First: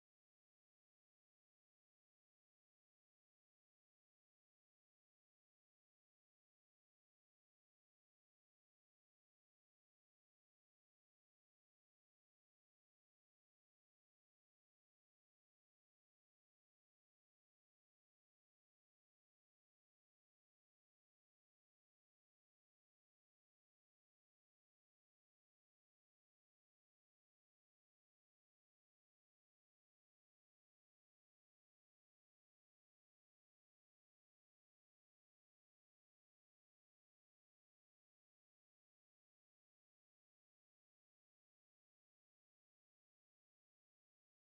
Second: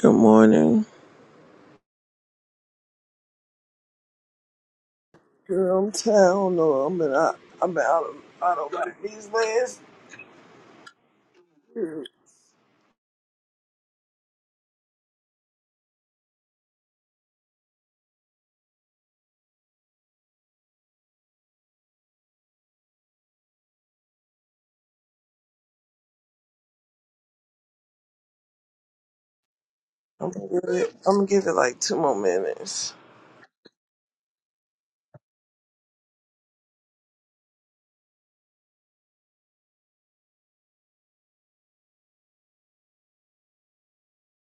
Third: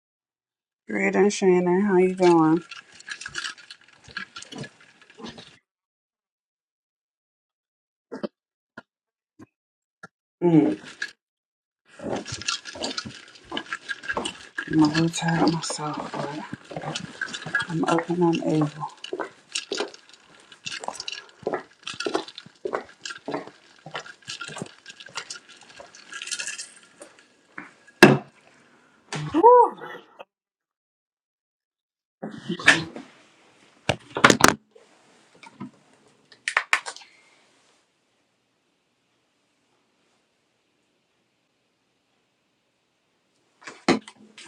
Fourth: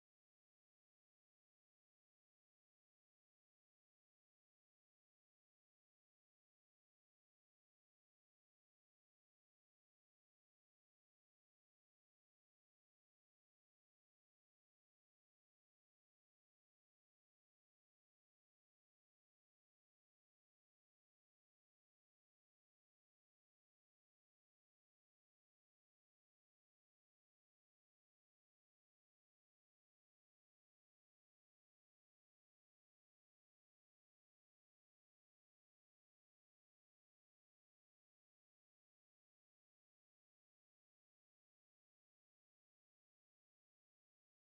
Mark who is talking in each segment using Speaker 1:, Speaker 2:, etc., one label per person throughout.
Speaker 1: Good morning.
Speaker 2: Great, and Shannon. How you doing?
Speaker 1: Girl, I'm town or I'm in, I, I'm out of I don't like these last.
Speaker 2: Mm.
Speaker 1: Girl,
Speaker 2: I'm a little tired of myself, but I'm open. and able. Whew.
Speaker 1: I'm gonna give it, I'm gonna give it like two more minutes.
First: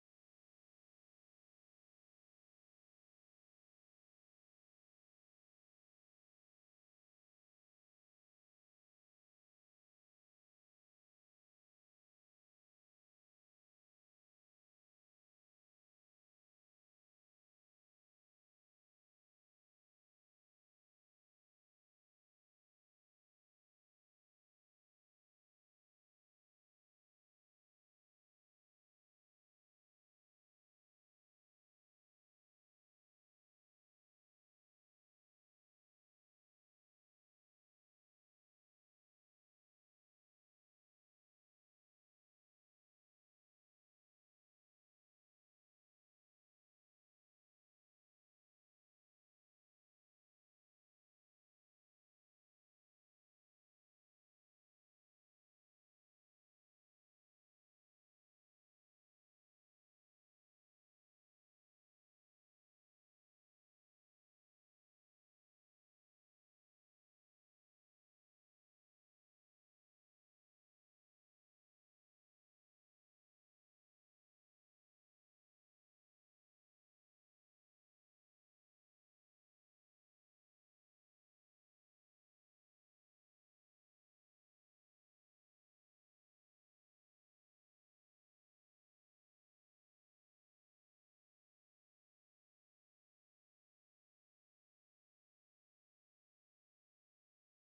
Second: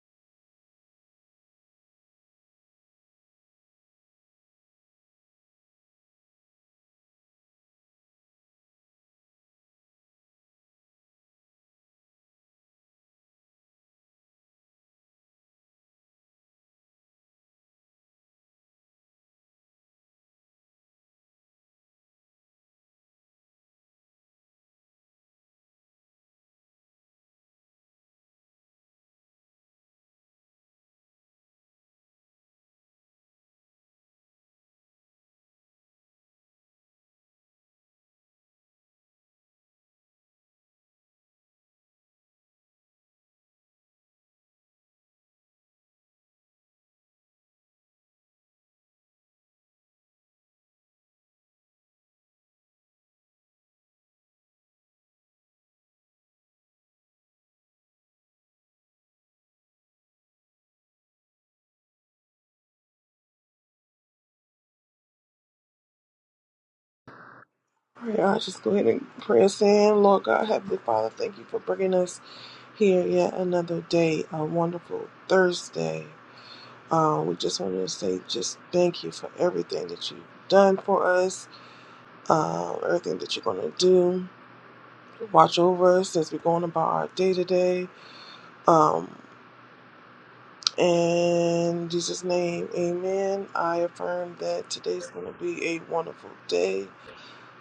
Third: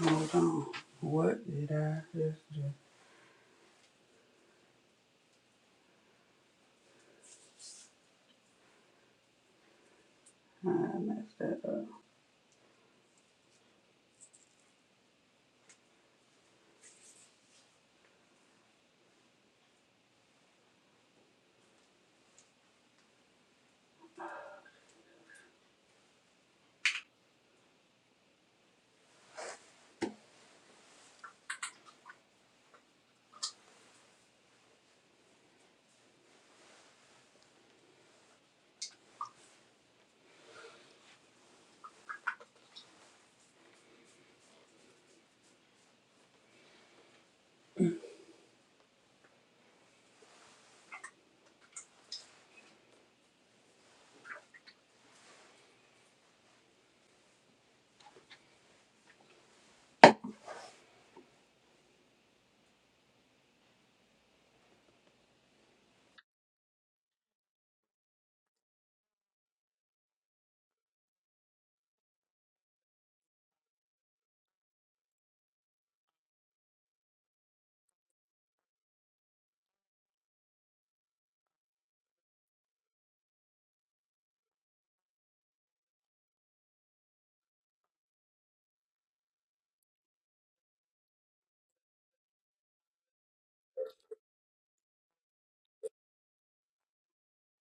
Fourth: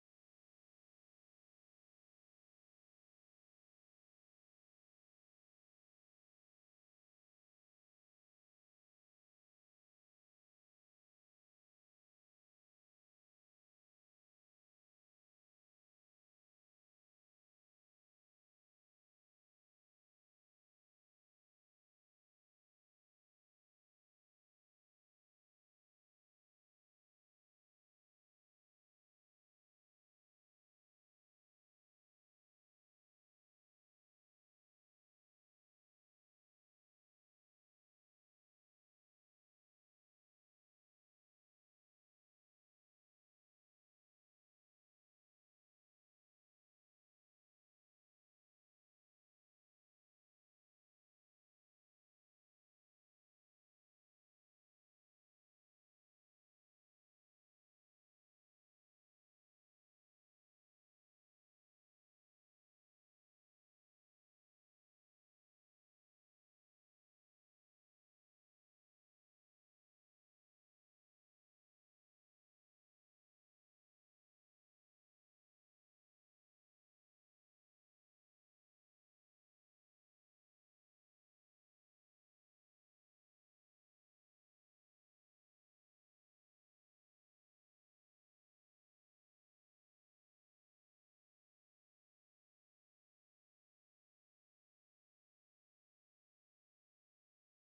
Speaker 2: Hold on. What did I just do? I messed that up.
Speaker 1: Pray I just go ahead and pray us in. Lord God, Heavenly Father, thank you for bringing us here yet another day, a wonderful Thursday. Uh, we just wanted to say just thank you for everything that you've done for us, uh, everything that you're gonna do. Watch over us as we're going about our day to day. In Jesus' name, amen. I affirm that today's going to be a wonderful day.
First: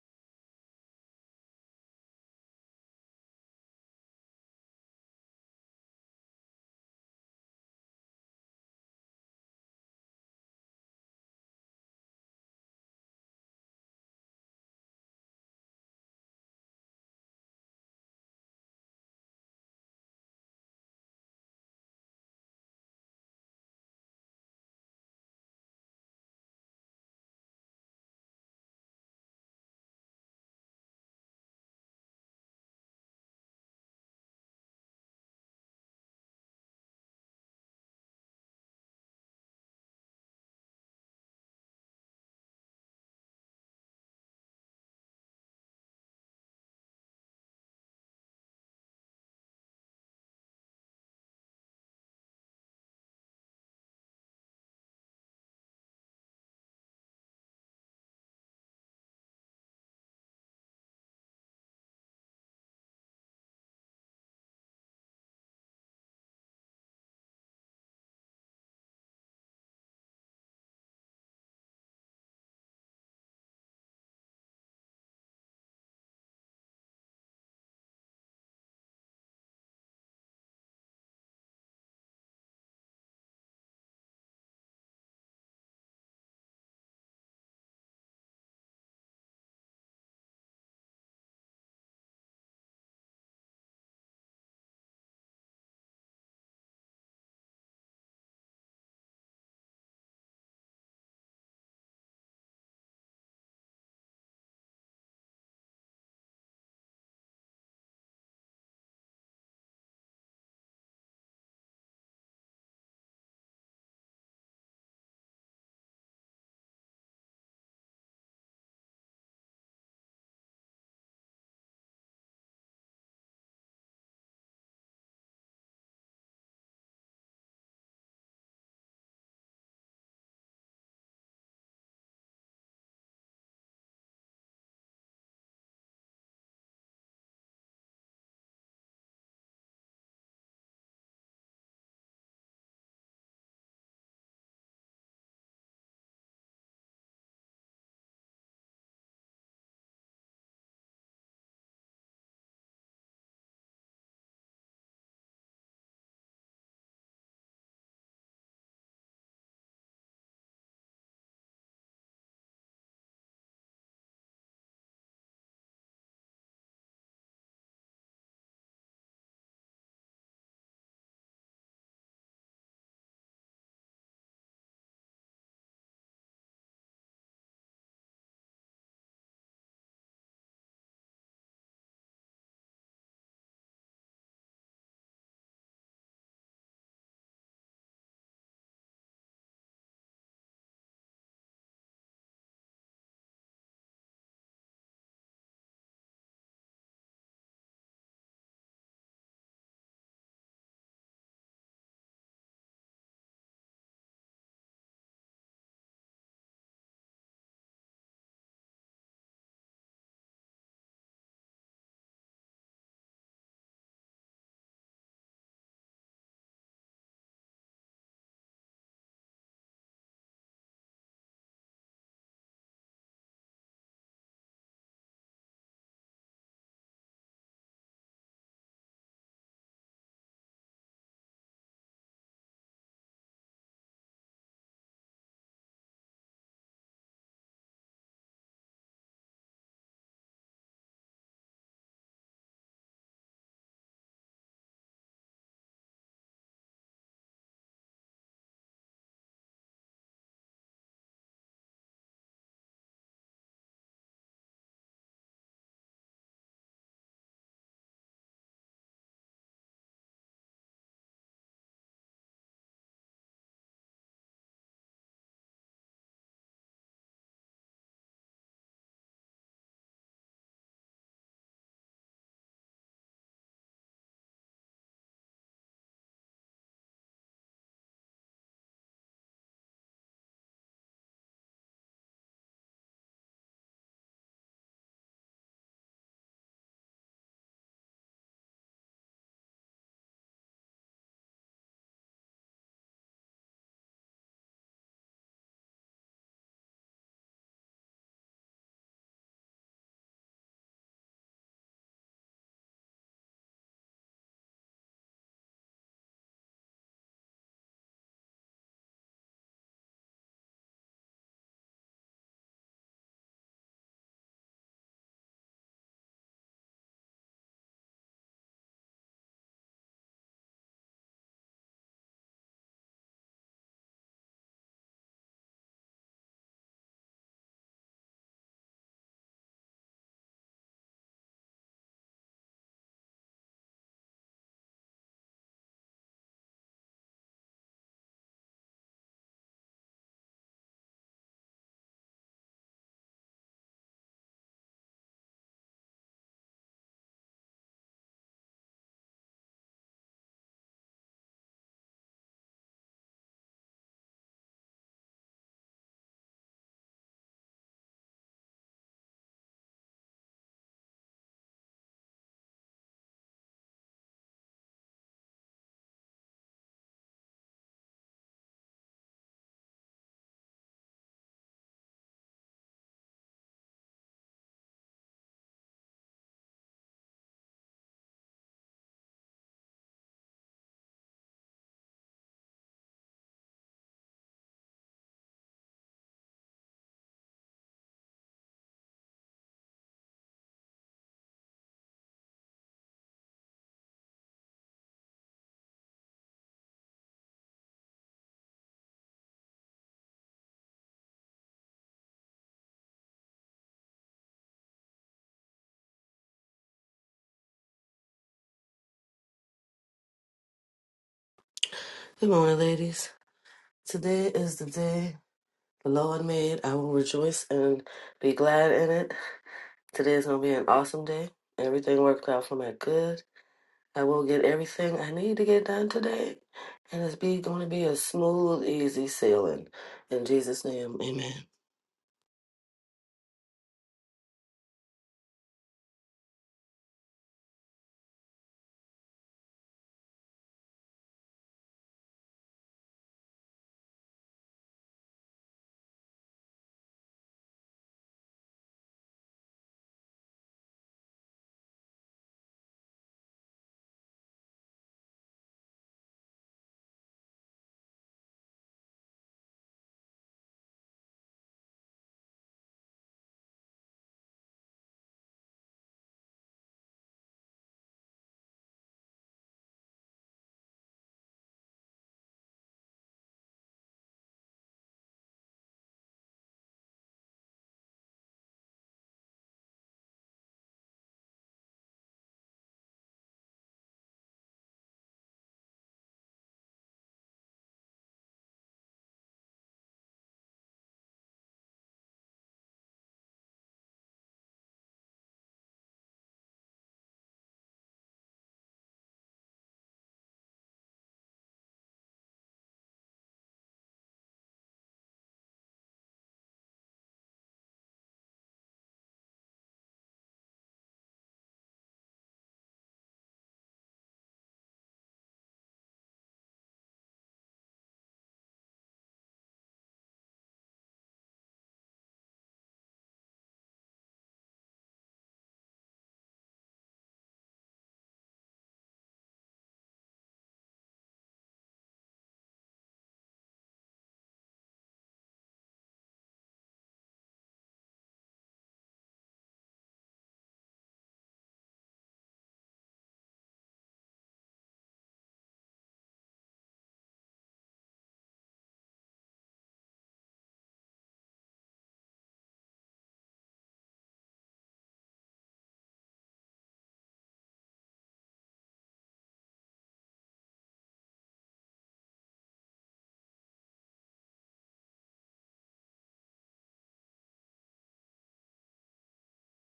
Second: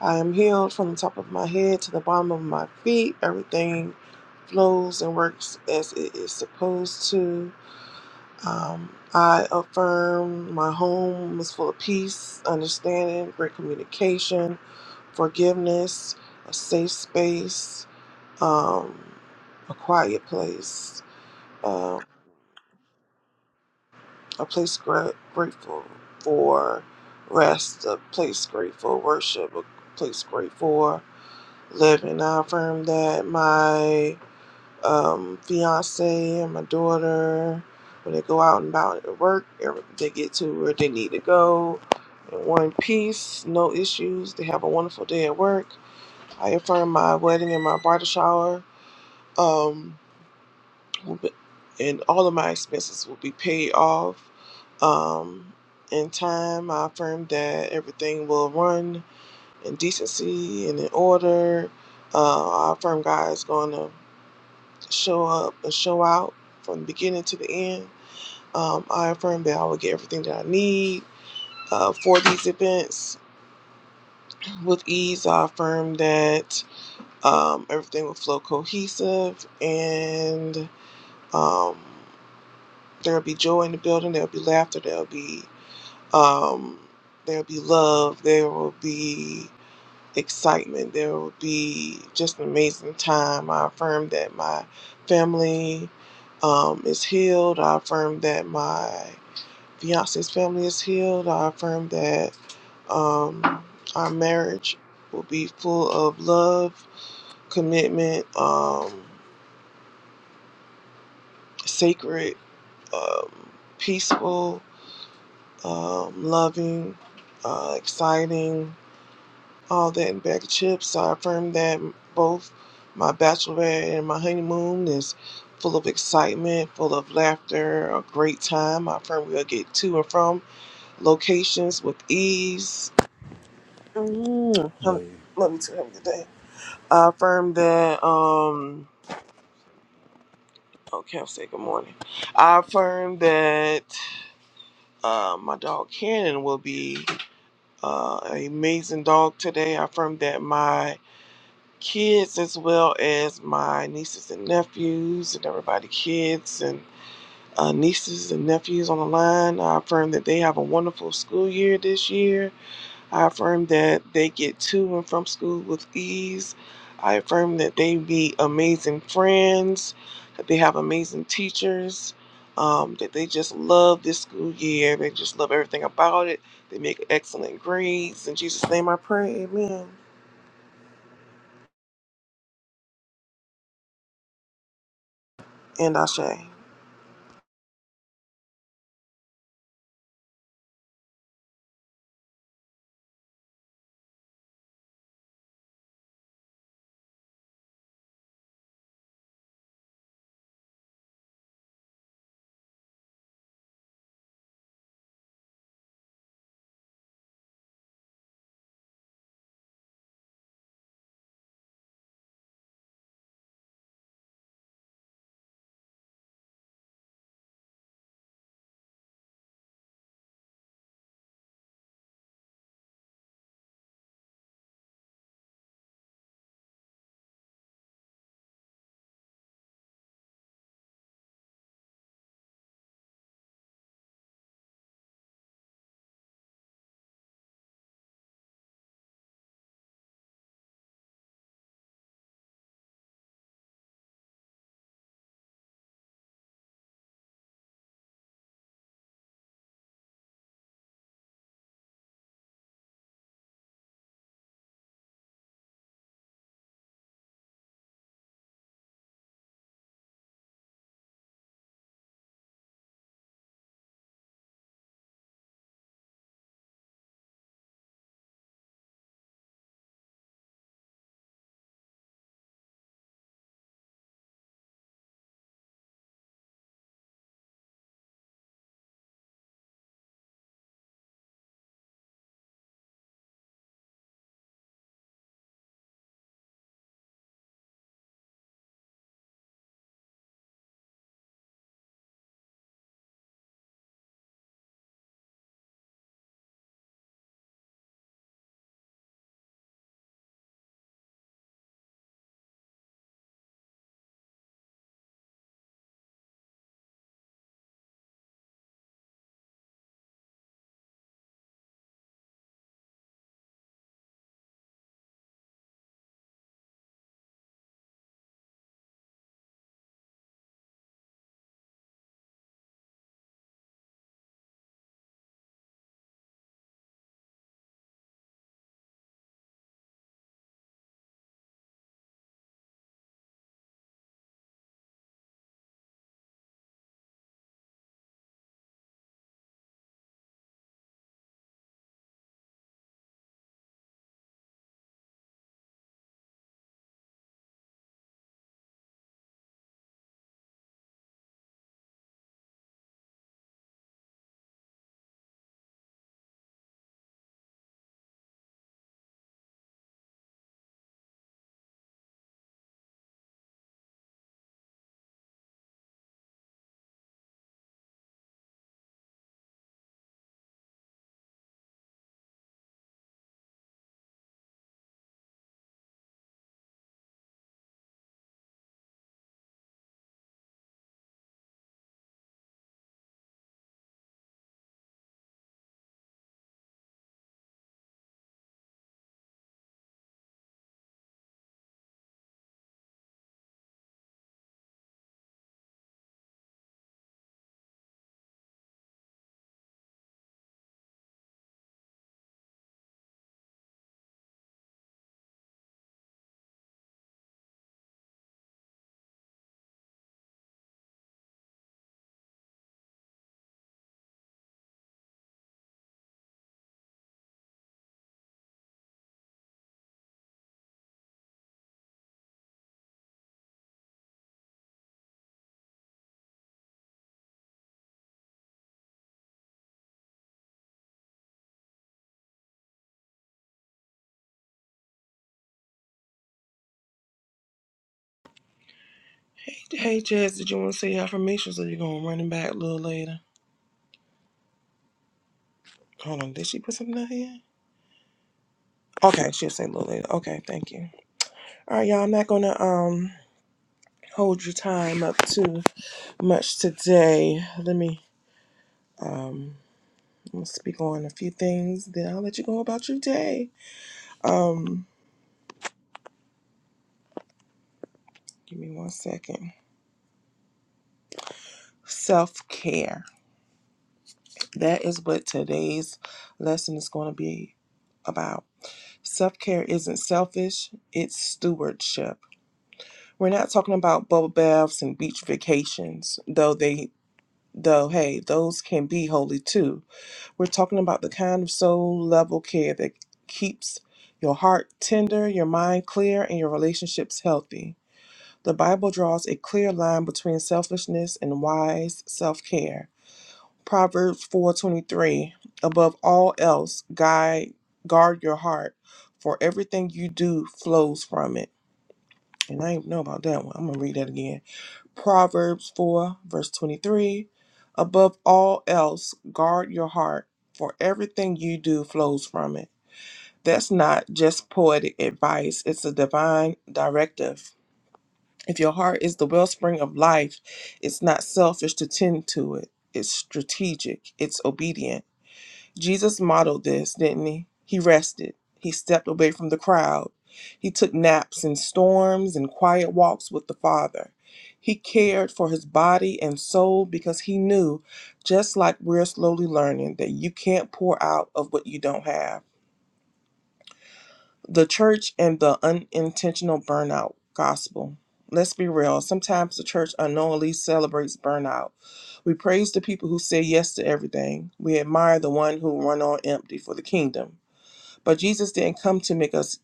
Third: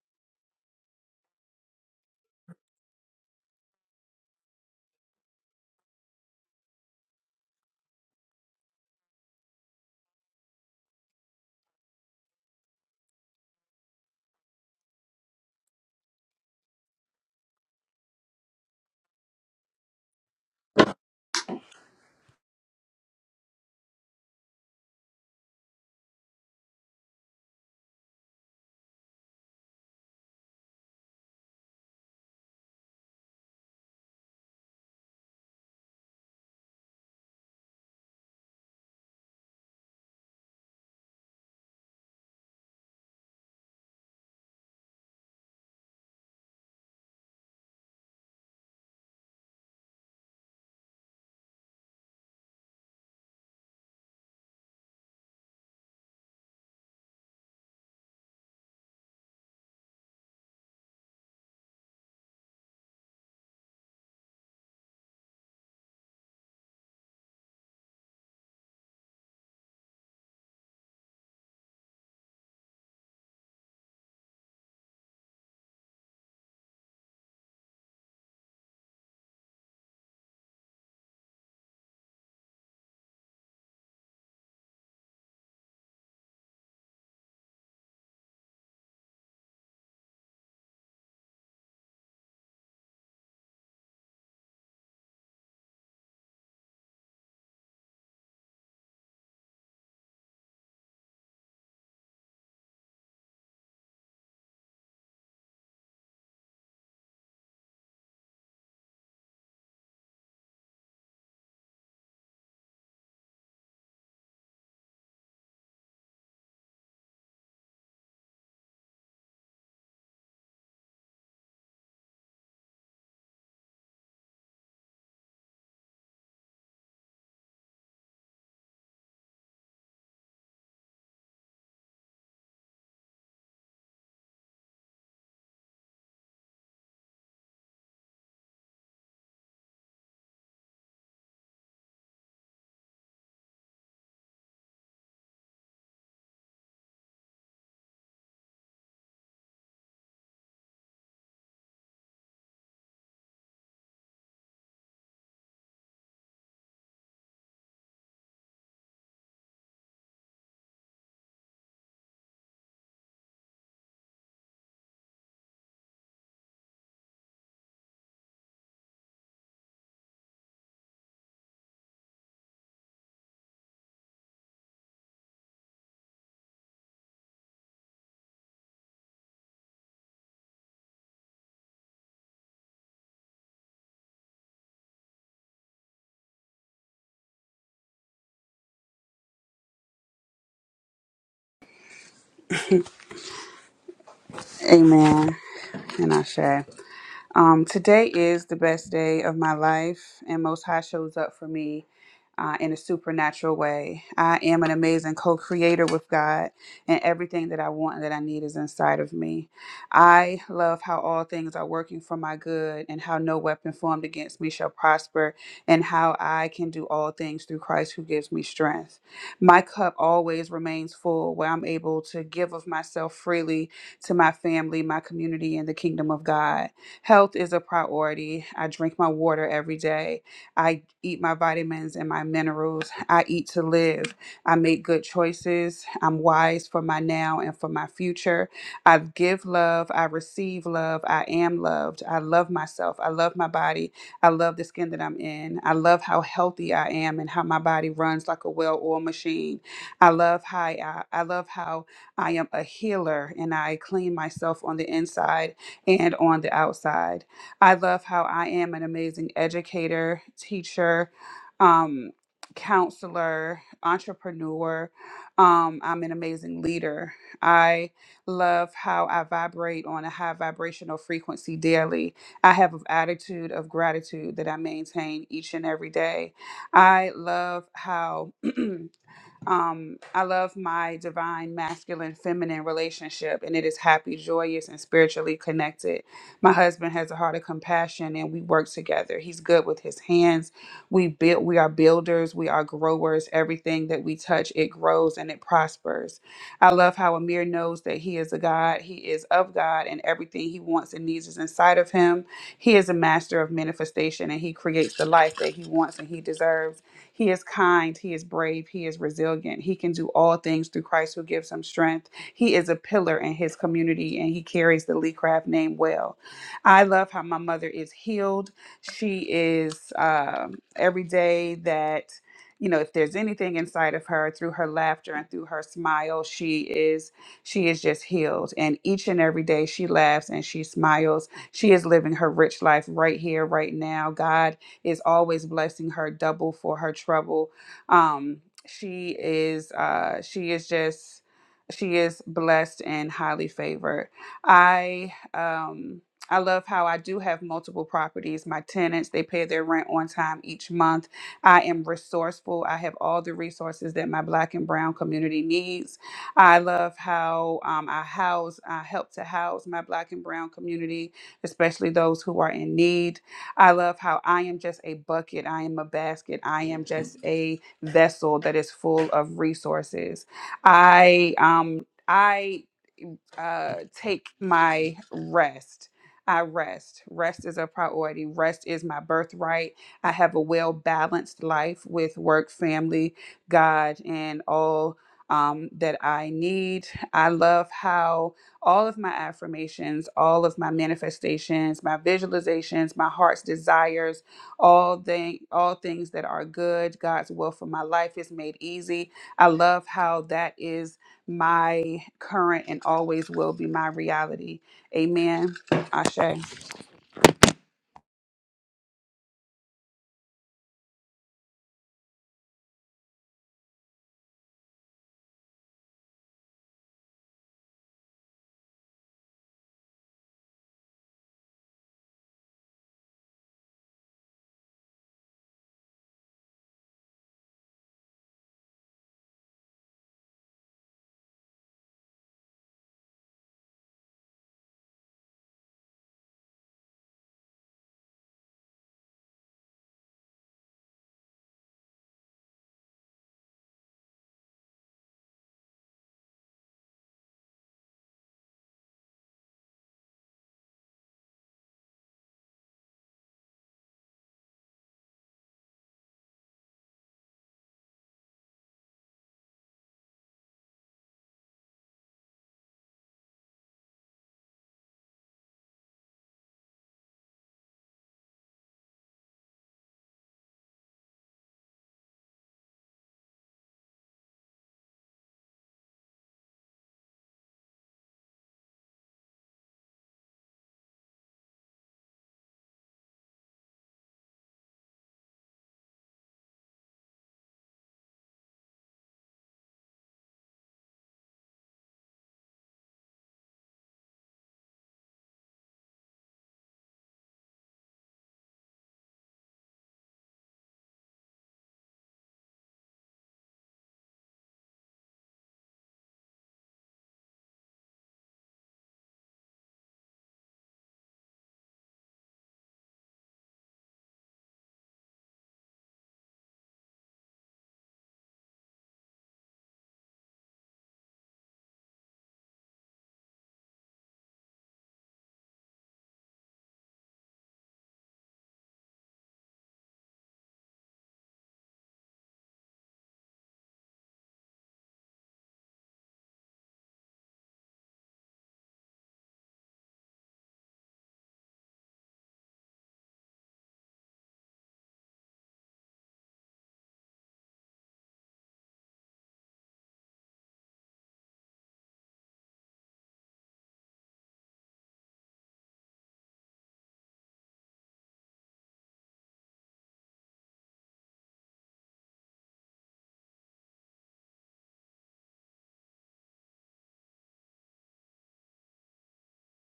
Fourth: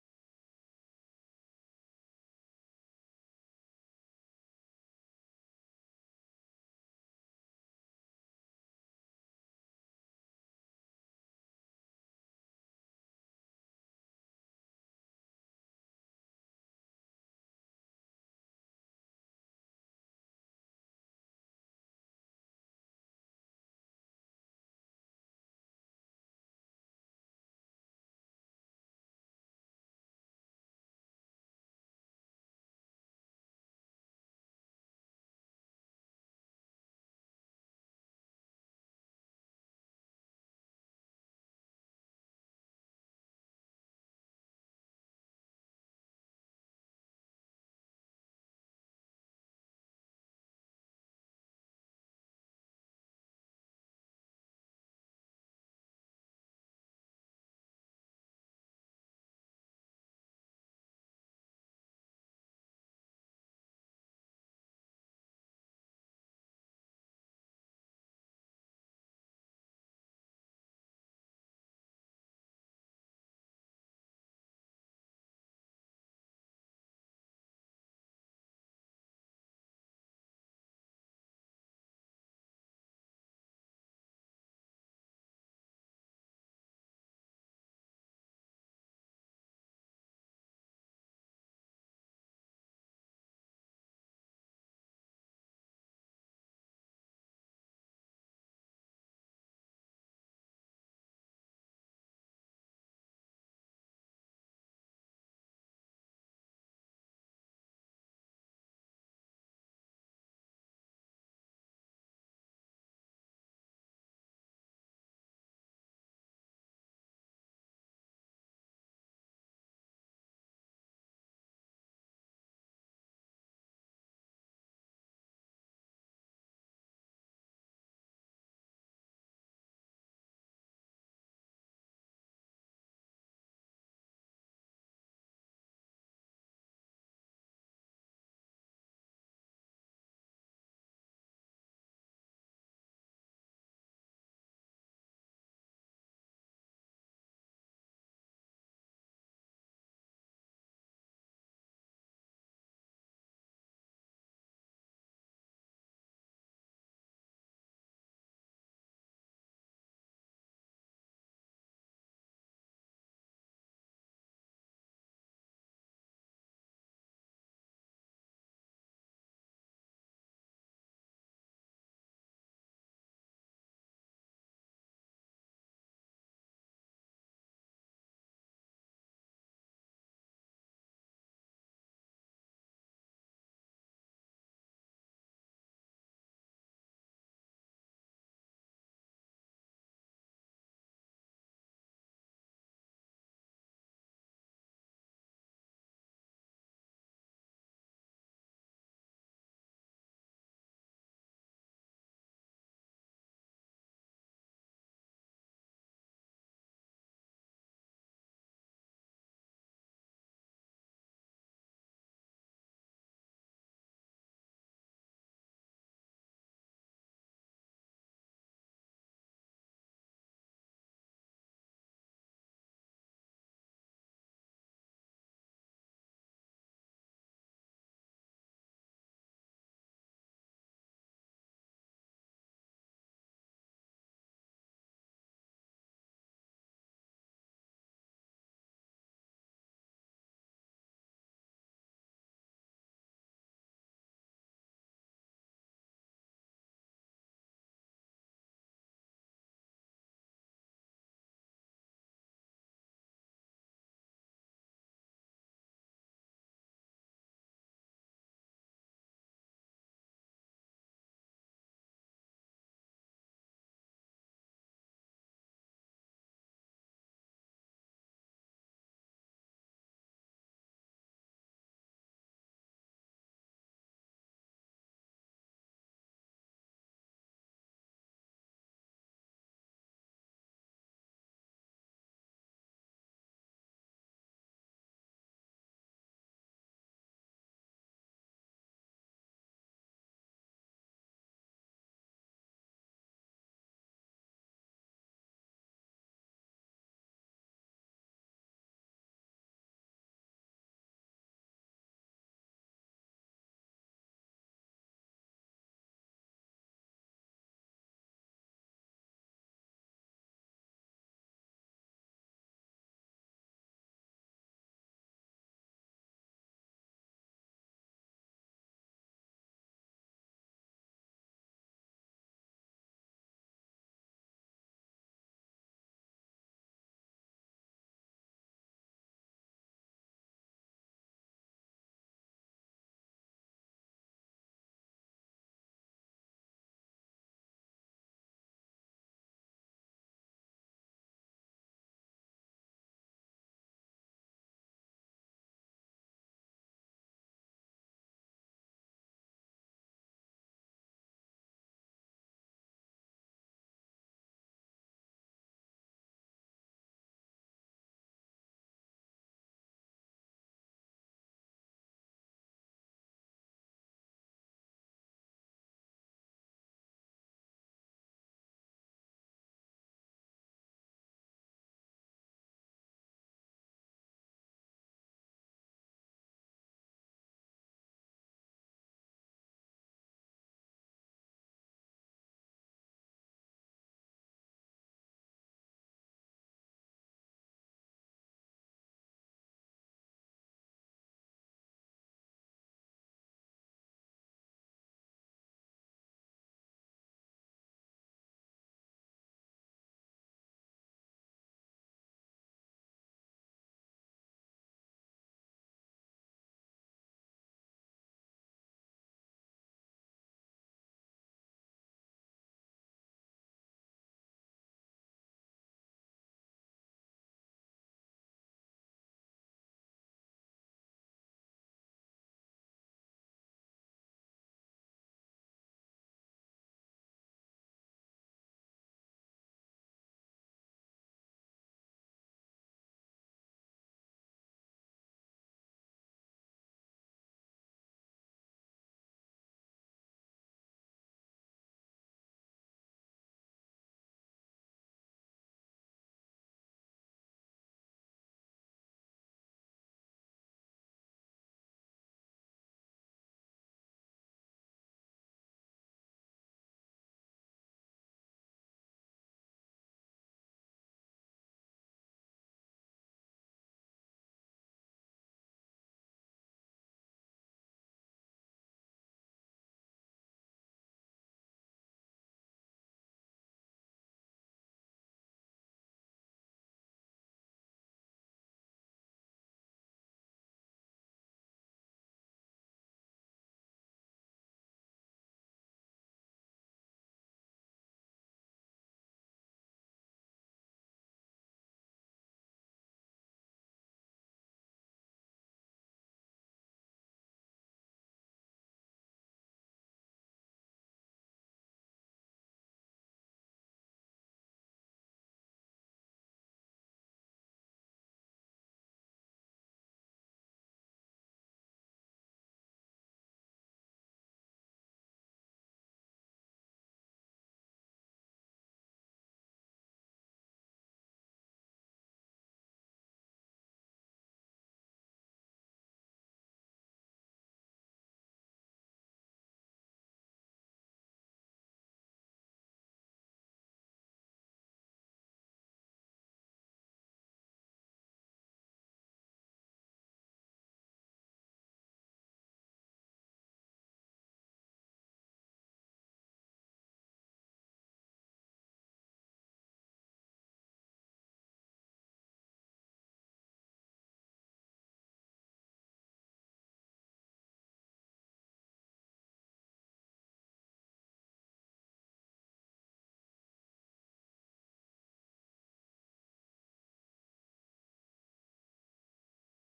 Speaker 1: I am healed from the top of my head to the bottom of my feet. Everything flows and works as it is supposed to. Um, I affirm my home is full of peace, understanding, great communication, forgiveness, a safe space, um, a quiet place. Um, a place gra- grateful for rest, a place grateful for worship, a place grateful for living. I affirm that my um, fiance and my daughter, when they go out and about at work, every- they get to where they need to go in one piece, no issues. They have a wonderful day at work. I affirm my wedding and my bridal shower. Um, will be- and all of my expenses will be paid off um, in time. I affirm that everything will run in decency and in order. Uh, I affirm God is going to show up and show out from the beginning to the end. Um, I affirm that I will get everything that I need uh, for these events with ease. I affirm that um, everything will flow cohesive and. Um, There'll be joy in the building. There'll be laughter. There'll be um, there'll be love. There will be excitement. There will be just an amazing time. I affirm that my family um, is healed. I affirm that my fiance's family is healed. I affirm that um, our marriage will be full of love, commitment, um, sacred, um, peaceful. um, loving, uh, exciting, all that in a bag of chips. So I affirm that both my bachelorette and my honeymoon is full of excitement, full of laughter, a great time. I affirm we'll get to and from locations with ease. Mm, hum- Hey, love you too. Have a good day. I affirm that. Um, okay, I'll say good morning. I affirm that uh, my dog Cannon will be. uh, amazing dog today. I affirm that my kids, as well as my nieces and nephews, and everybody, kids and uh, nieces and nephews on the line, I affirm that they have a wonderful school year this year I affirm that they get to and from school with ease. I affirm that they be amazing friends, that they have amazing teachers, um, that they just love this school year. They just love everything about it. They make excellent grades. In Jesus' name I pray, amen. And Ashe.
Speaker 2: Amen. And I say? Um, today is the best day of my life, and Most High shows up for me uh, in a supernatural way. I am an amazing co creator with God, and everything that I want and that I need is inside of me. I love how all things are working for my good, and how no weapon formed against me shall prosper, and how I can do all things through Christ who gives me strength. My cup always remains full, where I'm able to give of myself freely to my family, my community, and the kingdom of God. Health is a priority. I drink my water every day. I eat my vitamins and my minerals. I eat to live. I make good choices. I'm wise for my now and for my future. I give love. I receive love. I am loved. I love myself. I love my body. I love the skin that I'm in. I love how healthy I am and how my body runs like a well-oiled machine. I love how I, I love how I am a healer and I clean myself on the inside and on the outside. I love how I am an amazing educator, teacher, um, counselor, entrepreneur. Um, I'm an amazing leader. I love how I vibrate on a high vibrational frequency daily. I have an attitude of gratitude that I maintain each and every day. I love how. Um, I love my divine masculine feminine relationship, and it is happy, joyous, and spiritually connected. My husband has a heart of compassion, and we work together. He's good with his hands. We build. We are builders. We are growers. Everything that we touch, it grows and it prospers. I love how Amir knows that he is a God. He is of God, and everything he wants and needs is inside of him. He is a master of manifestation, and he creates the life that he wants and he deserves. He is kind, he is brave, he is resilient. He can do all things through Christ who gives him strength. He is a pillar in his community and he carries the Lee Craft name well. I love how my mother is healed. She is um, every day that you know if there's anything inside of her through her laughter and through her smile she is she is just healed and each and every day she laughs and she smiles she is living her rich life right here right now god is always blessing her double for her trouble. Um, she is uh, she is just she is blessed and highly favored. I um I love how I do have multiple properties. My tenants, they pay their rent on time each month. I am resourceful. I have all the resources that my black and brown community needs. I love how um, I house, I help to house my black and brown community, especially those who are in need. I love how I am just a bucket, I am a basket, I am just a vessel that is full of resources. I um I uh, take my rest. I rest. Rest is a priority. Rest is my birthright. I have a well balanced life with work, family, God, and all um, that I need. I love how all of my affirmations, all of my manifestations, my visualizations, my heart's desires, all thing, all things that are good, God's will for my life is made easy. I love how that is my current and always will be my reality. Amen. Ashe.
Speaker 3: Good morning, ladies. Today is the day the Lord made. I will rejoice and be glad in it. Today is going to be an awesome day. Everything worked out for my good. I will get everything I need to get done today. And it's be going to be a smooth, easy sailing. In Jesus' name, amen.
Speaker 1: Hey, hey, Jazz, did you want to say your affirmations or you going to run them back a little later? Hold on, did she put something out here? Okay, she'll say a little later. Okay, thank you. All right, y'all, I'm not going to um hold your time up to. much today. Let me um I'm gonna speak on a few things, then I'll let you go about your day. Um give me one second. Self care. That is what today's lesson is gonna be about. Self care isn't selfish, it's stewardship. We're not talking about bubble baths and beach vacations, though they though hey, those can be holy too We're talking about the kind of soul level care that keeps your heart tender, your mind clear, and your relationships healthy. The Bible draws a clear line between selfishness and wise self-care. Proverbs 4:23, above all else, guide guard your heart, for everything you do flows from it. And I didn't know about that one. I'm going to read that again. Proverbs 4, verse 23 Above all else, guard your heart, for everything you do flows from it. That's not just poetic advice, it's a divine directive. If your heart is the wellspring of life, it's not selfish to tend to it, it's strategic, it's obedient. Jesus modeled this, didn't he? He rested. He stepped away from the crowd. He took naps in storms and quiet walks with the Father. He cared for his body and soul because he knew, just like we're slowly learning, that you can't pour out of what you don't have. The church and the unintentional burnout gospel. Let's be real. Sometimes the church unknowingly celebrates burnout. We praise the people who say yes to everything. We admire the one who run on empty for the kingdom. But Jesus didn't come to make us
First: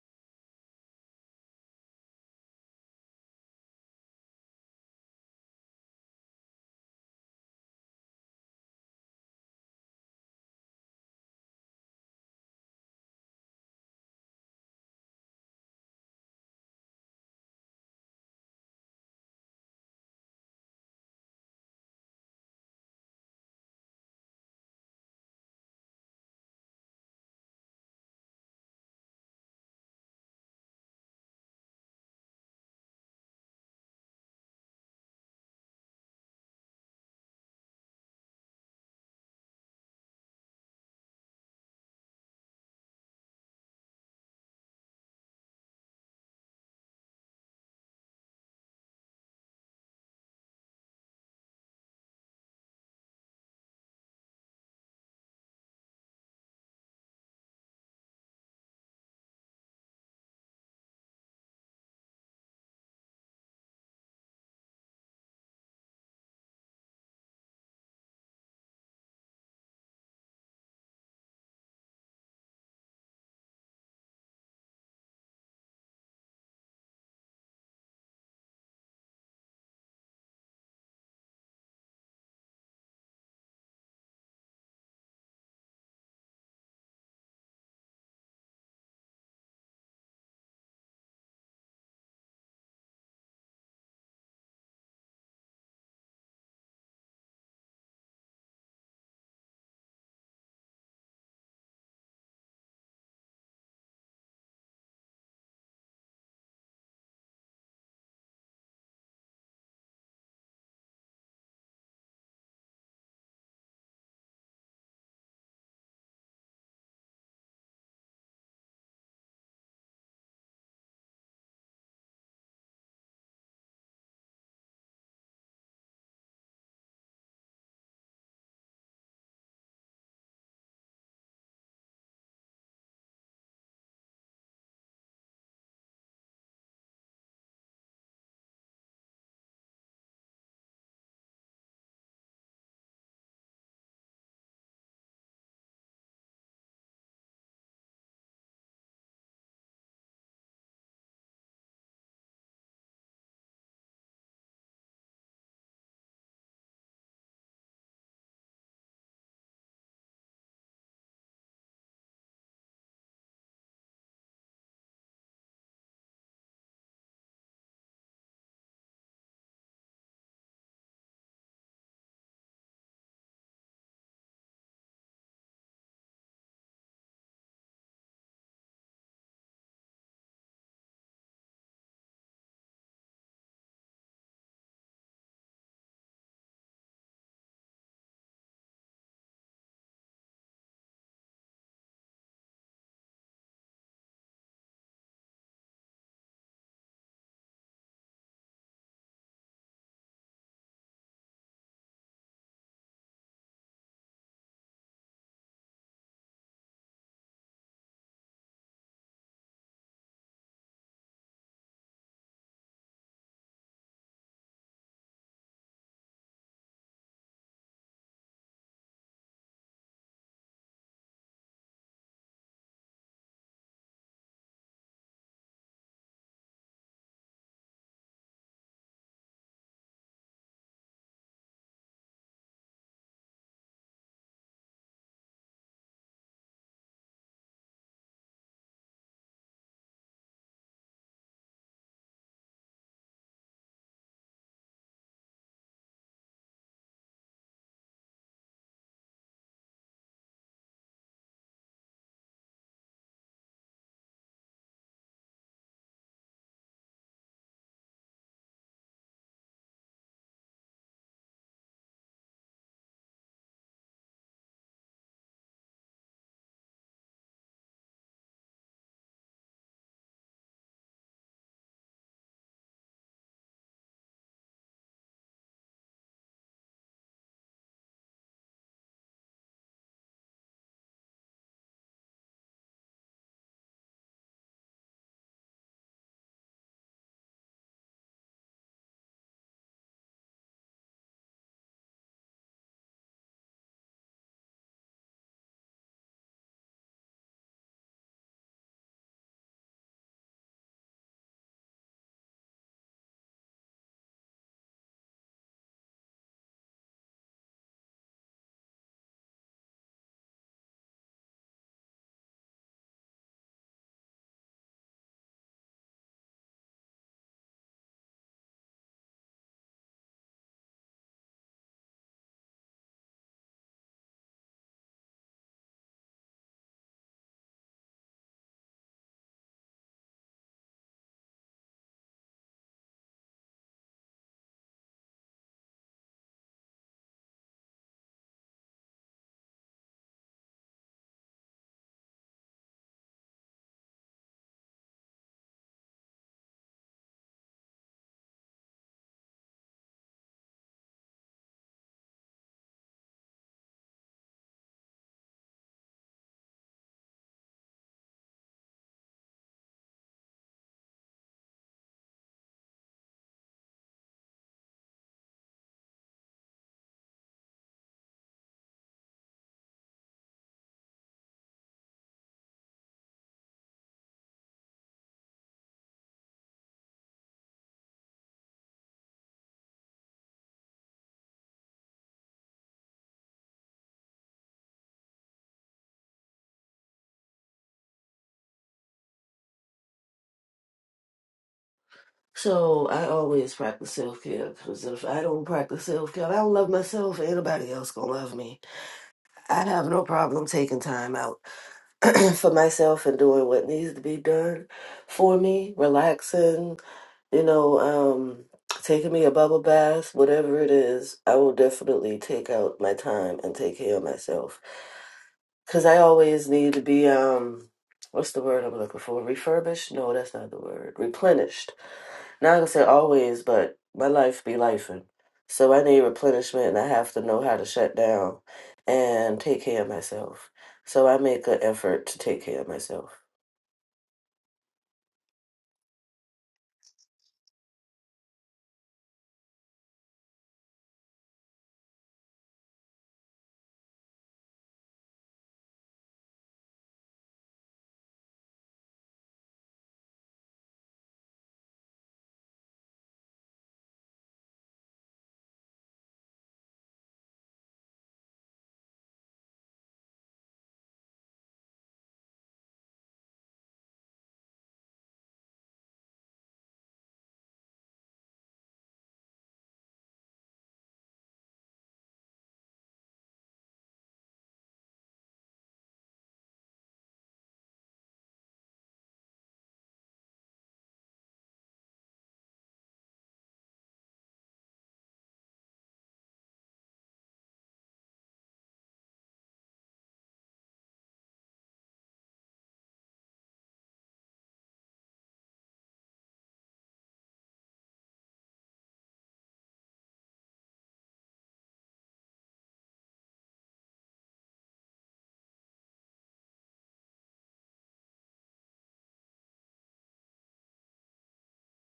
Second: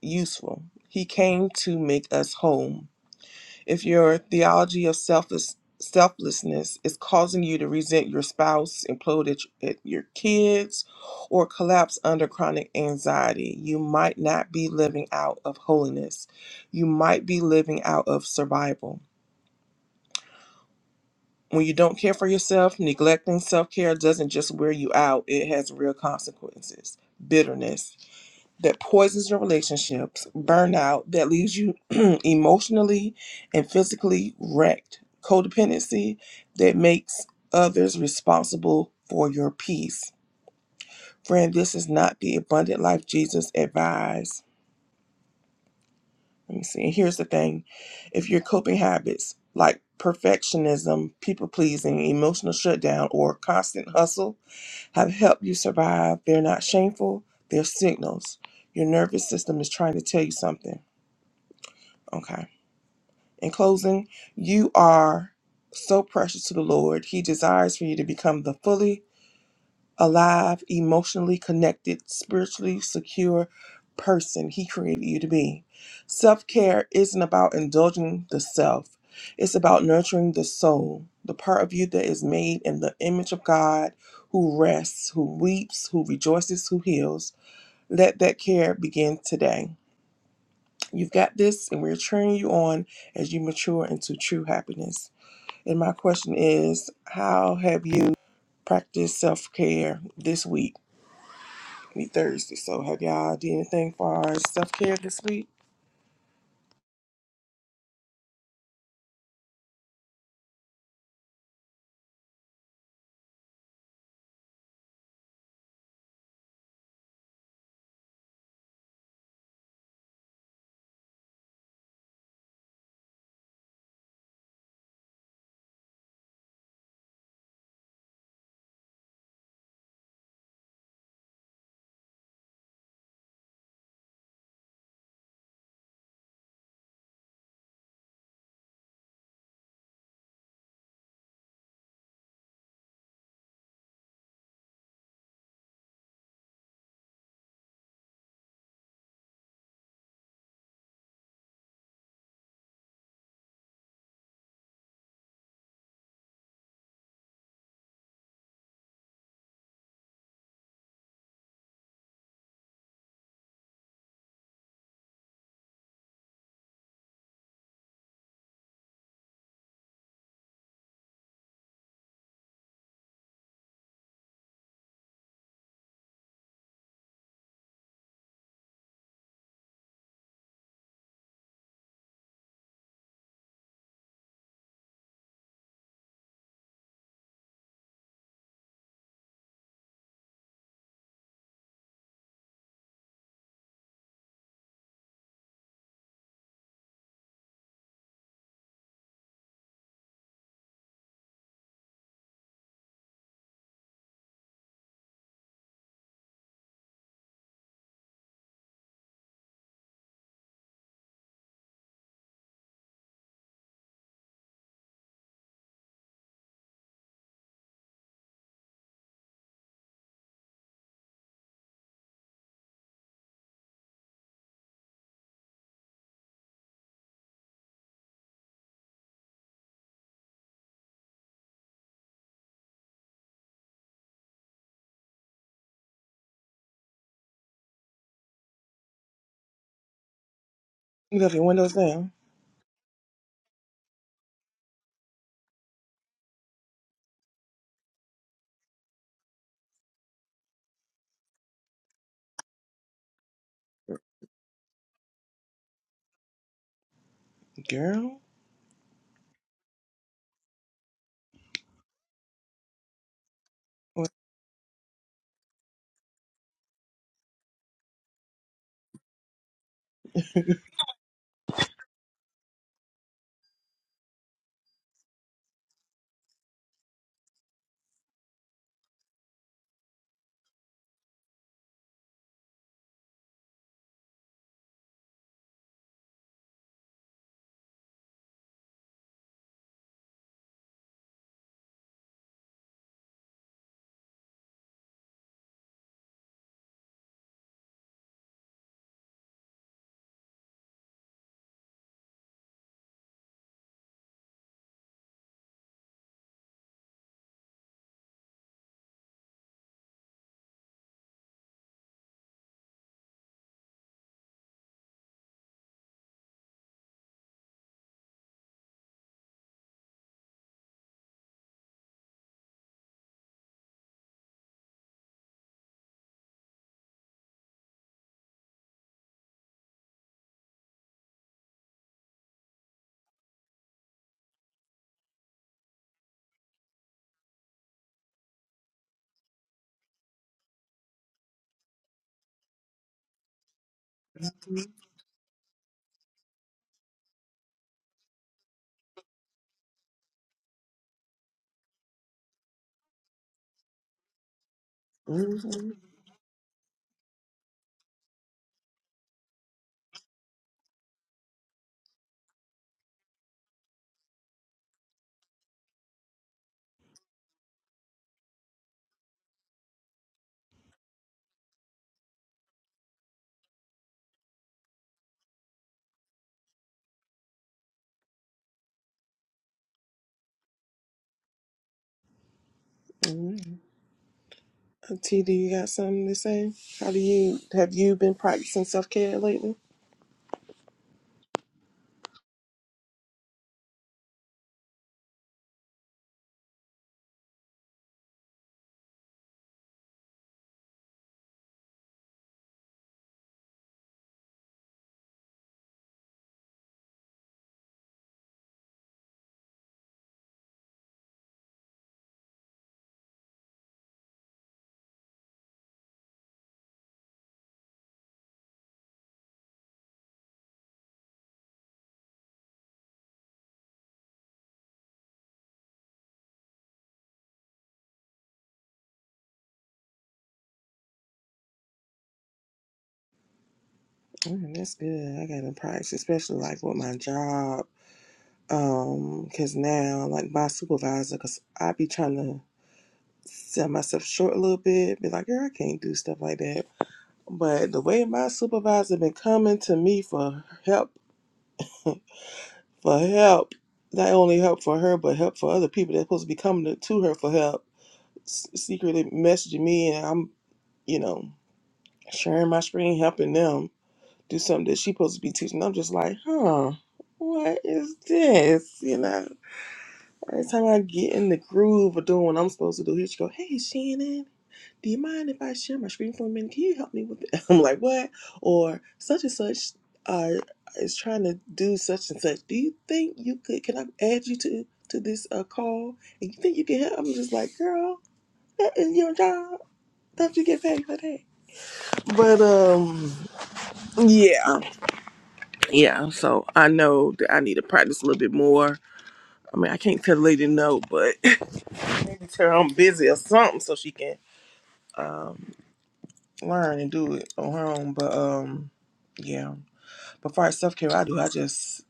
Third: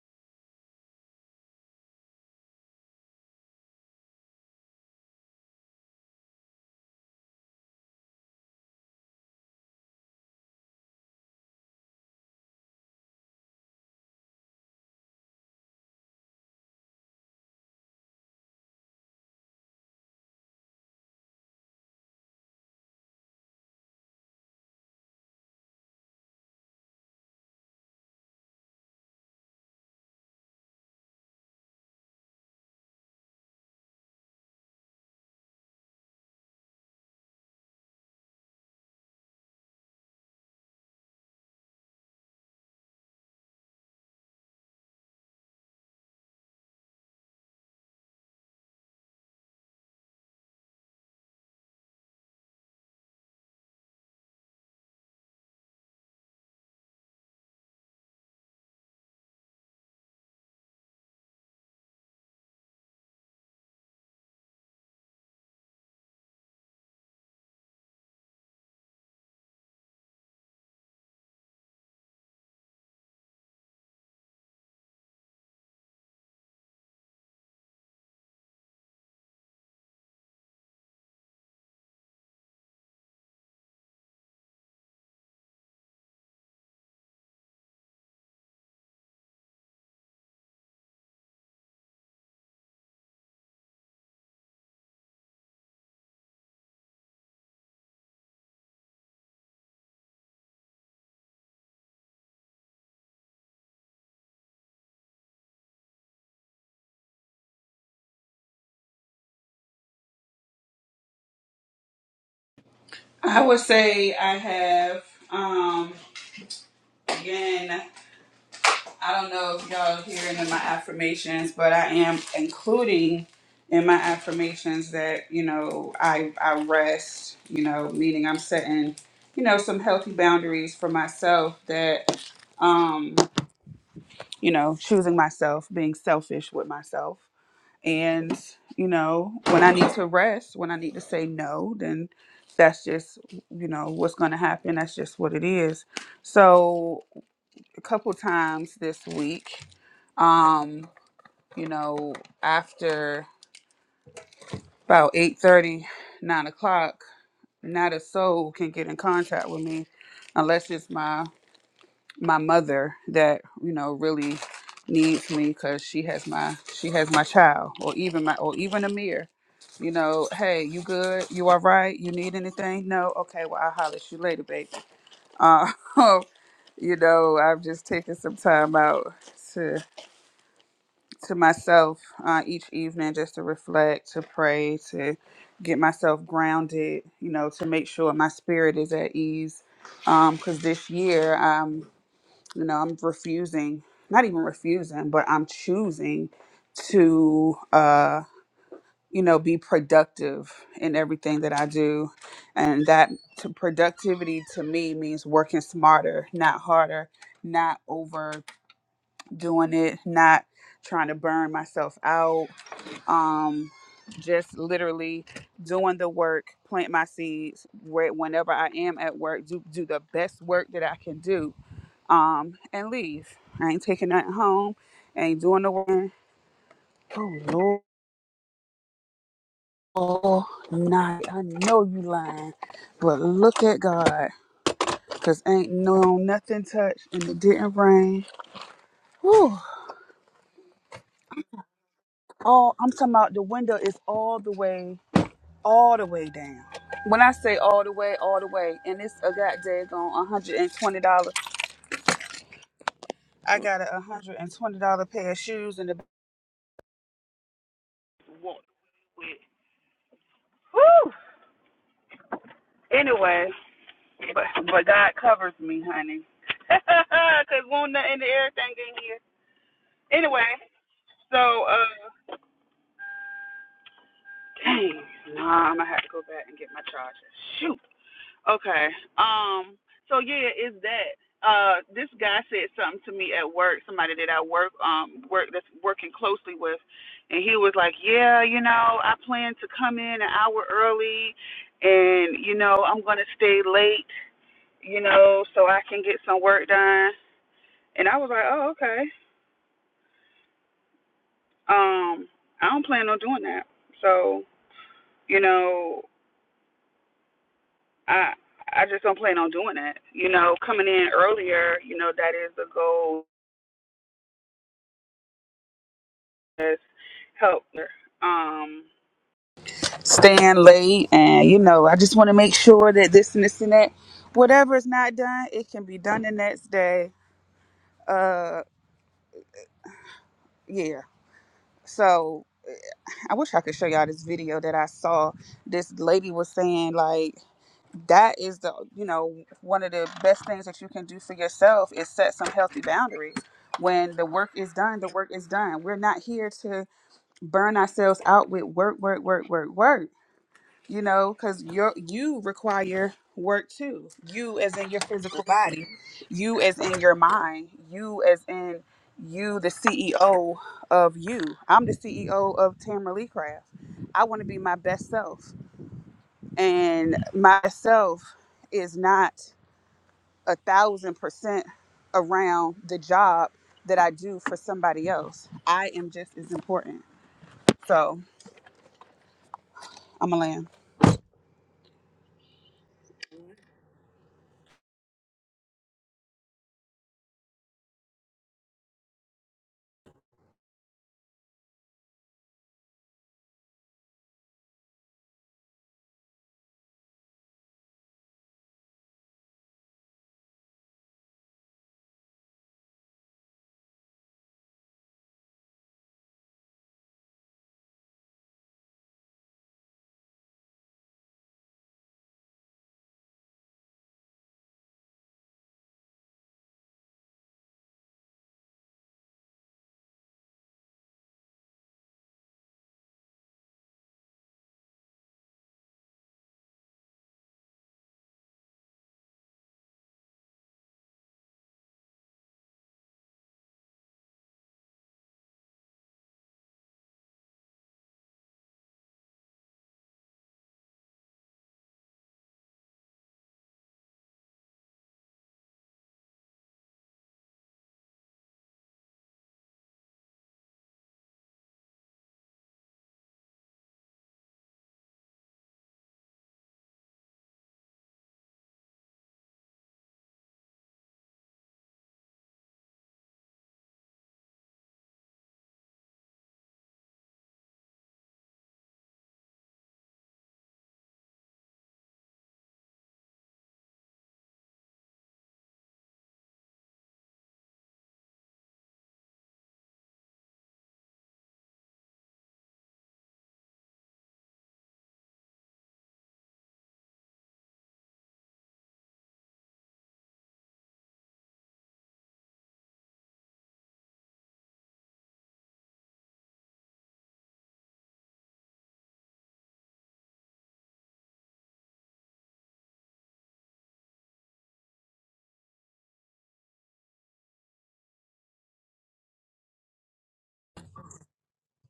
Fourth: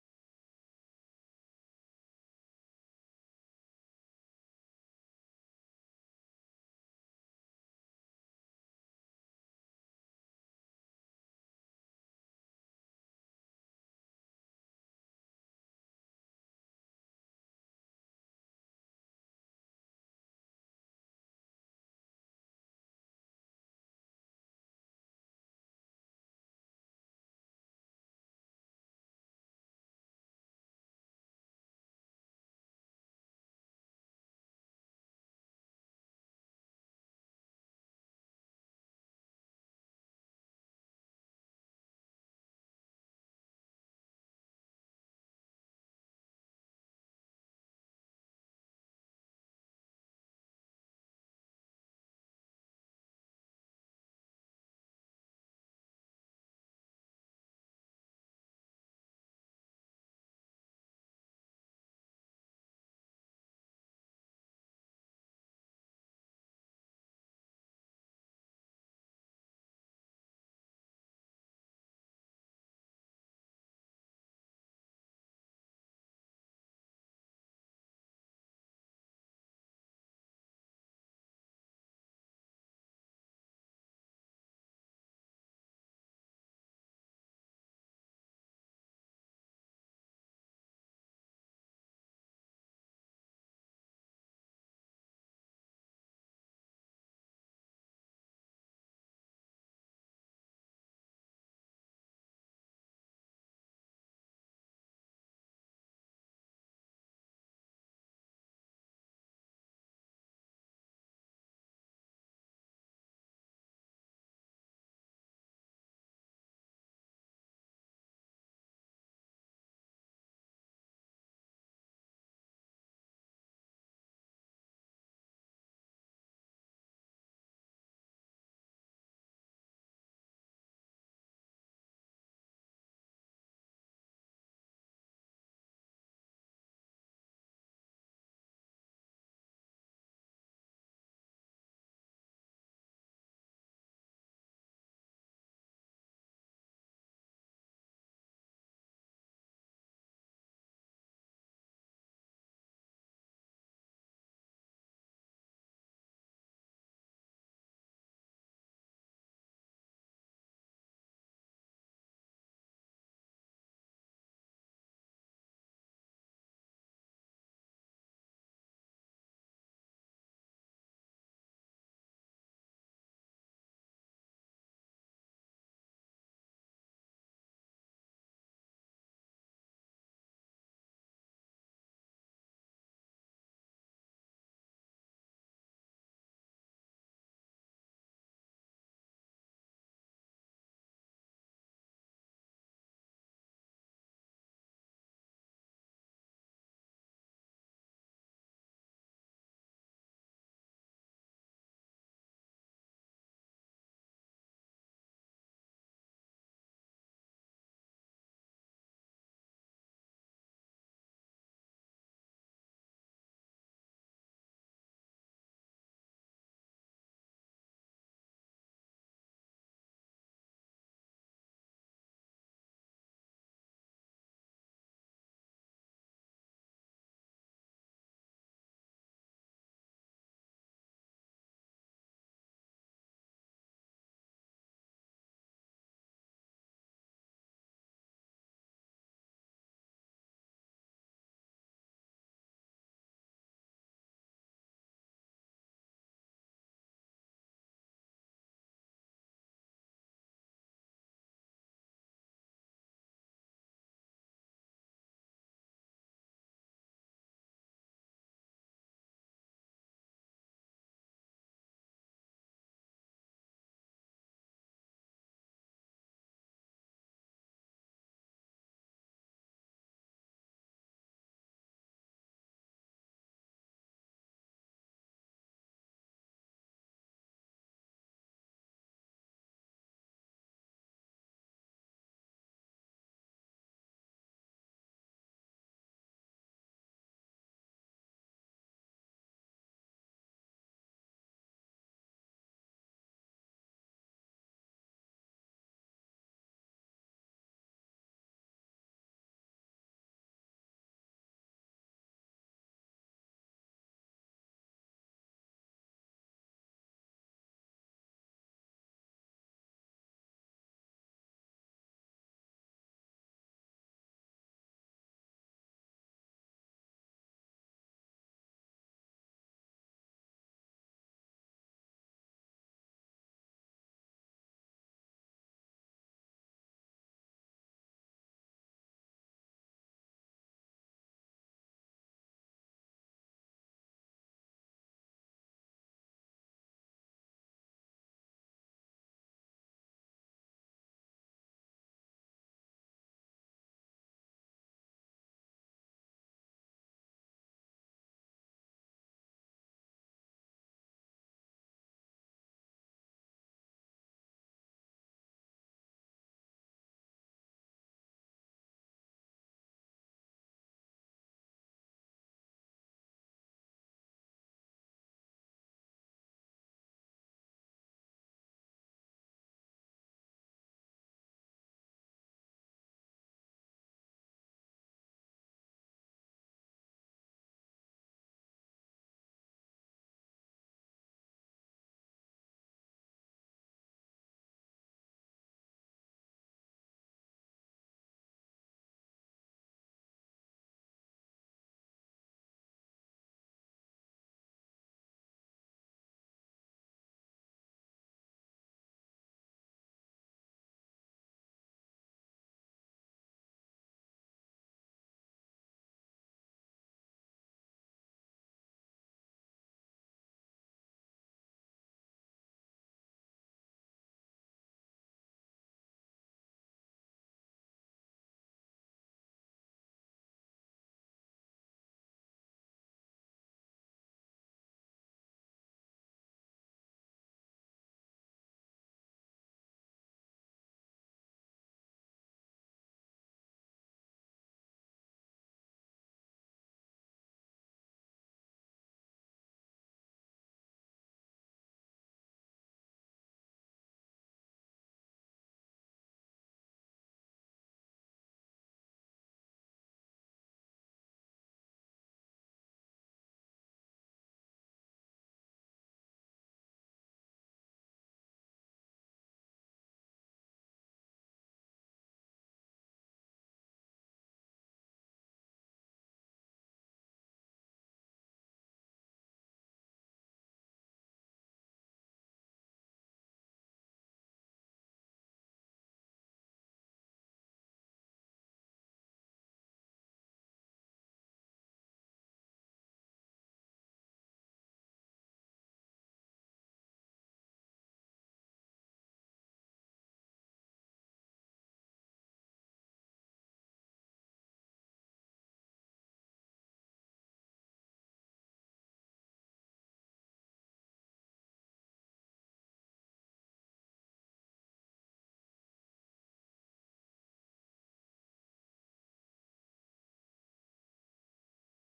Speaker 1: useful. He came to make us whole. If your theology of selfless, selflessness is causing you to resent your spouse, implode at, at your kids, or collapse under chronic anxiety, you might not be living out of holiness. You might be living out of survival. When you don't care for yourself, neglecting self care doesn't just wear you out, it has real consequences. Bitterness, that poisons your relationships, burnout that leaves you emotionally and physically wrecked, codependency that makes others responsible for your peace. Friend, this is not the abundant life Jesus advised. Let me see. And here's the thing if your coping habits like perfectionism, people pleasing, emotional shutdown, or constant hustle have helped you survive, they're not shameful, they're signals. Your nervous system is trying to tell you something. Okay. In closing, you are so precious to the Lord. He desires for you to become the fully alive, emotionally connected, spiritually secure person He created you to be. Self care isn't about indulging the self, it's about nurturing the soul, the part of you that is made in the image of God who rests, who weeps, who rejoices, who heals. Let that care begin today. You've got this, and we're cheering you on as you mature into true happiness. And my question is, how have you practiced self care this week? We Thursday, so have y'all did anything for our self care this week?
Speaker 2: I would say I have um again, I don't know if y'all are hearing in my affirmations, but I am including in my affirmations that, you know, I I rest, you know, meaning I'm setting, you know, some healthy boundaries for myself that um, you know, choosing myself, being selfish with myself And, you know, when I need to rest, when I need to say no, then that's just, you know, what's going to happen. That's just what it is. So, a couple times this week, um, you know, after about 8:30, 9 o'clock, not a soul can get in contact with me unless it's my my mother that you know really needs me because she has my she has my child or even my or even Amir. You know, hey, you good? You all right? You need anything? No? Okay, well I'll holler at you later, baby. Uh, you know, I've just taken some time out to to myself uh, each evening just to reflect, to pray, to get myself grounded. You know, to make sure my spirit is at ease because this year you know i'm refusing not even refusing but i'm choosing to uh you know be productive in everything that i do and that to productivity to me means working smarter not harder not overdoing it not trying to burn myself out um just literally doing the work plant my seeds where whenever i am at work do do the best work that i can do um, and leave. I ain't taking nothing home. I ain't doing no work. Oh Lord, Oh, night. I know you lying, but look at God, cause ain't no nothing touched and it didn't rain. Whew.
Speaker 1: You left your windows down,
Speaker 2: All I'm talking about the window is all the way, all the way down. When I say all the way, all the way, and it's a goddamn on hundred and twenty dollars. I got a hundred and twenty dollar pair of shoes in and a.
Speaker 1: girl.
Speaker 2: Woo! Anyway, But but God covers me, honey. Cause will won't nothing to everything in here. Anyway, so uh dang, nah, I'm gonna have to go back and get my charger. Shoot. Okay. Um, so yeah, it's that. Uh this guy said something to me at work, somebody that I work um work that's working closely with and he was like, Yeah, you know, I plan to come in an hour early and, you know, I'm gonna stay late, you know, so I can get some work done And I was like, oh, okay. Um, I don't plan on doing that. So, you know, I I just don't plan on doing that. You know, coming in earlier, you know, that is the goal. That's help. Um, staying late, and you know, I just want to make sure that this and this and that, whatever is not done, it can be done the next day. Uh, yeah. So. I wish I could show y'all this video that I saw. This lady was saying like that is the you know one of the best things that you can do for yourself is set some healthy boundaries when the work is
Speaker 1: Mm-hmm.
Speaker 2: done the work is done we're not here to burn ourselves out with work work work work work you know because you you require work too you as in your physical body you as in your mind you as in you the ceo of you i'm the ceo of tamara lee craft i want to be my best self and my self is not a thousand percent around the job that i do for somebody else i am just as important so i'm a lamb
Speaker 1: Mm-hmm. T, do you got something to say? How do you have you been practicing self care lately?
Speaker 3: So I always practice self care because if I don't practice self care, I don't love myself. Ain't nobody else gonna love me. I have no problem taking time out for myself and doing what needs to be done for me, relaxing, you know, um, taking me a bubble bath, whatever it is. I will definitely take out my time and take care of myself because I always need to be um, what's the word I'm looking for? Refurbished? No, that's not the word. Replenished not gonna say always, but my life be life. So I need replenishment and I have to know how to shut down and take care of myself. So I make an effort to take care of myself.
Speaker 1: Mm, that's good. I got to practice, especially like with my job, um, because now like my supervisor, because I be trying to sell myself short a little bit, be like, girl, I can't do stuff like that But the way my supervisor been coming to me for help, for help, not only help for her, but help for other people that's supposed to be coming to, to her for help, s- secretly messaging me, and I'm, you know, sharing my screen, helping them do something that she supposed to be teaching. I'm just like, huh, what is this? You know, every time I get in the groove of doing what I'm supposed to do, here she go, hey, Shannon. do you mind if I share my screen for a minute? Can you help me with it? I'm like, what? Or such and such uh, is trying to do such and such. Do you think you could, can I add you to, to this uh, call? And you think you can help? I'm just like, girl, that is your job. Don't you get paid for that? But um, yeah, yeah. So I know that I need to practice a little bit more. I mean, I can't tell the lady no, but maybe tell her I'm busy or something so she can. um, learn and do it on her own. But um, yeah. But far as self care, I do. I just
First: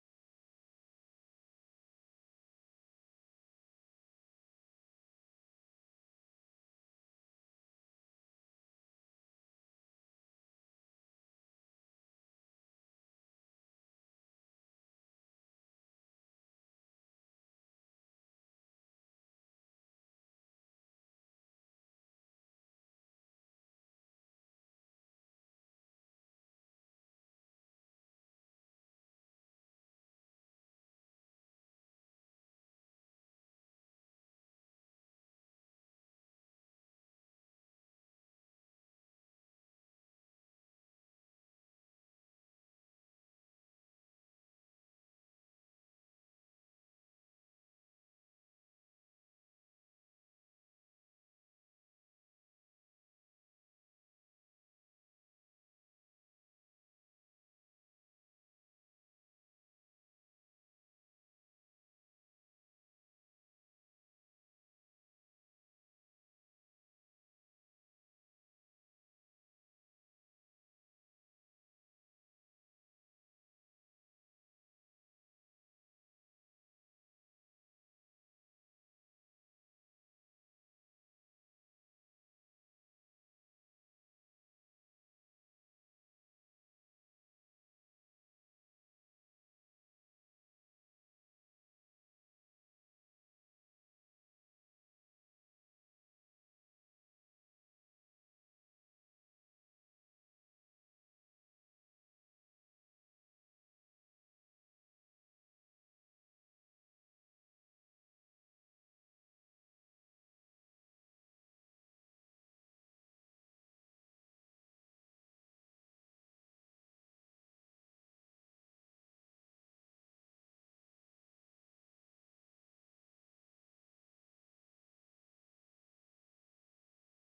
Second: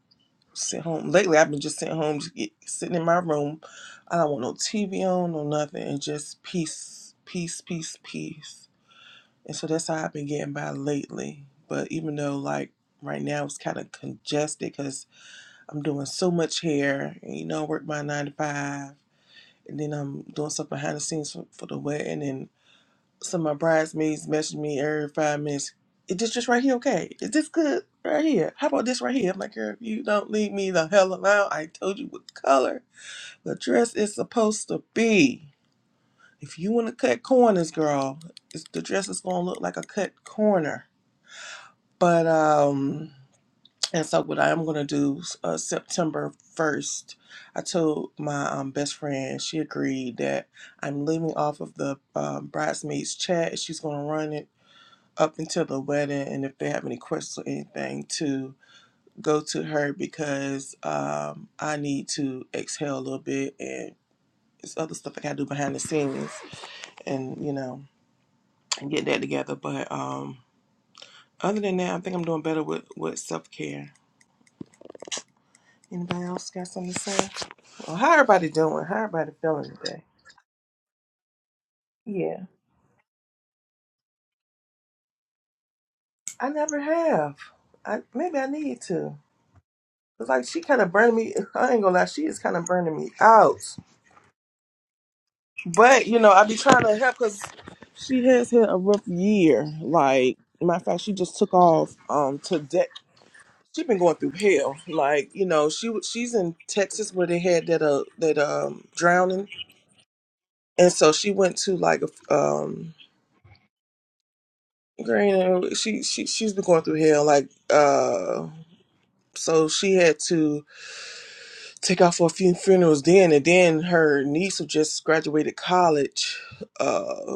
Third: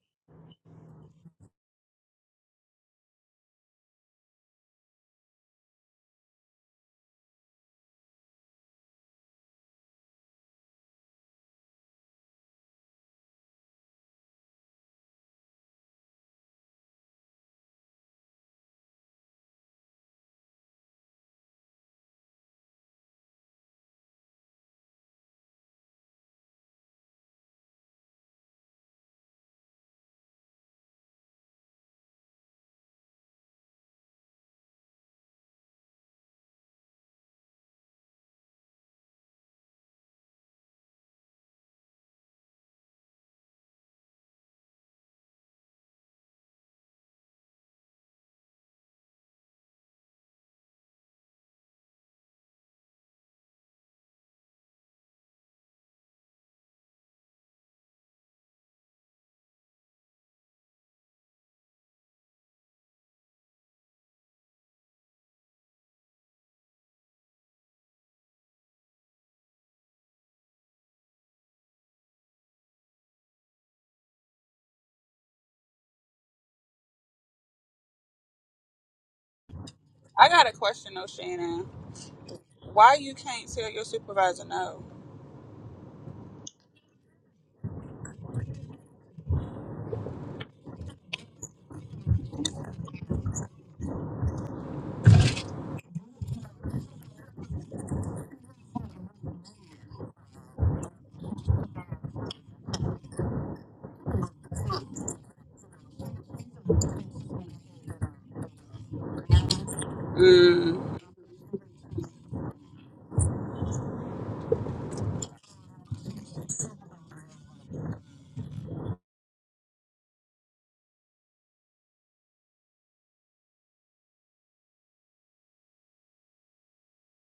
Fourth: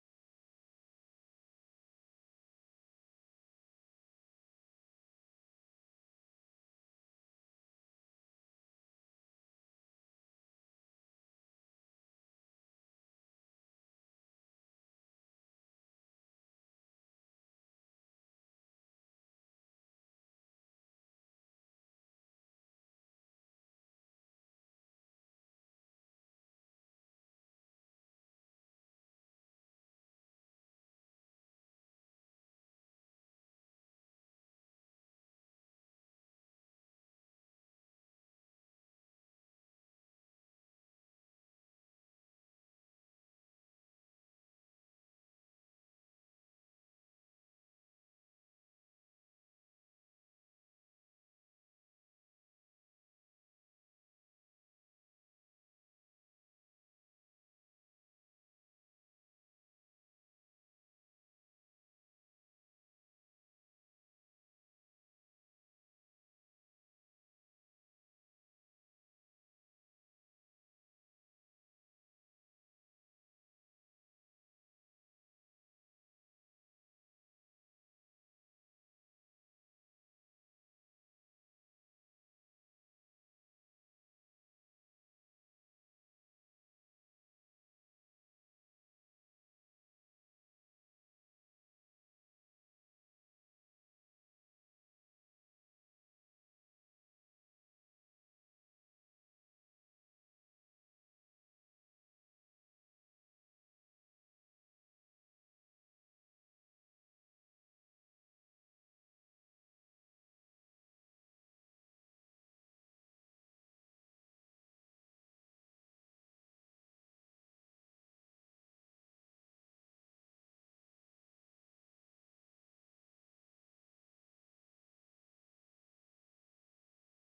Speaker 1: sit home. Lately, I've been just sitting home, just get, sitting in my room. I don't want no TV on, no nothing, and just peace, peace, peace, peace. And so that's how I've been getting by lately. But even though like right now it's kind of congested because I'm doing so much hair, and you know, I work my nine to five. And then I'm doing stuff behind the scenes for, for the wedding, and. So my bridesmaids message me every five minutes. Is this just right here okay? Is this good right here? How about this right here? I'm like, girl, if you don't leave me the hell alone, I told you what color the dress is supposed to be. If you want to cut corners, girl, it's, the dress is going to look like a cut corner. But, um, and so what I'm going to do uh, September 1st, I told my um, best friend, she agreed that I'm leaving off of the um, bridesmaids chat. She's going to run it up until the wedding and if they have any questions or anything to go to her because um, I need to exhale a little bit and it's other stuff I gotta do behind the scenes and you know and get that together. But um, other than that, I think I'm doing better with with self care. Anybody else got something to say? Well, how everybody doing? How everybody feeling today?
Speaker 2: i got a question though shannon
Speaker 1: Yeah,
Speaker 2: Why you can't tell your supervisor no?
Speaker 1: I never have. I maybe I need to. It's like she kind of burned me. I ain't gonna lie, she is kind of burning me out But you know, I be trying to help because she has had a rough year. Like, matter of fact, she just took off um to de- She been going through hell. Like, you know, she w- she's in Texas where they had that uh that um drowning,
Speaker 2: Mm,
Speaker 1: and so she went to like a um. Girl, you know, she she she's been going through hell. Like, uh, so she had to take off for a few funerals then, and then her niece who just graduated college. uh,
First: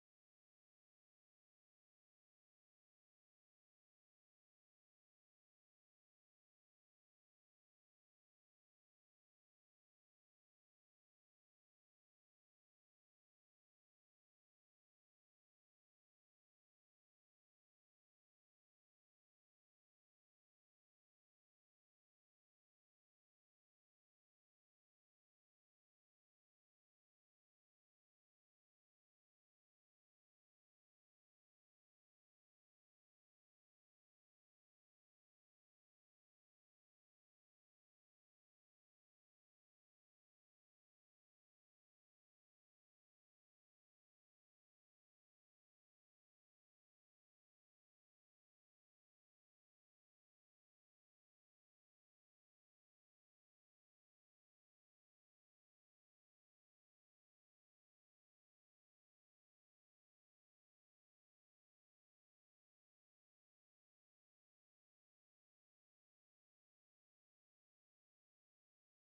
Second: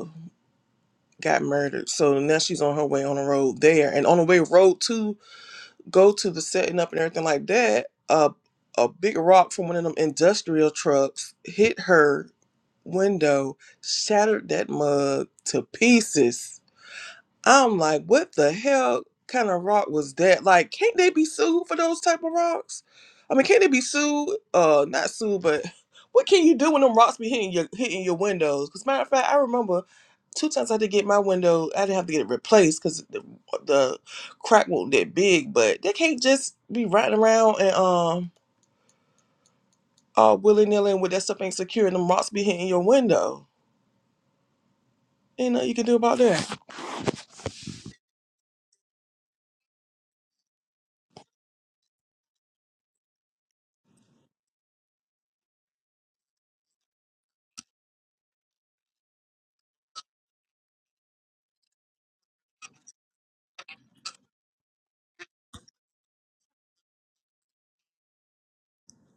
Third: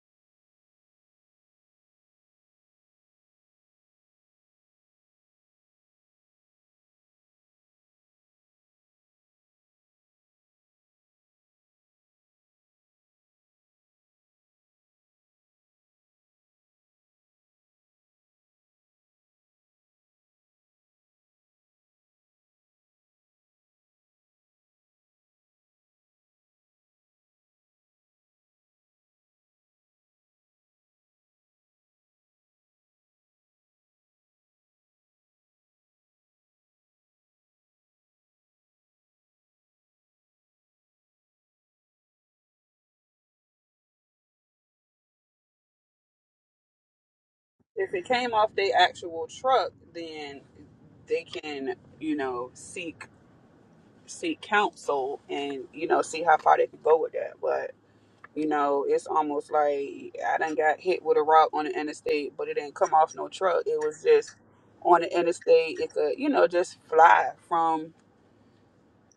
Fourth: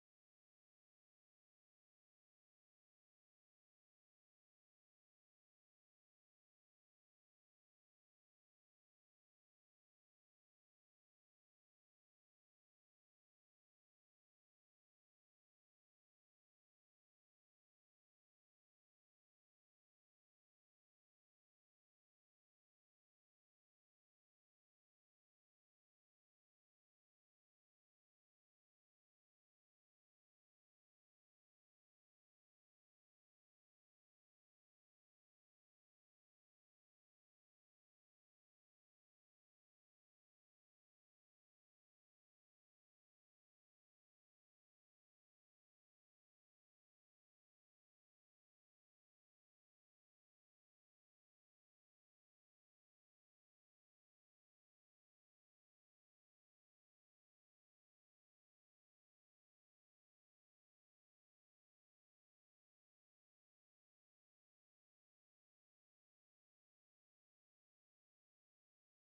Speaker 1: got murdered. So now she's on her way on the road there. And on the way road to go to the setting up and everything like that, uh, a big rock from one of them industrial trucks hit her window, shattered that mug to pieces. I'm like, what the hell kind of rock was that? Like, can't they be sued for those type of rocks? I mean, can't they be sued? Uh, not sued, but what can you do when them rocks be hitting your hitting your windows? Because matter of fact, I remember two times I did get my window. I didn't have to get it replaced because the, the crack wasn't that big. But they can't just be riding around and um all willy nilly with that stuff ain't secure and them rocks be hitting your window. Ain't nothing you can do about that.
Speaker 2: if it came off the actual truck, then they can, you know, seek seek counsel and you know see how far they can go with that. But you know, it's almost like I done got hit with a rock on the interstate, but it didn't come off no truck. It was just on the interstate. It could, you know, just fly from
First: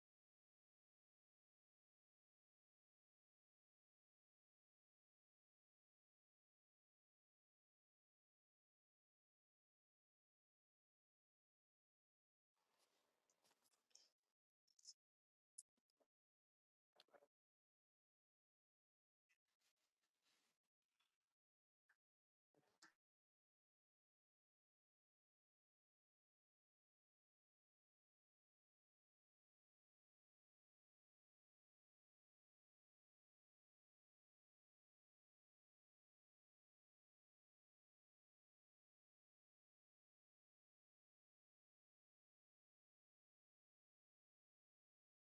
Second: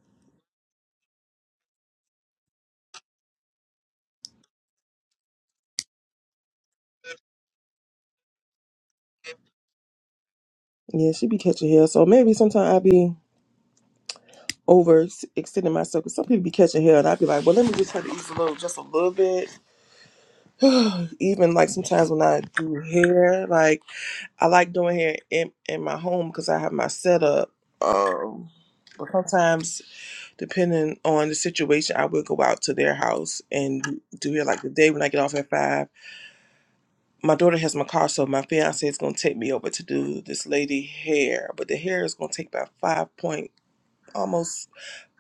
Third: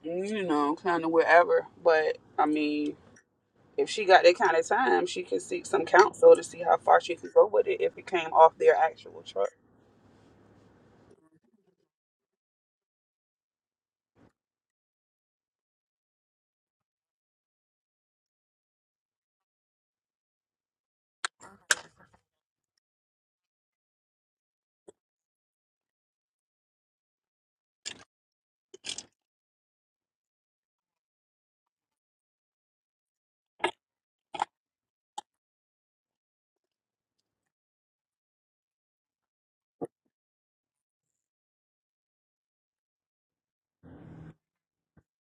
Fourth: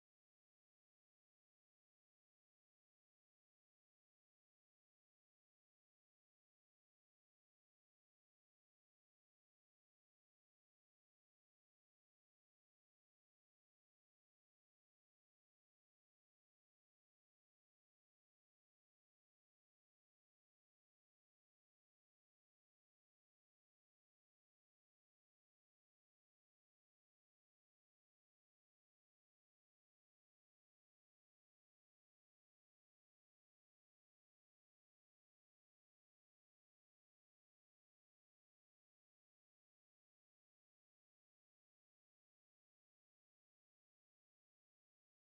Speaker 2: you know kind of wherever. But I mean, if she got that kind of time, she could seek some counsel to see how far she could go with it if it came off their actual truck.
Speaker 1: Yeah, she be catching hell. So maybe sometime I be. over extending myself because some people be catching hell and I'd be like, well, let me just cut the ease a little, just a little bit. Even like sometimes when I do hair, like I like doing hair in, in my home because I have my setup. Um, but sometimes, depending on the situation, I will go out to their house and do do hair. Like the day when I get off at five, my daughter has my car, so my fiance is gonna take me over to do this lady hair. But the hair is gonna take about five point almost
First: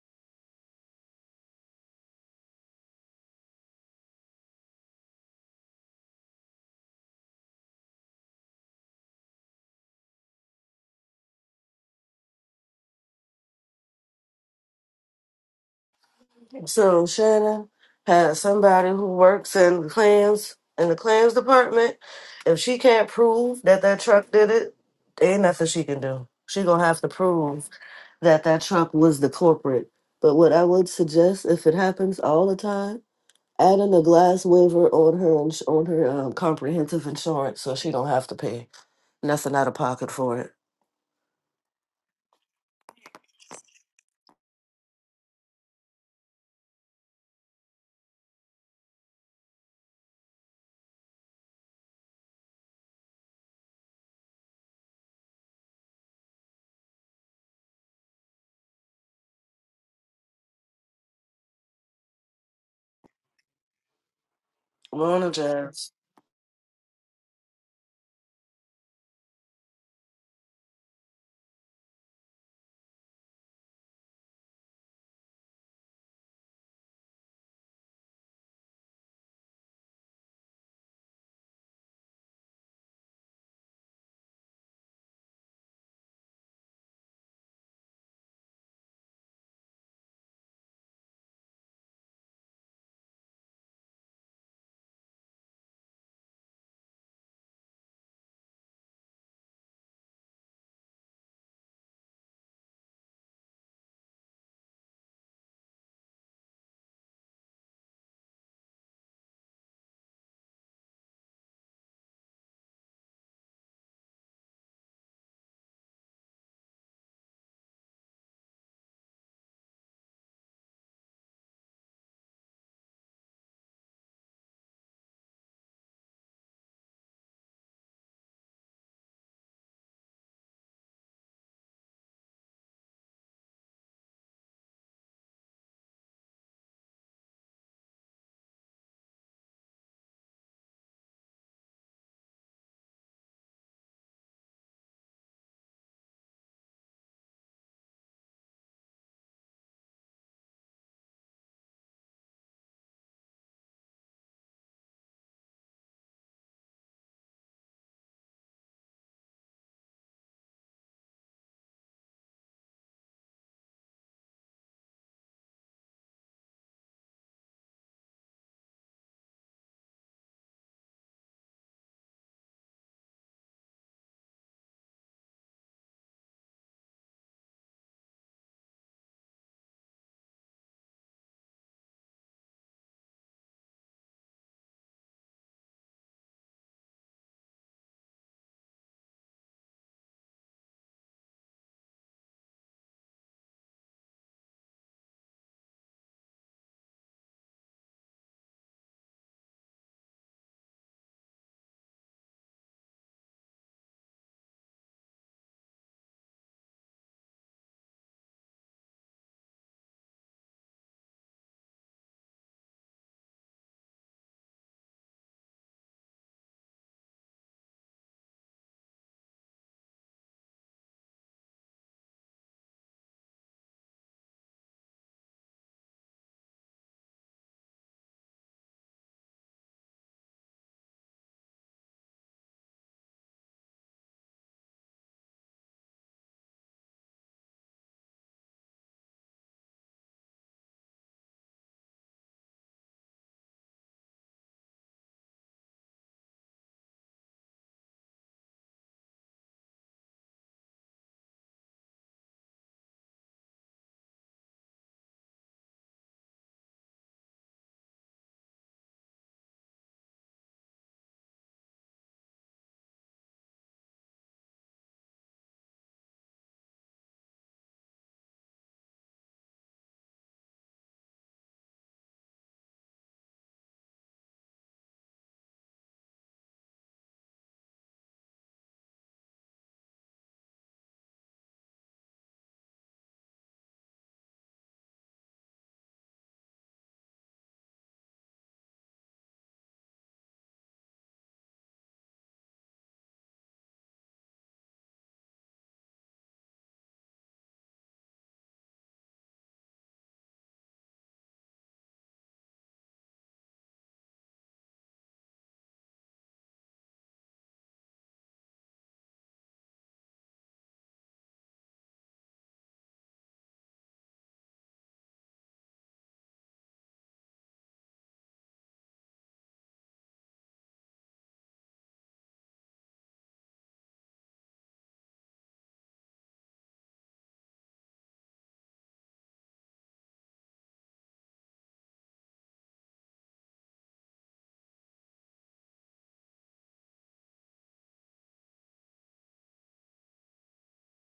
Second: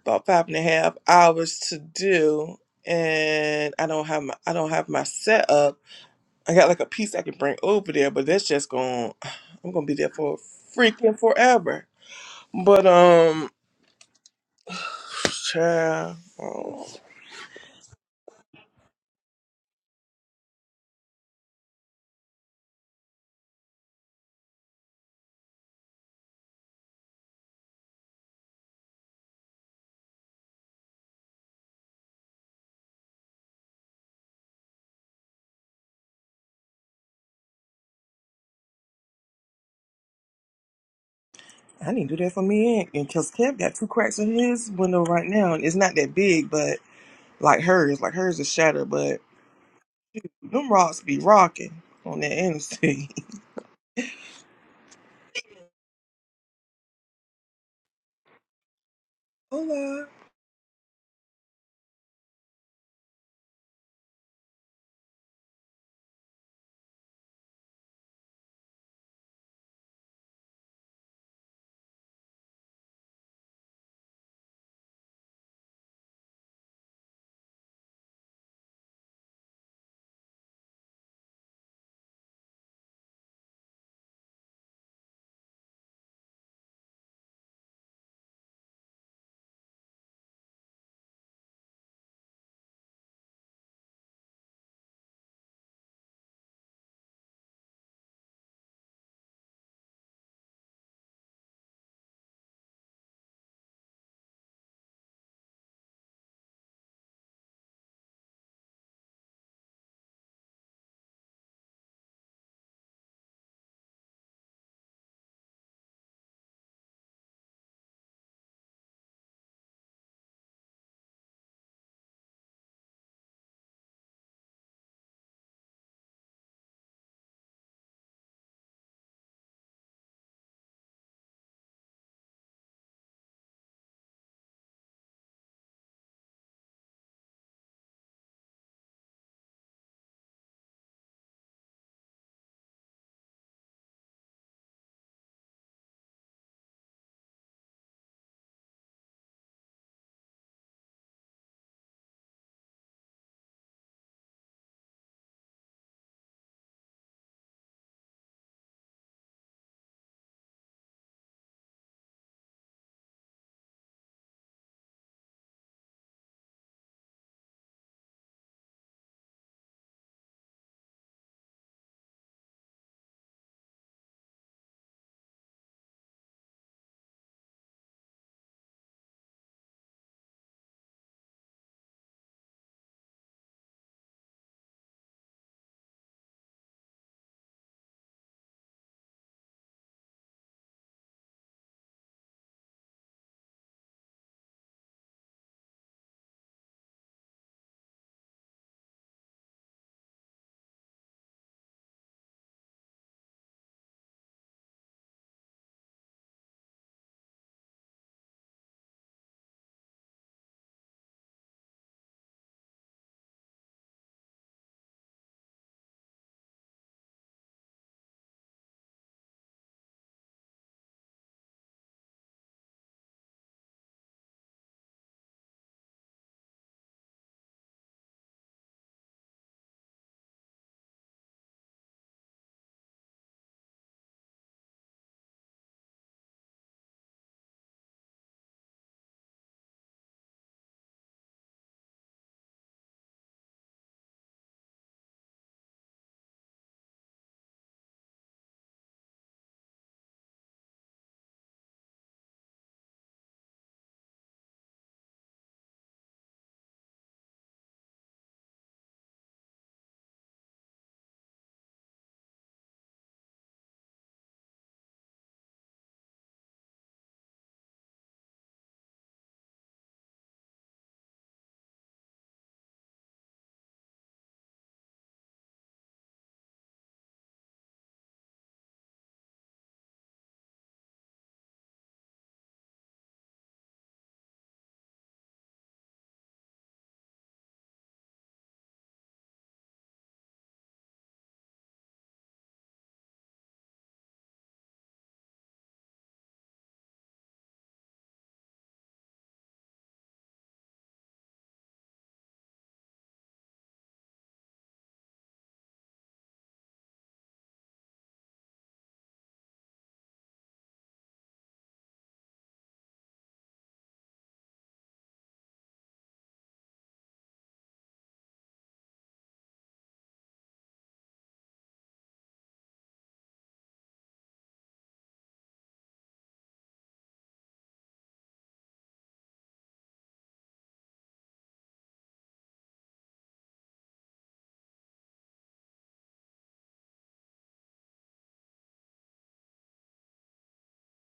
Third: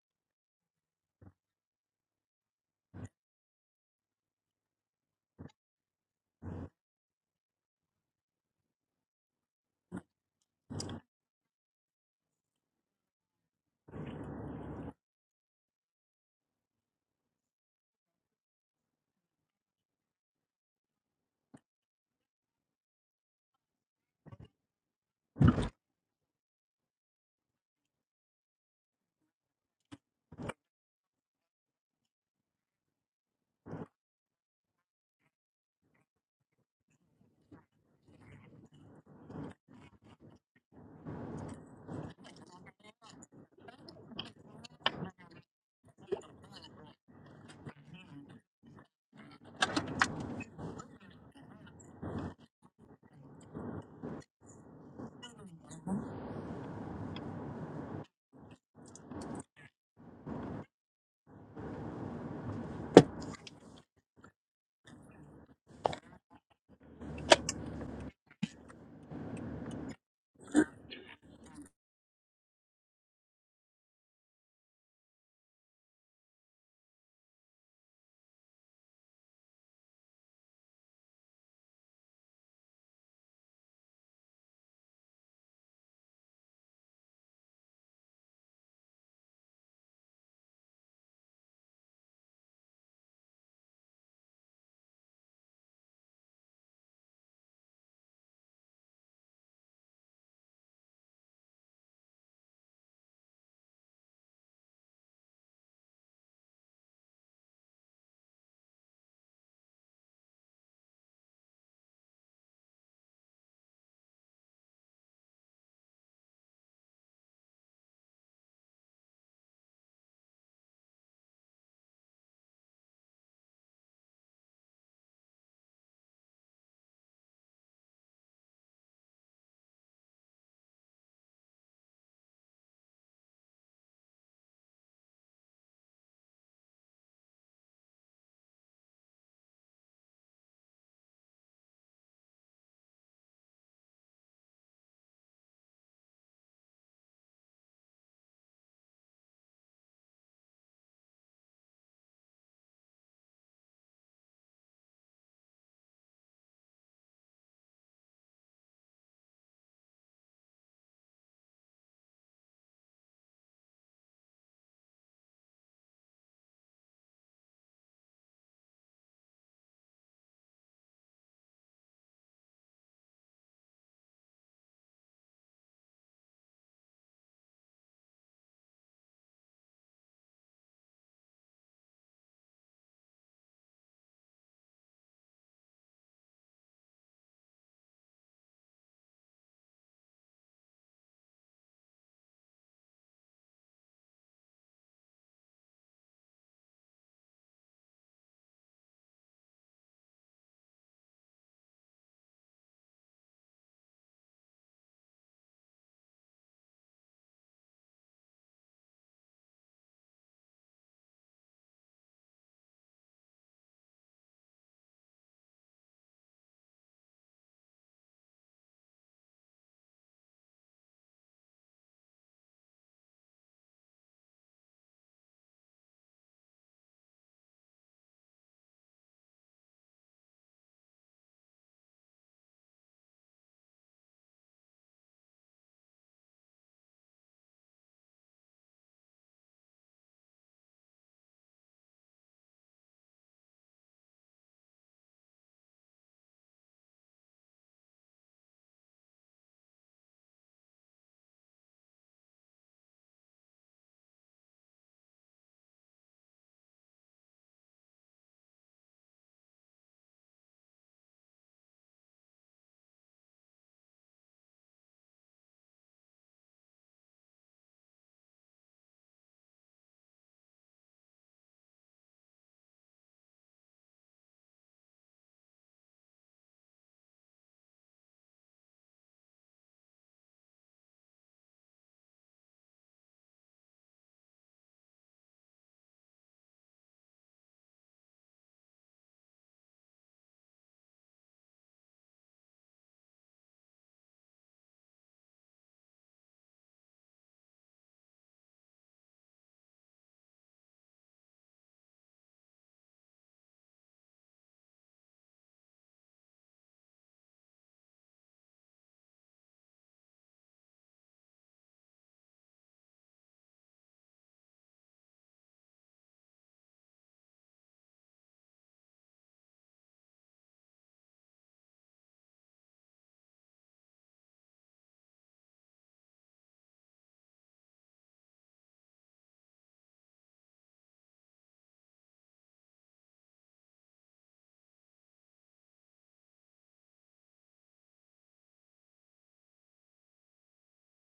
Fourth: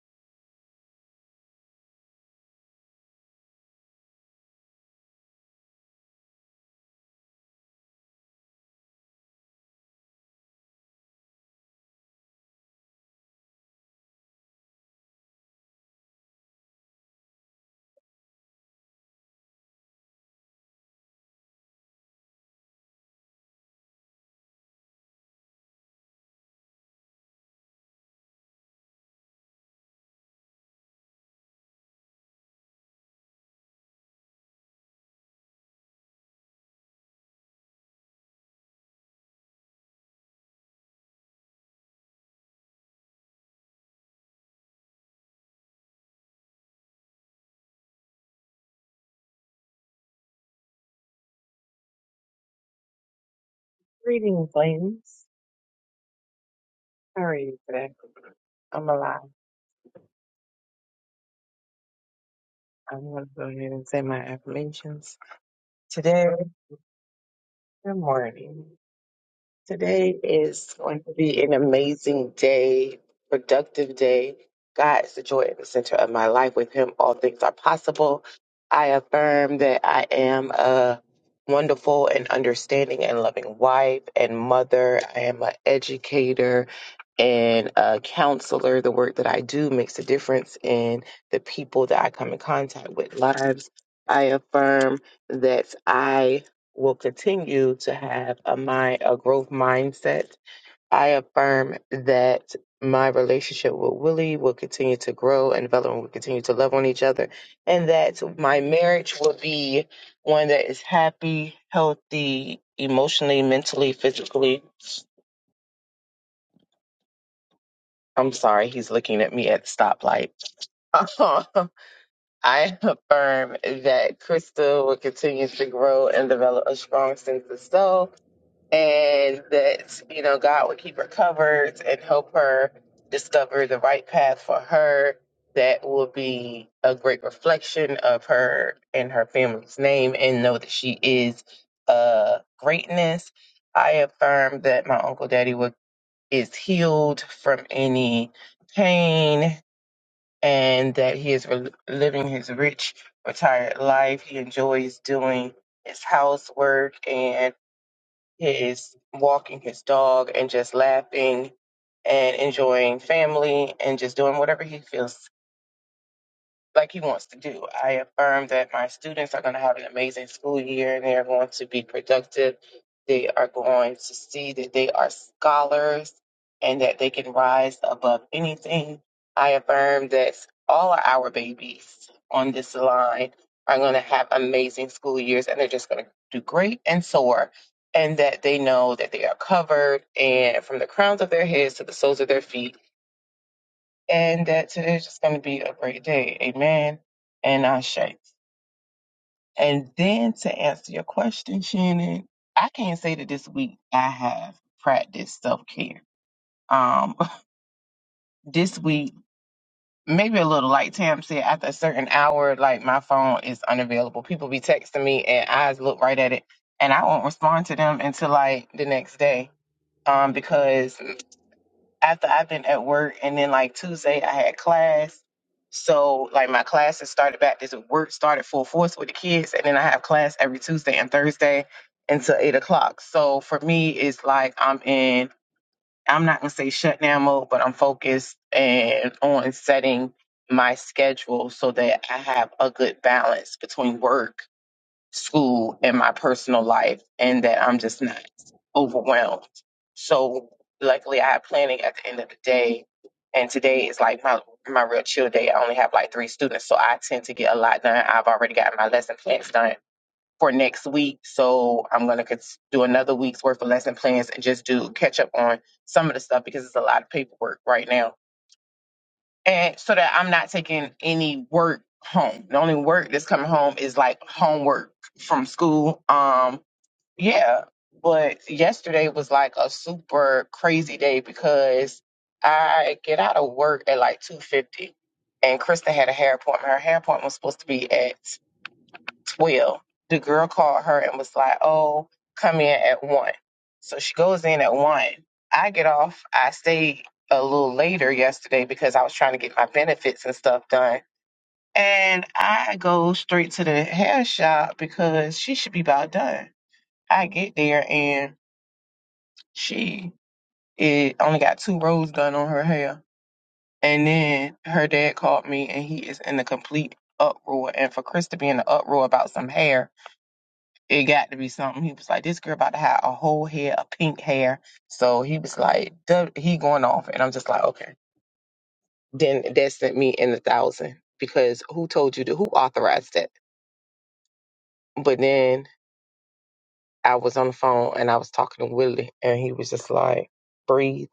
Speaker 1: about five and a half hours to do and I don't have my I don't have my setup. I got like a piece I can bring over there, but that's just going to I'm gonna be there for freaking forever. But um child, oh,
Speaker 3: So Shannon has somebody who works in the claims in the claims department. If she can't prove that that truck did it, ain't nothing she can do. She gonna have to prove that that truck was the corporate. But what I would suggest, if it happens all the time. adding a glass waiver on her ins- on her um, comprehensive insurance, so she don't have to pay nothing out of pocket for it.
Speaker 1: I need to do that for me and cause Kev got two cracks in his window right now and it's not that big but like hers, like hers is shattered, but them rocks be rocking on that interstate.
Speaker 4: Greetings, ladies. How are you today? I'm alive.
Speaker 1: Hola.
Speaker 4: I'm going to go ahead and say my affirmations.
Speaker 3: Morning, Jazz.
Speaker 4: Today, good morning. Today is going to be an amazing day, productive day. God is the joy at the center of my life. With Him, all things are possible. I affirm that I am a wonderful and understanding and loving wife and mother. I am an educator and a counselor. The work that I do makes a difference in the people that I come in contact with lives. I affirm that I will continue to have a mind a growth mindset. I affirm that my relationship with Willie will continue to grow and develop and will continue to love on each other and that my marriage will be one that is happy, healthy, emotionally, mentally, physically. I'm sorry, he's looking at me at the stoplight. I affirm that Krista will continue to grow and develop a strong sense of self and that you know God would keep her covered and help her discover the right path for her that will be a great reflection of her and her family's name and know that she is uh greatness. I affirm that my uncle daddy will, is healed from any pain and that he is re- living his rich retired life. He enjoys doing his housework and his walking his dog and just laughing and enjoying family and just doing whatever he feels like he wants to do. I affirm that my students are going to have an amazing school year and they are going to be productive. They are going to see that they are scholars and that they can rise above anything. I affirm that all of our babies on this line are going to have amazing school years and they're just going to do great and soar. And that they know that they are covered and from the crowns of their heads to the soles of their feet and that today is just going to be a great day. Amen. And I shake. And then to answer your question, Shannon, I can't say that this week I have practiced self care. Um, this week, maybe a little, like Tam said, after a certain hour, like my phone is unavailable. People be texting me and I look right at it and I won't respond to them until like the next day. Um, because after I've been at work and then like Tuesday I had class. So like my classes started back this work started full force with the kids and then I have class every Tuesday and Thursday until eight o'clock. So for me it's like I'm in I'm not gonna say shutdown mode, but I'm focused and on setting my schedule so that I have a good balance between work school and my personal life and that I'm just not overwhelmed. So luckily I had planning at the end of the day and today is like my my real chill day. I only have like three students, so I tend to get a lot done. I've already got my lesson plans done for next week, so I'm gonna cons- do another week's worth of lesson plans and just do catch up on some of the stuff because it's a lot of paperwork right now and so that I'm not taking any work home. The only work that's coming home is like homework from school. Um, yeah, but yesterday was like a super crazy day because I get out of work at like two fifty, and Krista had a hair appointment. Her hair appointment was supposed to be at well, the girl called her and was like, "Oh, come in at one." So she goes in at one. I get off. I stayed a little later yesterday because I was trying to get my benefits and stuff done. And I go straight to the hair shop because she should be about done. I get there and she it only got two rows done on her hair. And then her dad called me and he is in a complete uproar. And for Chris to be in an uproar about some hair it got to be something. He was like, this girl about to have a whole hair, a pink hair. So he was like, duh, he going off. And I'm just like, okay. Then that sent me in the thousand because who told you to, who authorized that? But then I was on the phone and I was talking to Willie and he was just like, breathe,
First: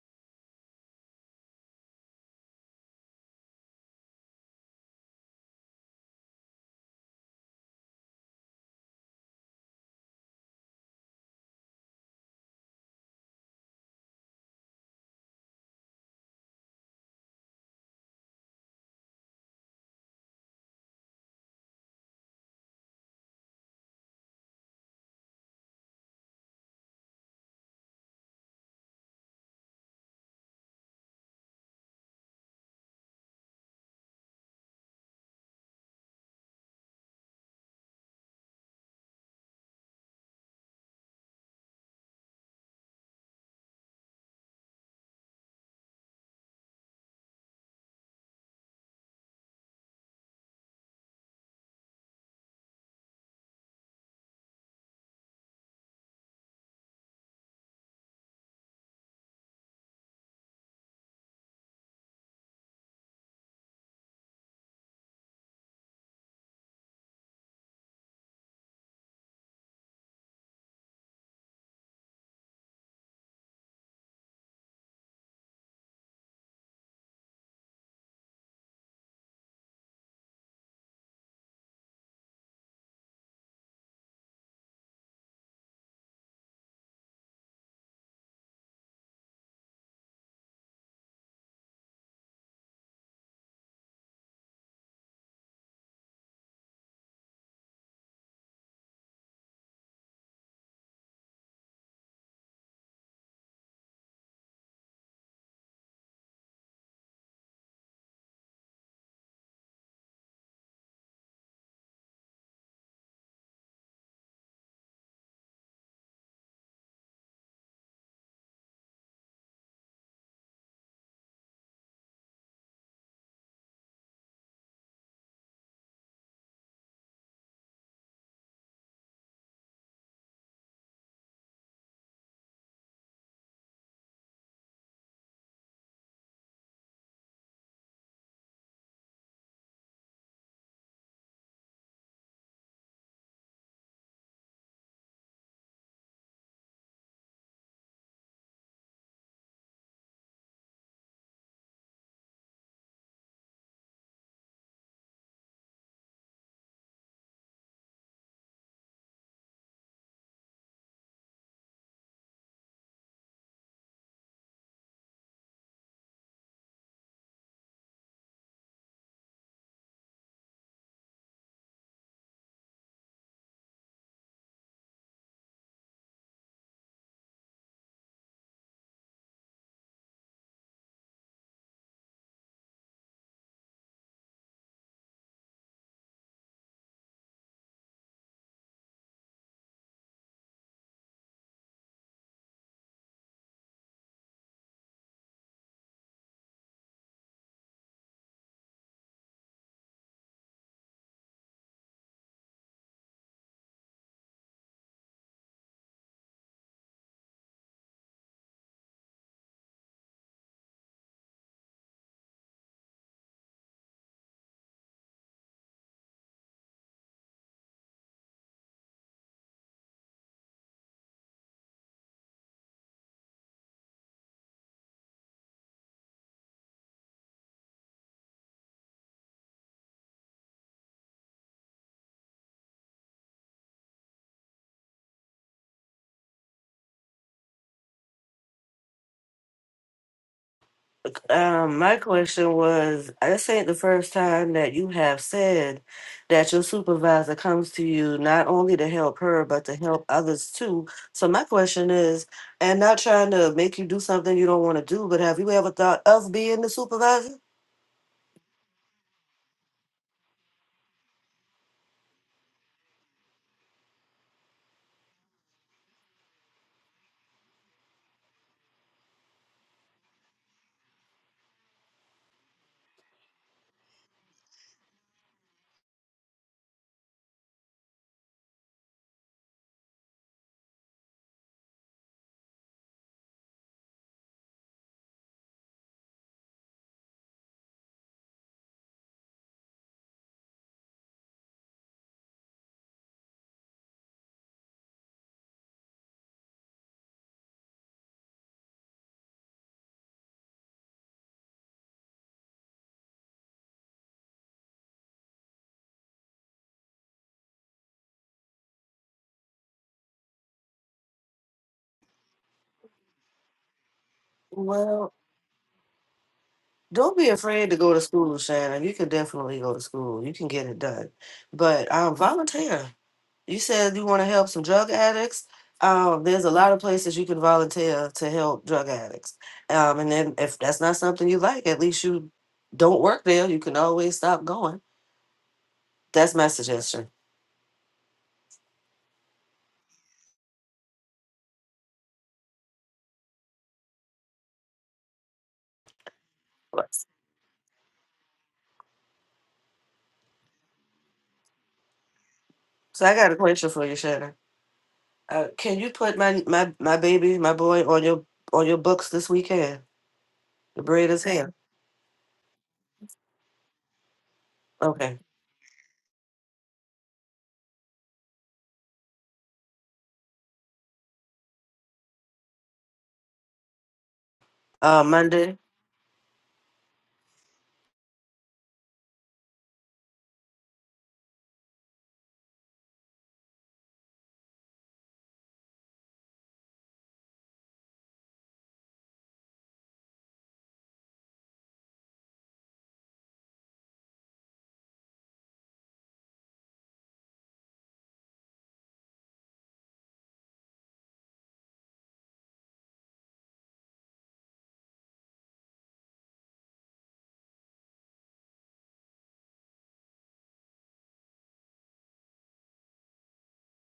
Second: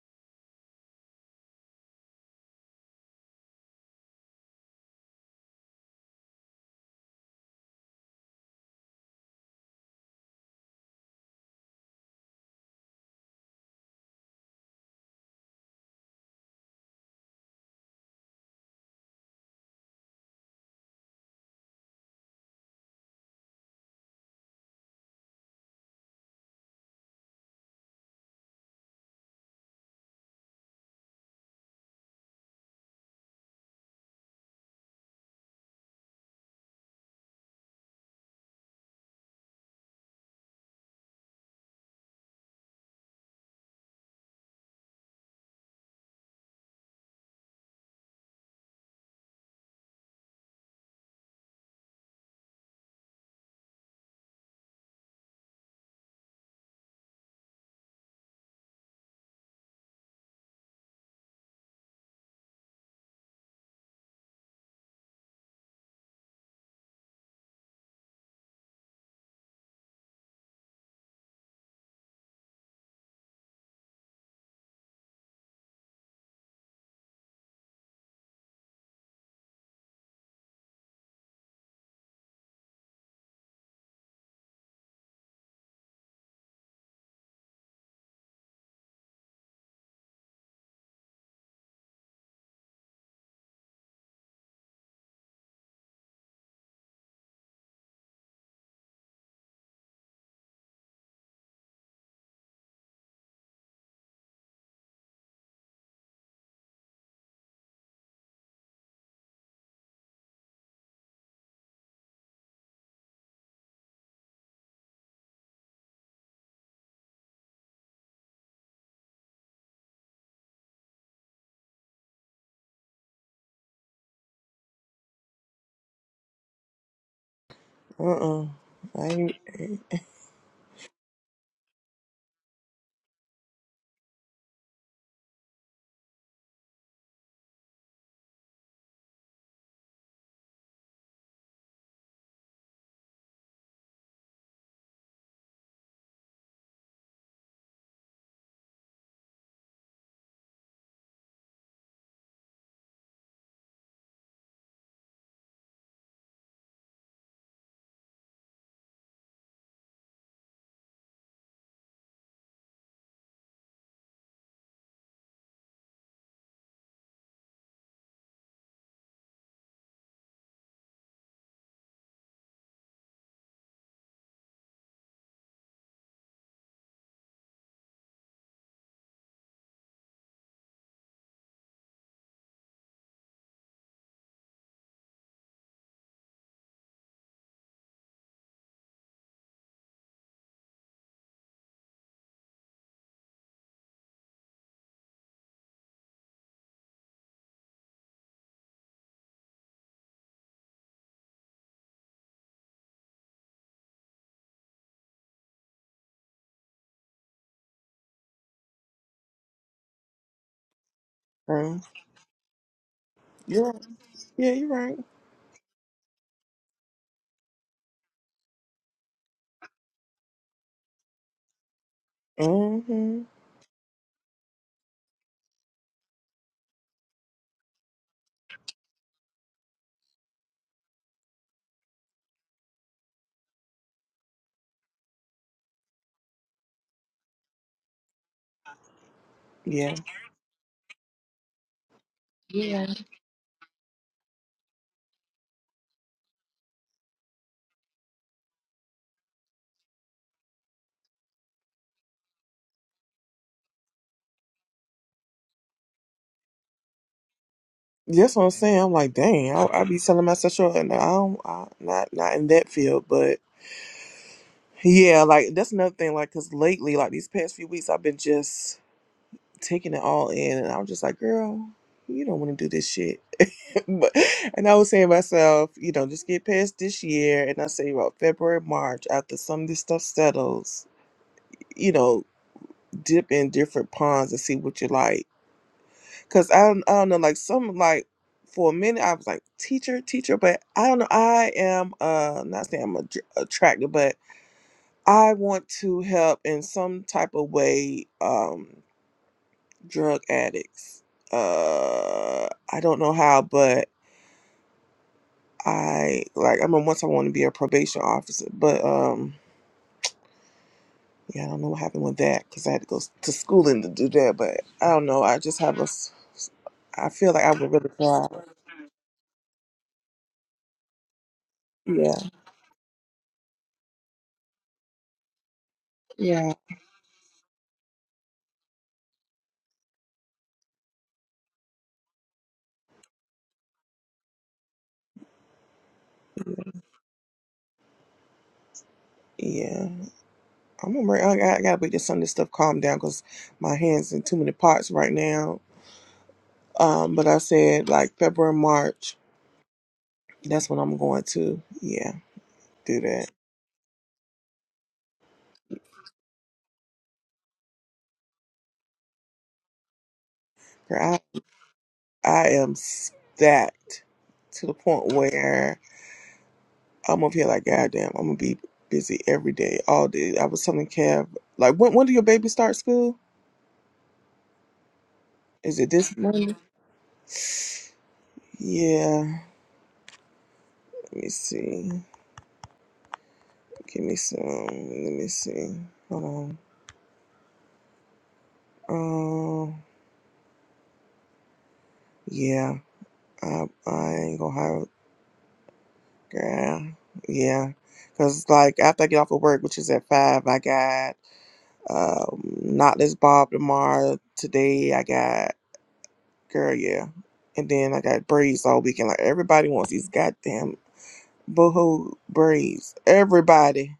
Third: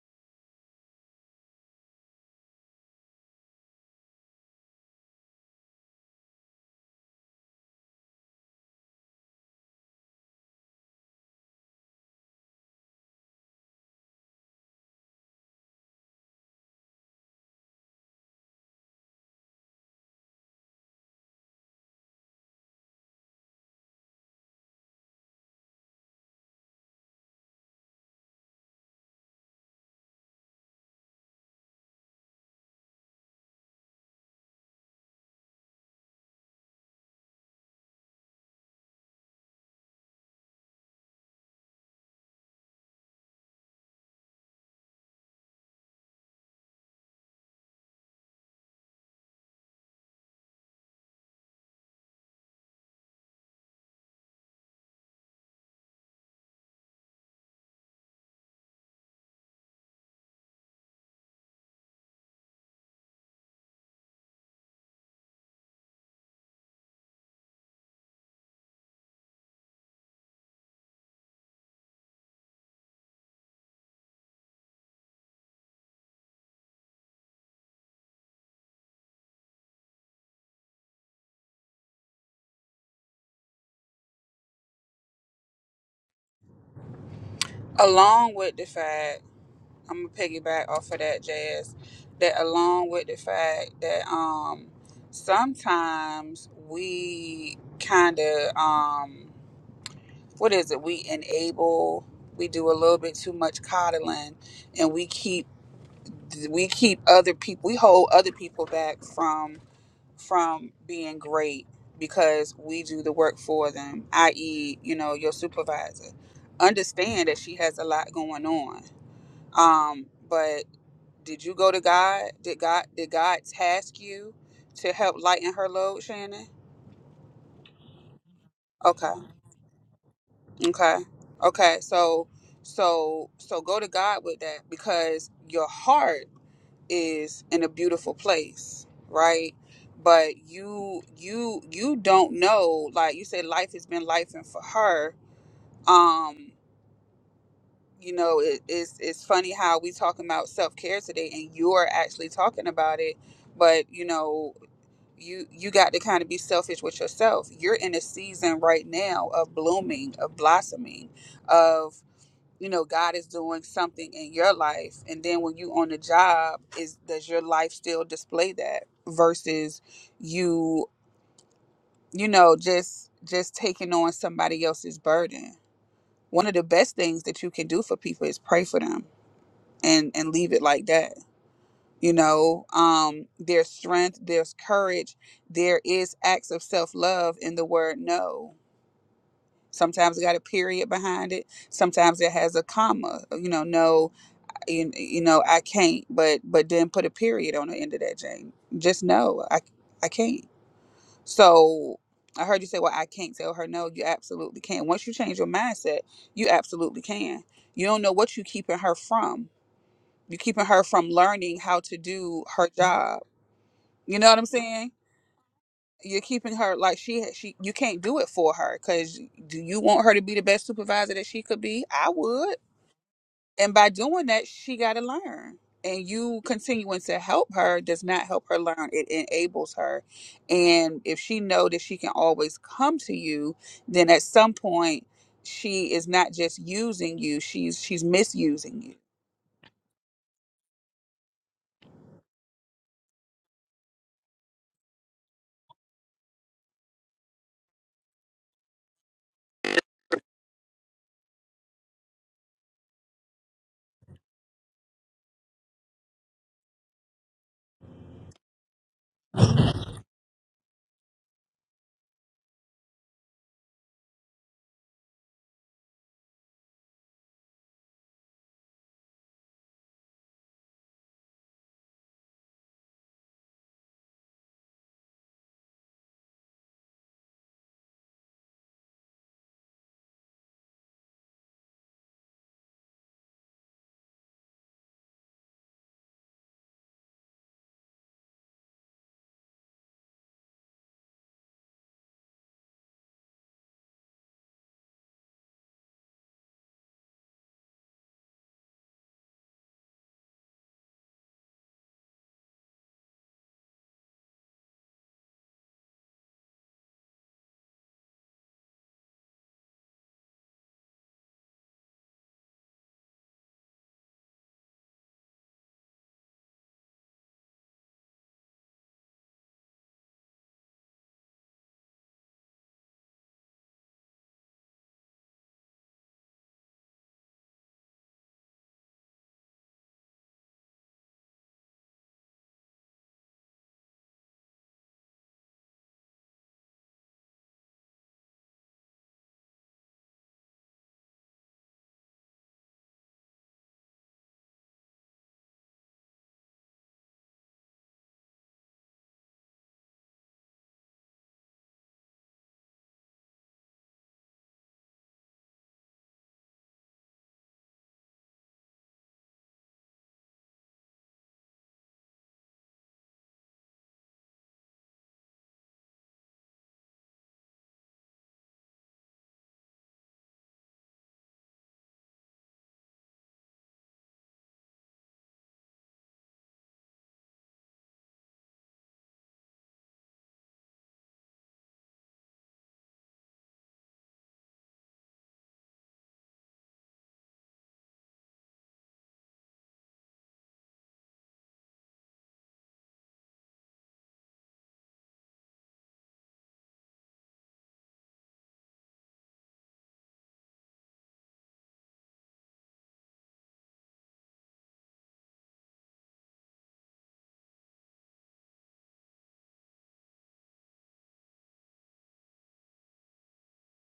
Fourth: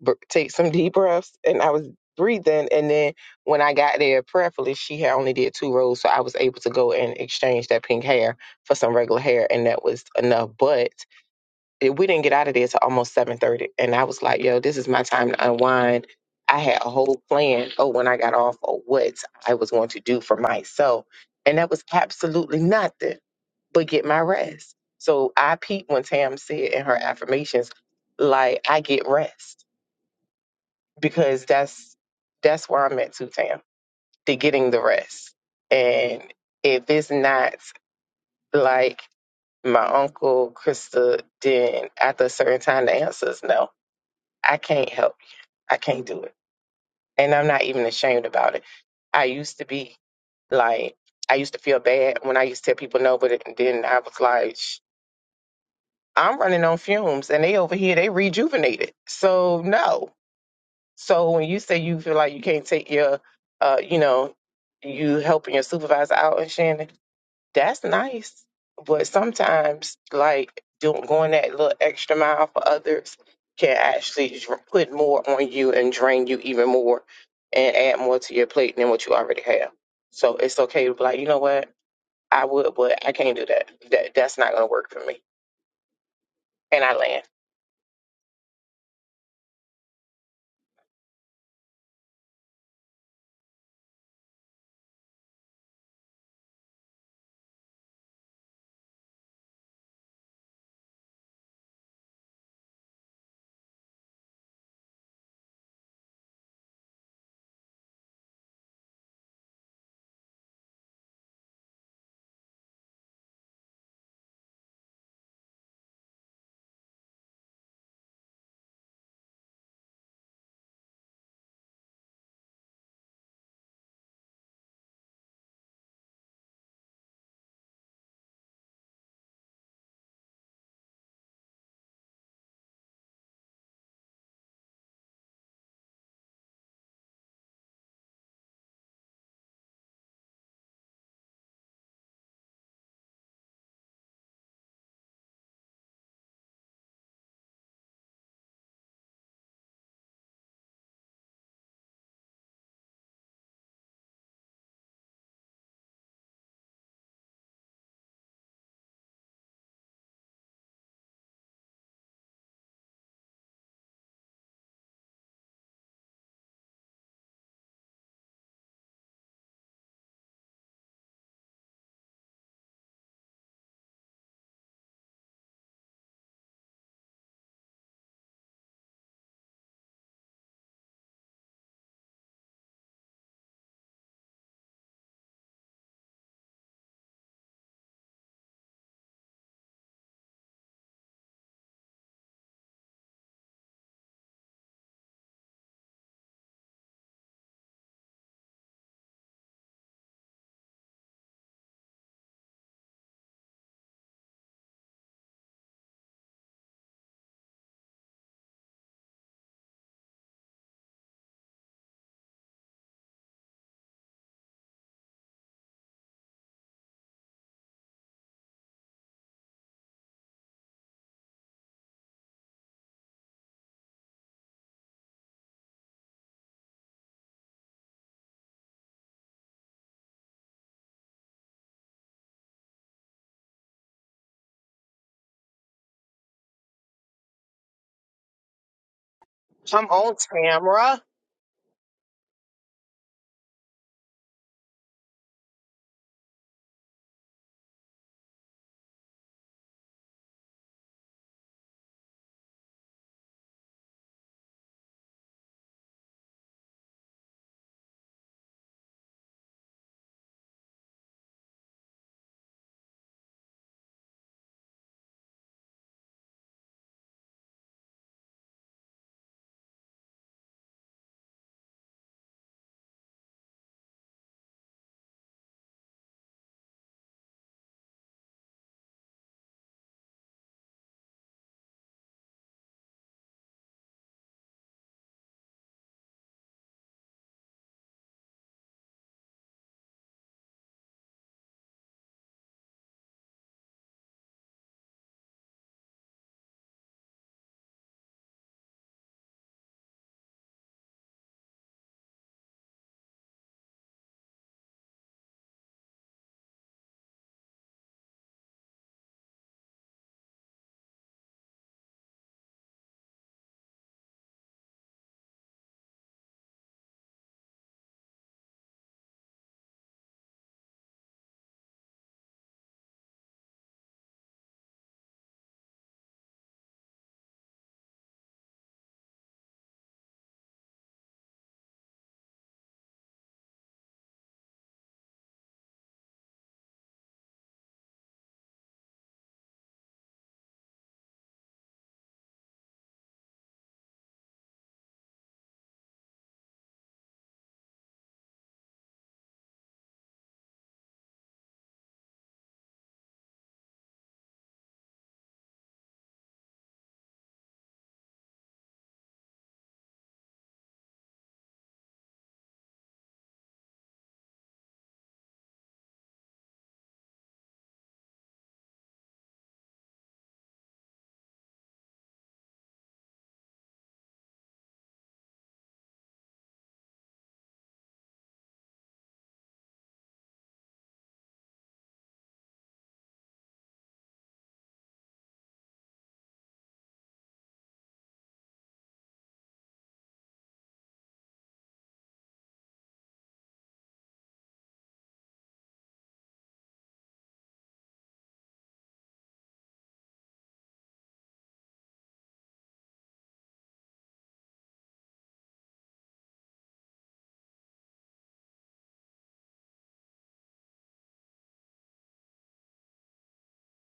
Speaker 4: br- take some deep breaths. And I was breathing. And then when I got there, prayerfully, she had only did two rows. So I was able to go and exchange that pink hair for some regular hair. And that was enough. But it- we didn't get out of there till almost seven thirty, and I was like, "Yo, this is my time to unwind." I had a whole plan. Oh, when I got off, of what I was going to do for myself, and that was absolutely nothing but get my rest. So I peeped when Tam said in her affirmations, like I get rest because that's that's where I'm at too, Tam. To getting the rest, and if it's not like my uncle Krista, then after a certain time, the answer is no I can't help. you. I can't do it. And I'm not even ashamed about it. I used to be like, I used to feel bad when I used to tell people no, but then I was like, "Sh- I'm running on fumes and they over here, they rejuvenated. So no. So when you say you feel like you can't take your, uh, you know, you helping your supervisor out and Shannon, that's nice, but sometimes like doing going that little extra mile for others can actually dr- put more on you and drain you even more and add more to your plate than what you already have. So it's okay to be like, you know what, I would, but I can't do that. That that's not gonna work for me. And I land.
Speaker 2: Along with the fact, I'm gonna piggyback off of that, Jazz. That along with the fact that um sometimes we kind of um what is it? We enable. We do a little bit too much coddling, and we keep we keep other people. We hold other people back from. from being great because we do the work for them, i.e., you know, your supervisor. Understand that she has a lot going on. Um, but did you go to God? Did God did God task you to help lighten her load, Shannon?
Speaker 1: Uh uh I
Speaker 2: Okay.
Speaker 1: ain't,
Speaker 2: Okay. Okay. So so so go to God with that because your heart is in a beautiful place, right? But you you you don't know, like you said, life has been life and for her. Um, you know, it, it's it's funny how we talking about self care today and you're actually talking about it, but you know, you you got to kind of be selfish with yourself. You're in a season right now of blooming, of blossoming, of you know god is doing something in your life and then when you on the job is does your life still display that versus you you know just just taking on somebody else's burden one of the best things that you can do for people is pray for them and and leave it like that you know um there's strength there's courage there is acts of self-love in the word no sometimes it got a period behind it sometimes it has a comma you know no you, you know i can't but but then put a period on the end of that jane just no i i can't so i heard you say well i can't tell her no you absolutely can once you change your mindset you absolutely can you don't know what you keeping her from you're keeping her from learning how
Speaker 1: um,
Speaker 2: to do her job
Speaker 1: yeah,
Speaker 2: you know what i'm
Speaker 1: yeah, you're
Speaker 2: saying
Speaker 1: right.
Speaker 2: you're keeping her like she she you can't do it for her because do you want her to be the best supervisor that she could be i would
Speaker 1: hmm
Speaker 2: And by doing that, she got to learn. And you continuing to help her does not help her learn. It enables her. And if she know that she can always come to you, then at some point she is not just using you, she's she's misusing you.
Speaker 4: Come
Speaker 1: Yeah,
Speaker 4: on, Tamra.
Speaker 3: Um, my question was, this ain't the first time that you have said that your supervisor comes to you not only to help her but to help others too. So my question is, and not trying to make you do something you don't want to do, but have you ever thought of being the supervisor?
Speaker 1: that's what I'm saying. I'm like, dang, I, I be telling myself, sure, and I don't, I, not not in that field, but yeah, like that's another thing. Like, cause lately, like these past few weeks, I've been just taking it all in, and I'm just like, girl, you don't want to do this shit. but, and I was saying to myself, you know, just get past this year, and I say about February, March, after some of this stuff settles, you know, dip in different ponds and see what you like Cause I don't, I don't know, like some like for a minute I was like teacher, teacher, but I don't know. I am uh not saying I'm ad- attracted, but I want to help in some type of way um drug addicts. Uh, I don't know how, but I like I remember once I wanted to be a probation officer, but um yeah, I don't know what happened with that because I had to go s- to schooling to do that. But I don't
Speaker 3: Well.
Speaker 1: know. I just have a s- s- I
Speaker 3: Don't be
Speaker 1: feel like I
Speaker 3: afraid
Speaker 1: would
Speaker 3: to
Speaker 1: really
Speaker 3: go to school,
Speaker 1: thrive.
Speaker 3: Shannon. You can definitely go to school. You can get it done. But um,
Speaker 1: Yeah,
Speaker 3: volunteer. You said you want to help some drug addicts. Um, there's a
Speaker 1: yeah,
Speaker 3: lot of places you can volunteer to help drug addicts. Um, and then if that's not something you like, at least you don't work there. You can always stop going. That's my suggestion.
Speaker 1: yeah. I'm gonna bring, I, gotta- I gotta make this Sunday stuff calm down because my hands in too many pots right now.
Speaker 3: Right.
Speaker 1: Um, but I said like February, March. That's when I'm going to. Yeah, do
Speaker 3: So I
Speaker 1: that.
Speaker 3: got a question for you, Shannon. Uh, can you put my, my my baby, my boy, on your on your books this weekend? The braid
Speaker 1: Girl,
Speaker 3: is here.
Speaker 1: I I am stacked to the point
Speaker 3: Okay.
Speaker 1: where I'm up here like goddamn. I'm gonna be busy every day, all day. I was telling Kev like when when do your baby start school?
Speaker 3: Uh, Monday.
Speaker 1: Is it this Monday? Yeah. Let me see. Give me some. Let me see. Hold on. Um. Yeah. I, I ain't gonna have yeah, yeah. Cause like after I get off of work, which is at five, I got um not this Bob tomorrow. Today I got girl, yeah, and then I got braids all weekend. Like everybody wants these goddamn boohoo braids. Everybody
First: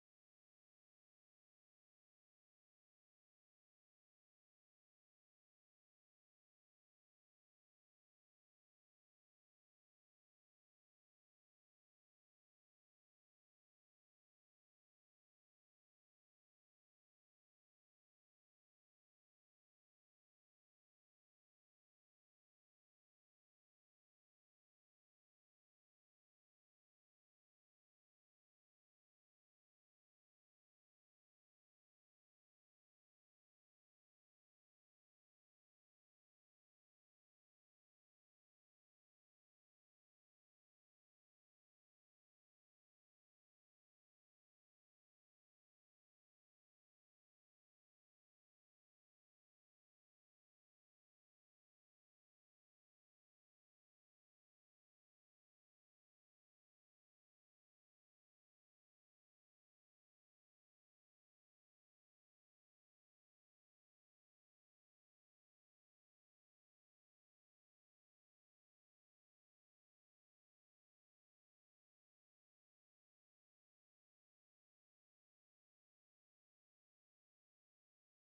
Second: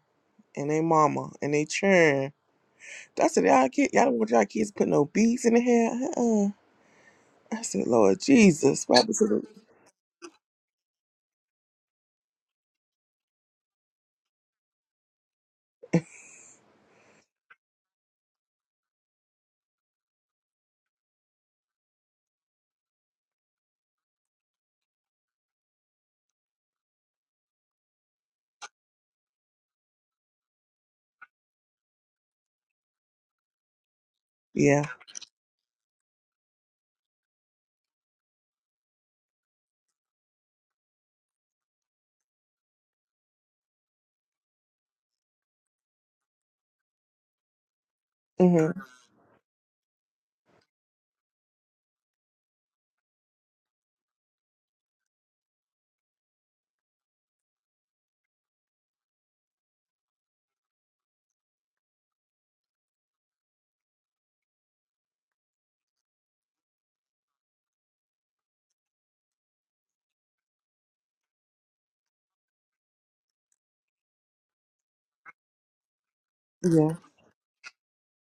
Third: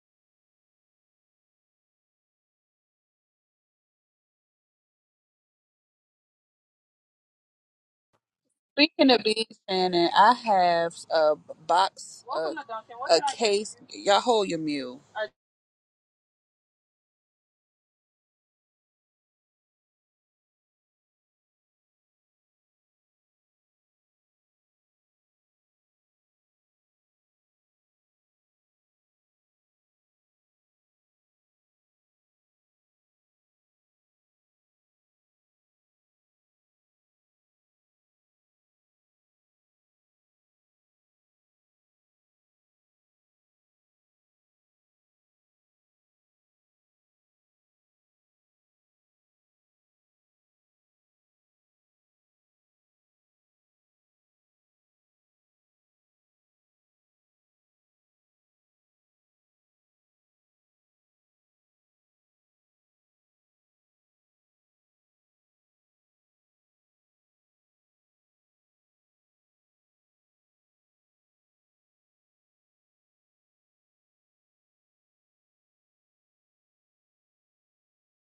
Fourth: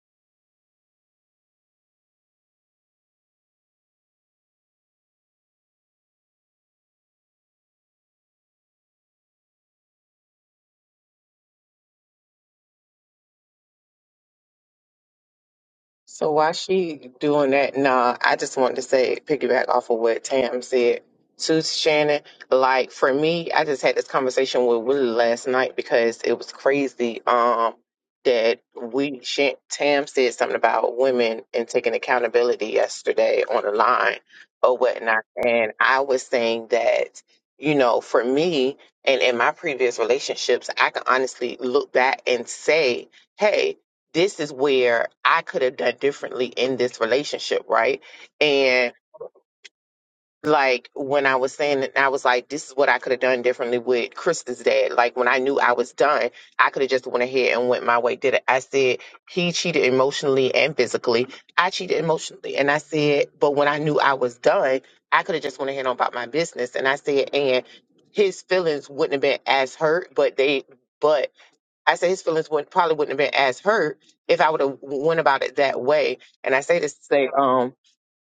Speaker 1: and they mama and they churn. I said, y'all kid, y'all don't want y'all kids put no beads in the hair. Uh-uh. I said, Lord Jesus, what
Speaker 2: Speaking
Speaker 1: happened
Speaker 2: of
Speaker 1: to the
Speaker 2: beads, Shannon, I have a box, a, a case. Y'all hold your mule.
Speaker 4: So while she doing that, nah, I just wanted to say piggyback off of what Tam said to Shannon. Like for me, I just had this conversation with Willie last night because it was crazy. Um, that we Shan- Tam said something about women and taking accountability yesterday on the line or
Speaker 1: yeah,
Speaker 4: whatnot, and I was saying that you know for me and in my previous relationships, I can honestly look back and say. Hey, this is where I could have done differently in this relationship, right?
Speaker 1: mm-hmm,
Speaker 4: And like when I was saying it, I was like, this is what I could have done differently with Krista's dad. Like when I knew I was done, I could have just went ahead and went my way, did it. I said, he cheated emotionally and physically. I cheated emotionally. And I said, but when I knew I was done, I could have just went ahead on about my business. And I said, and his feelings wouldn't have been as hurt, but they, but I say his feelings would probably wouldn't have been as hurt if I would have went about it that way. And I say this
Speaker 1: yeah,
Speaker 4: to say, um,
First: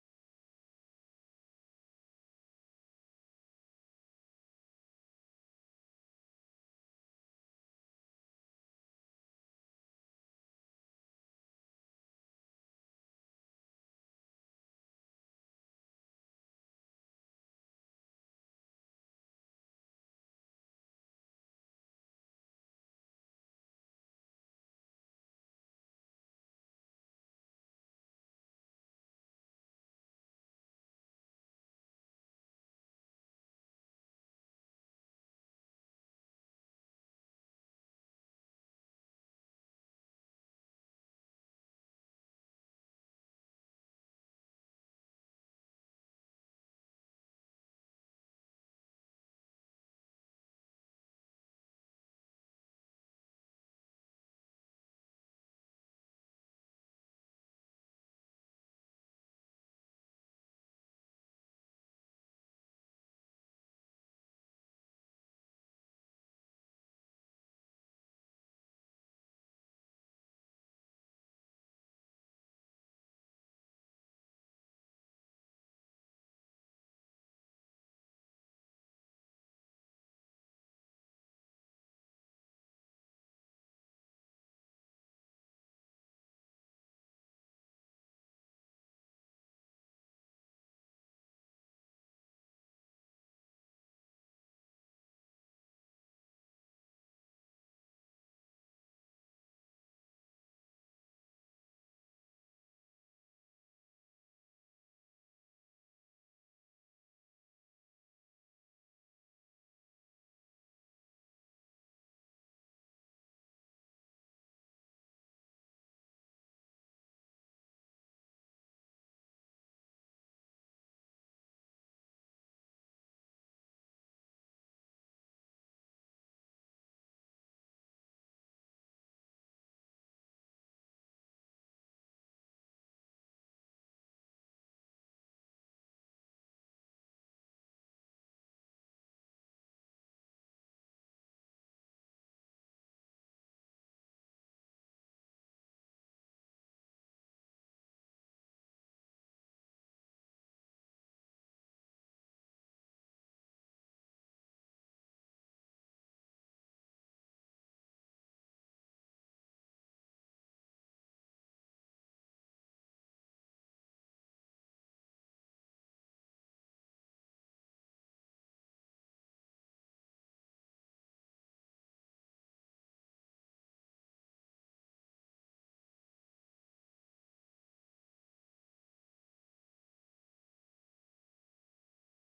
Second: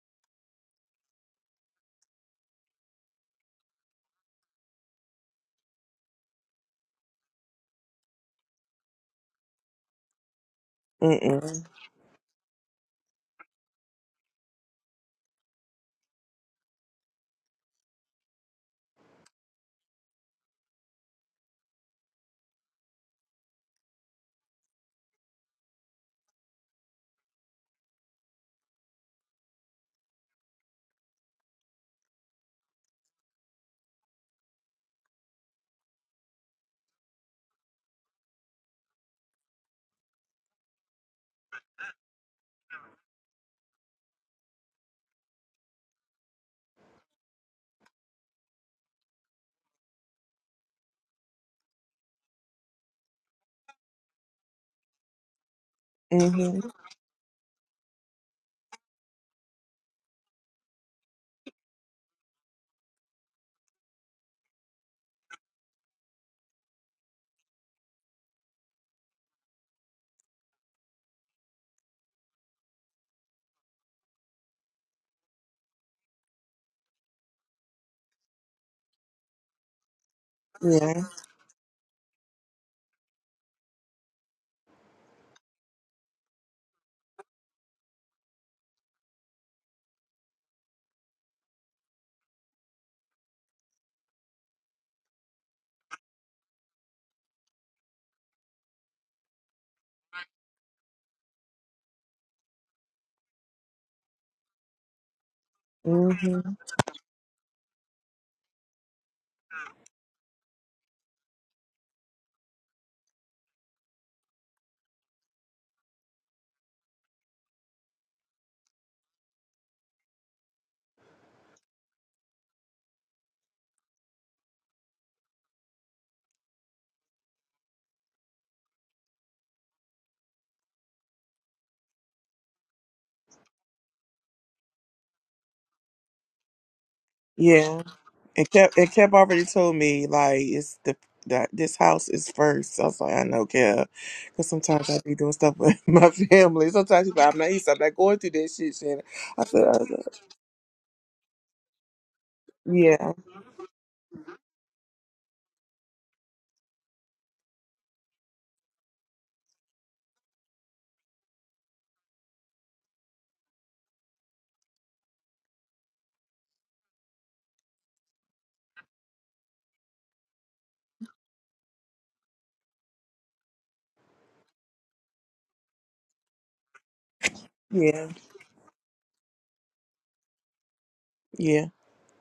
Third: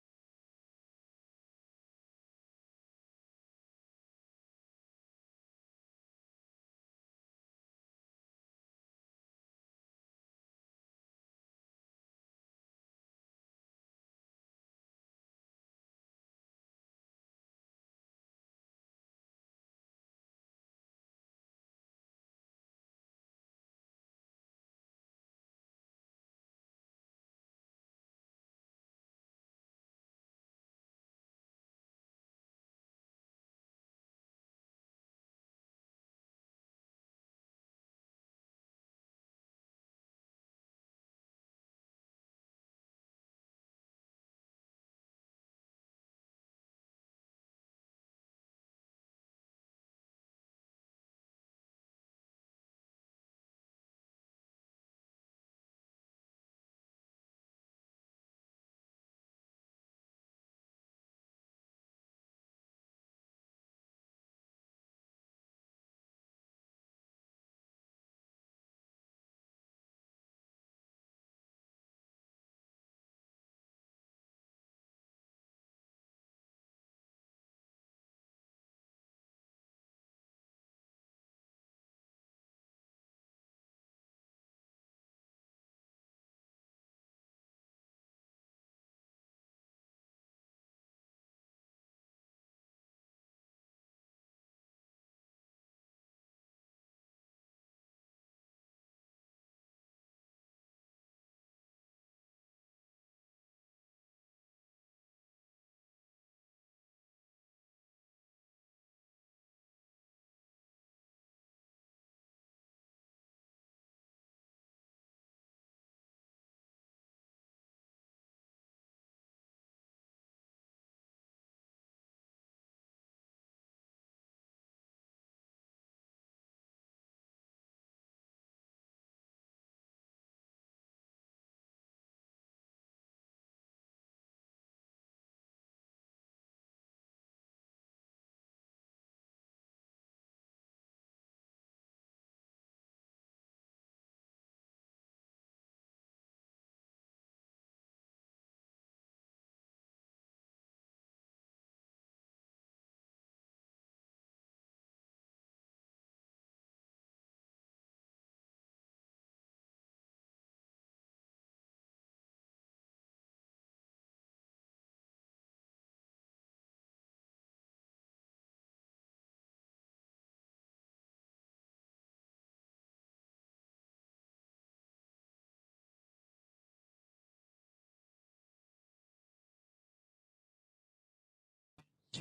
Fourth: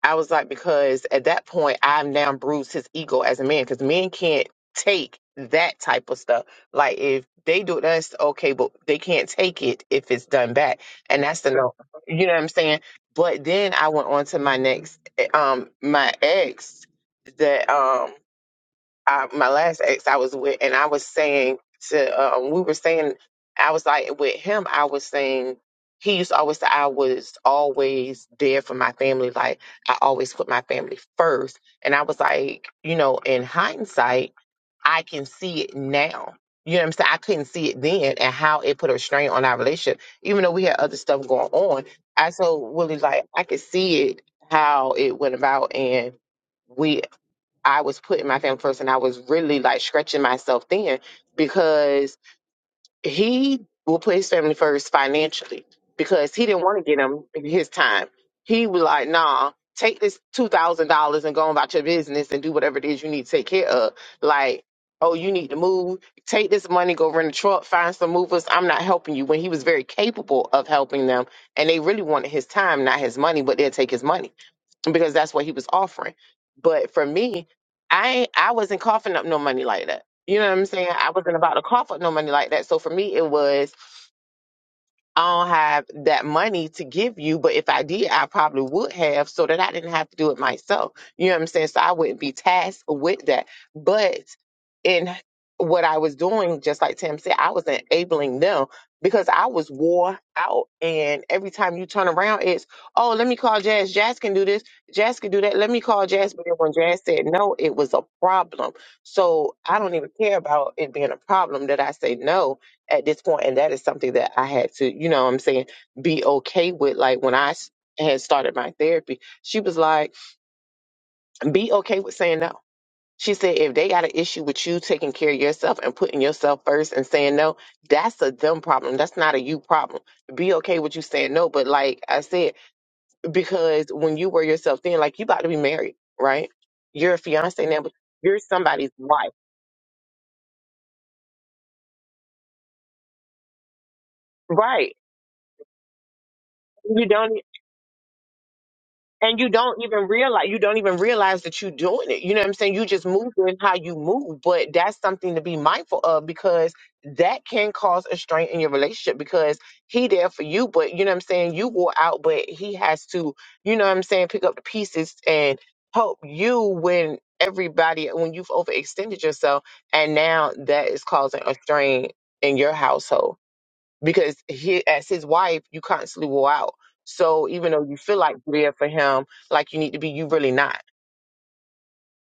Speaker 4: I was like because at that point I've now bruised his ego as a man because men can't take that type of stuff. Like if they do it, that's okay, but they can't take it if it's done back. And that's the
Speaker 1: mm-mm,
Speaker 4: no. You know what I'm saying? But then I went on to my next, eh, um, my ex that um I, my last ex I was with, and I was saying to, um, we were saying, I was like, with him, I was saying, he used to always say I was always there for my family. Like, I always put my family first. And I was like, you know, in hindsight, I can see it now. You know what I'm saying? I couldn't see it then and how it put a strain on our relationship. Even though we had other stuff going on, I so really like, I could see it, how it went about. And, we. I was putting my family first and I was really like stretching myself thin because he will put his family first financially because he didn't
Speaker 1: mm-hmm,
Speaker 4: want to get him his time. He was like, nah, take this $2,000 and go on about your business and do whatever it is you need to take care of. Like, oh, you need to move. Take this money, go rent a truck, find some movers. I'm not helping you. When he was very capable of helping them and they really wanted his time, not his money, but they'll take his money because that's what he was offering. But for me, I ain't- I wasn't coughing up no money like that. You know what I'm saying?
Speaker 1: yeah.
Speaker 4: I wasn't about to cough up no money like that. So for me, it was I don't have that money to give you, but if I did, I probably would have so that I didn't have to do it myself. You know what I'm saying? So I wouldn't be tasked with that. But in what I was doing, just like Tim said, I was enabling them because I was wore out. And every time you turn around, it's, oh, let me call Jazz. Jazz can do this. Jazz can do that. Let me call Jazz.
Speaker 1: hmm
Speaker 4: But then when Jazz said no, it was a problem. So I don't even care about it being a problem that I say no at this point and that is something that i had to you know what i'm saying be okay with like when i s- had started my therapy she was like be okay with saying no she said if they got an issue with you taking care of yourself and putting yourself first and saying no that's a them problem that's not a you problem be okay with you saying no but like i said because when you were yourself then like you about to be married right you're a fiance now
Speaker 1: Yeah,
Speaker 4: but you're
Speaker 1: it kept
Speaker 4: somebody's
Speaker 1: it kept
Speaker 4: wife
Speaker 1: already told me like it's the that this house is first. I was like, I know, Kev, because sometimes
Speaker 4: right
Speaker 1: I be doing stuff with my family.
Speaker 4: you
Speaker 1: Sometimes she's
Speaker 4: don't
Speaker 1: like, I'm not, he's I'm not going through that shit. Shannon.
Speaker 4: and
Speaker 1: I
Speaker 4: you
Speaker 1: said, I
Speaker 4: don't
Speaker 1: said,
Speaker 4: even realize you don't even realize that you're doing it you know what i'm saying you just
Speaker 1: yeah,
Speaker 4: move in how you move but that's something to be mindful of because that can cause a strain in your relationship because he there for you but you know what i'm saying you go out but he has to you know what i'm saying pick up the pieces and help you when everybody when you've overextended yourself and now that is causing a strain in your household because he, as his wife, you constantly will out. So even though you
Speaker 1: yeah,
Speaker 4: feel like you're there for him, like you need to be, you really not.
Speaker 1: yeah.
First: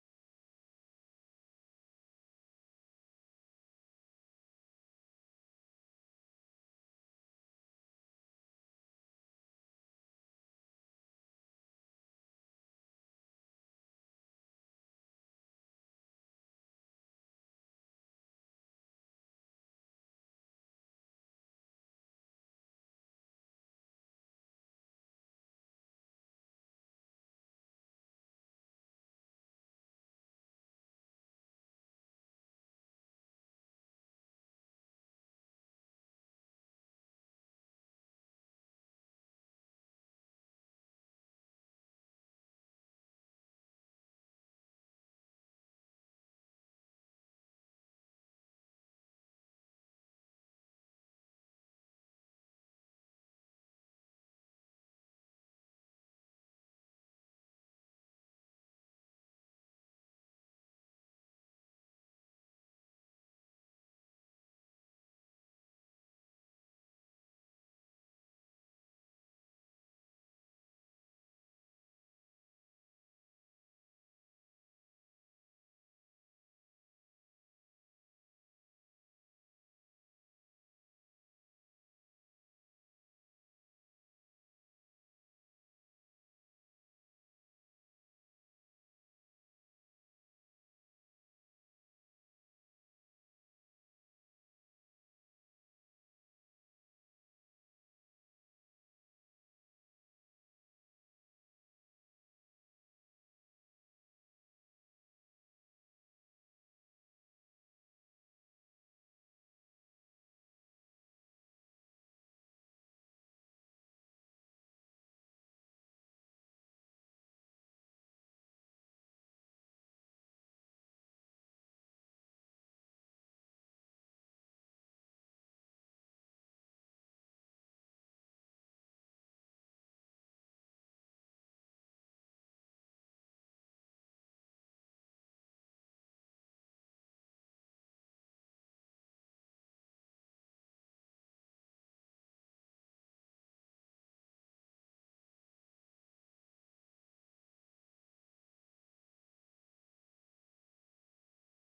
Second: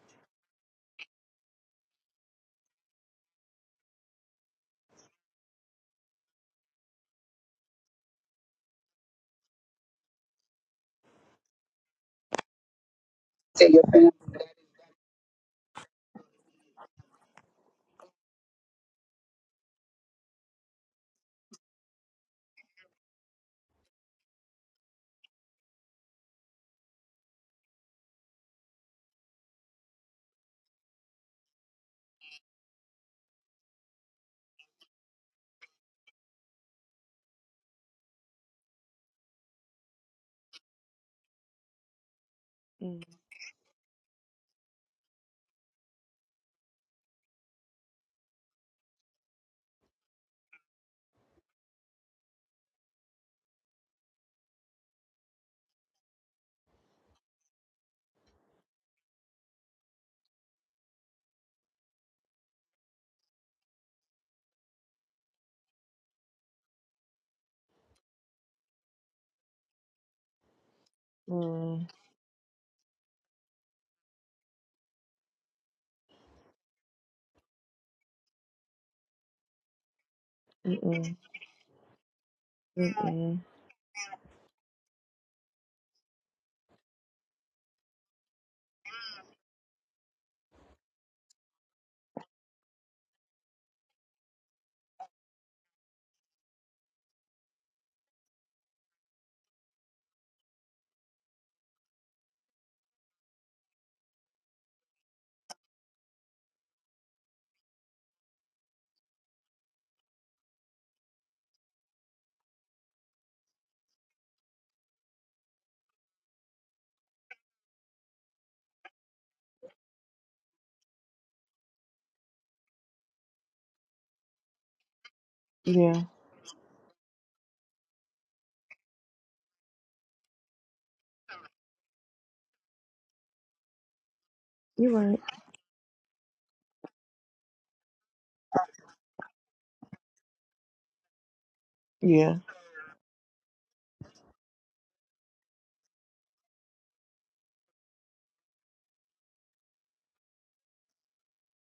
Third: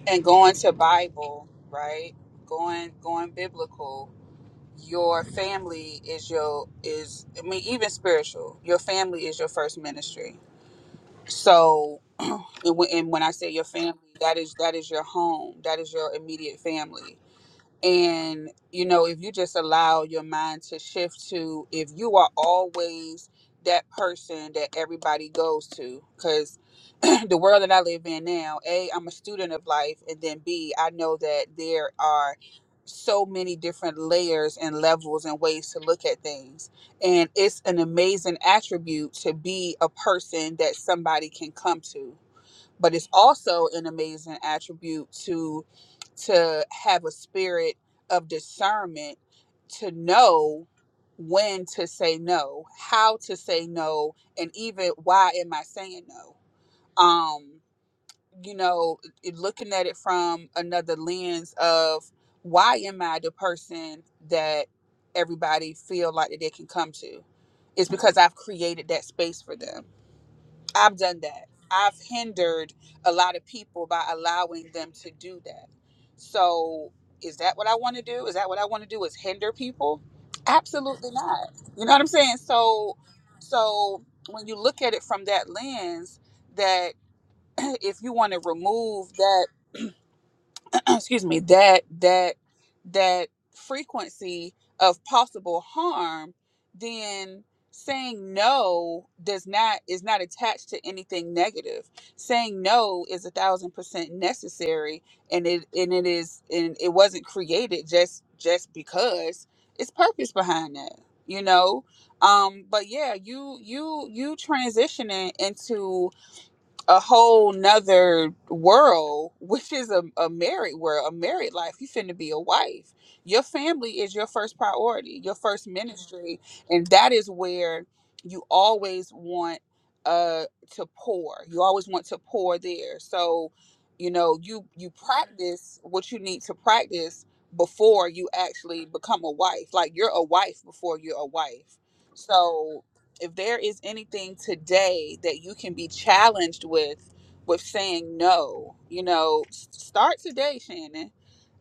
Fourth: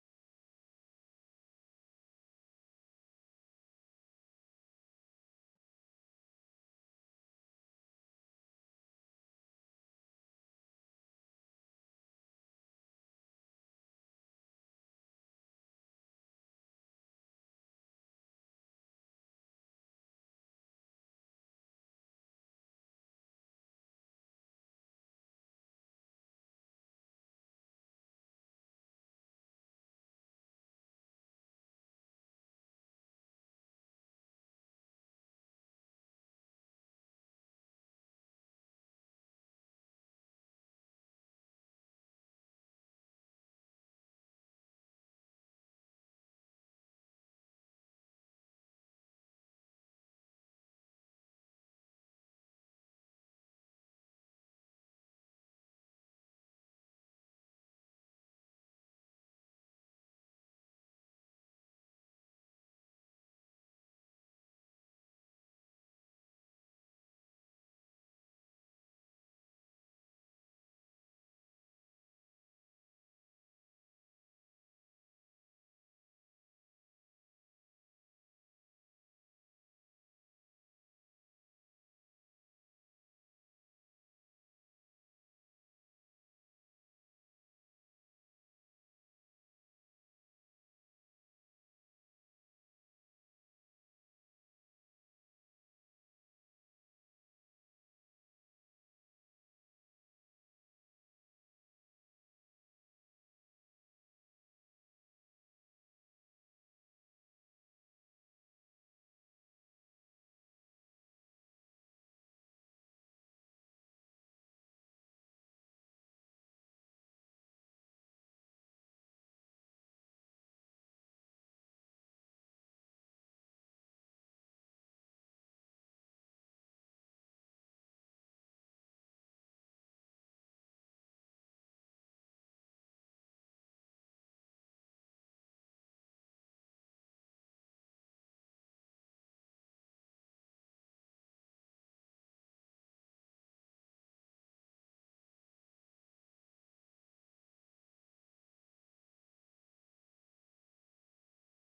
Speaker 2: And going to Bible, right? Going going biblical your family is your is I mean even spiritual. Your family is your first ministry. So and when and when I say your family, that is that is your home. That is your immediate family. And, you know, if you just allow your mind to shift to if you are always that person that everybody goes to, because the world that I live in now, A, I'm a student of life. And then B, I know that there are so many different layers and levels and ways to look at things. And it's an amazing attribute to be a person that somebody can come to but
Speaker 1: Mm,
Speaker 2: it's also an amazing attribute to to have a spirit of discernment to know when to say no how to say no and even why am i saying no um you know it- looking at it from another lens of why am i the person that everybody feel like that they can come to it's because i've created that space for them I've done that.
Speaker 1: mm,
Speaker 2: I've hindered a lot of people by allowing them to do that. So, is that what I want to do? Is that what I want to do? Is hinder people? Absolutely
Speaker 1: mm,
Speaker 2: not. You know what I'm saying?
Speaker 1: mm,
Speaker 2: So,
Speaker 1: mm.
Speaker 2: so when you look at it from that lens, that if you want to remove that excuse me that that that frequency of possible harm then saying no does not is not attached to anything negative saying no is a thousand percent necessary and it and it is and it wasn't created just just because it's purpose behind that you know um but yeah you you you transitioning into a whole nother world, which is a, a married world, a married life. You finna be a wife. Your family is your first priority, your first
Speaker 1: Yeah,
Speaker 2: ministry. And that is where you always want uh to pour. You always want to pour there. So, you know, you you
Speaker 1: you're right.
Speaker 2: practice what you need to practice before you actually become a wife. Like you're a wife before you're a wife.
Speaker 1: Yeah,
Speaker 2: So if there is anything today that you can be challenged with with saying no you know s- start today shannon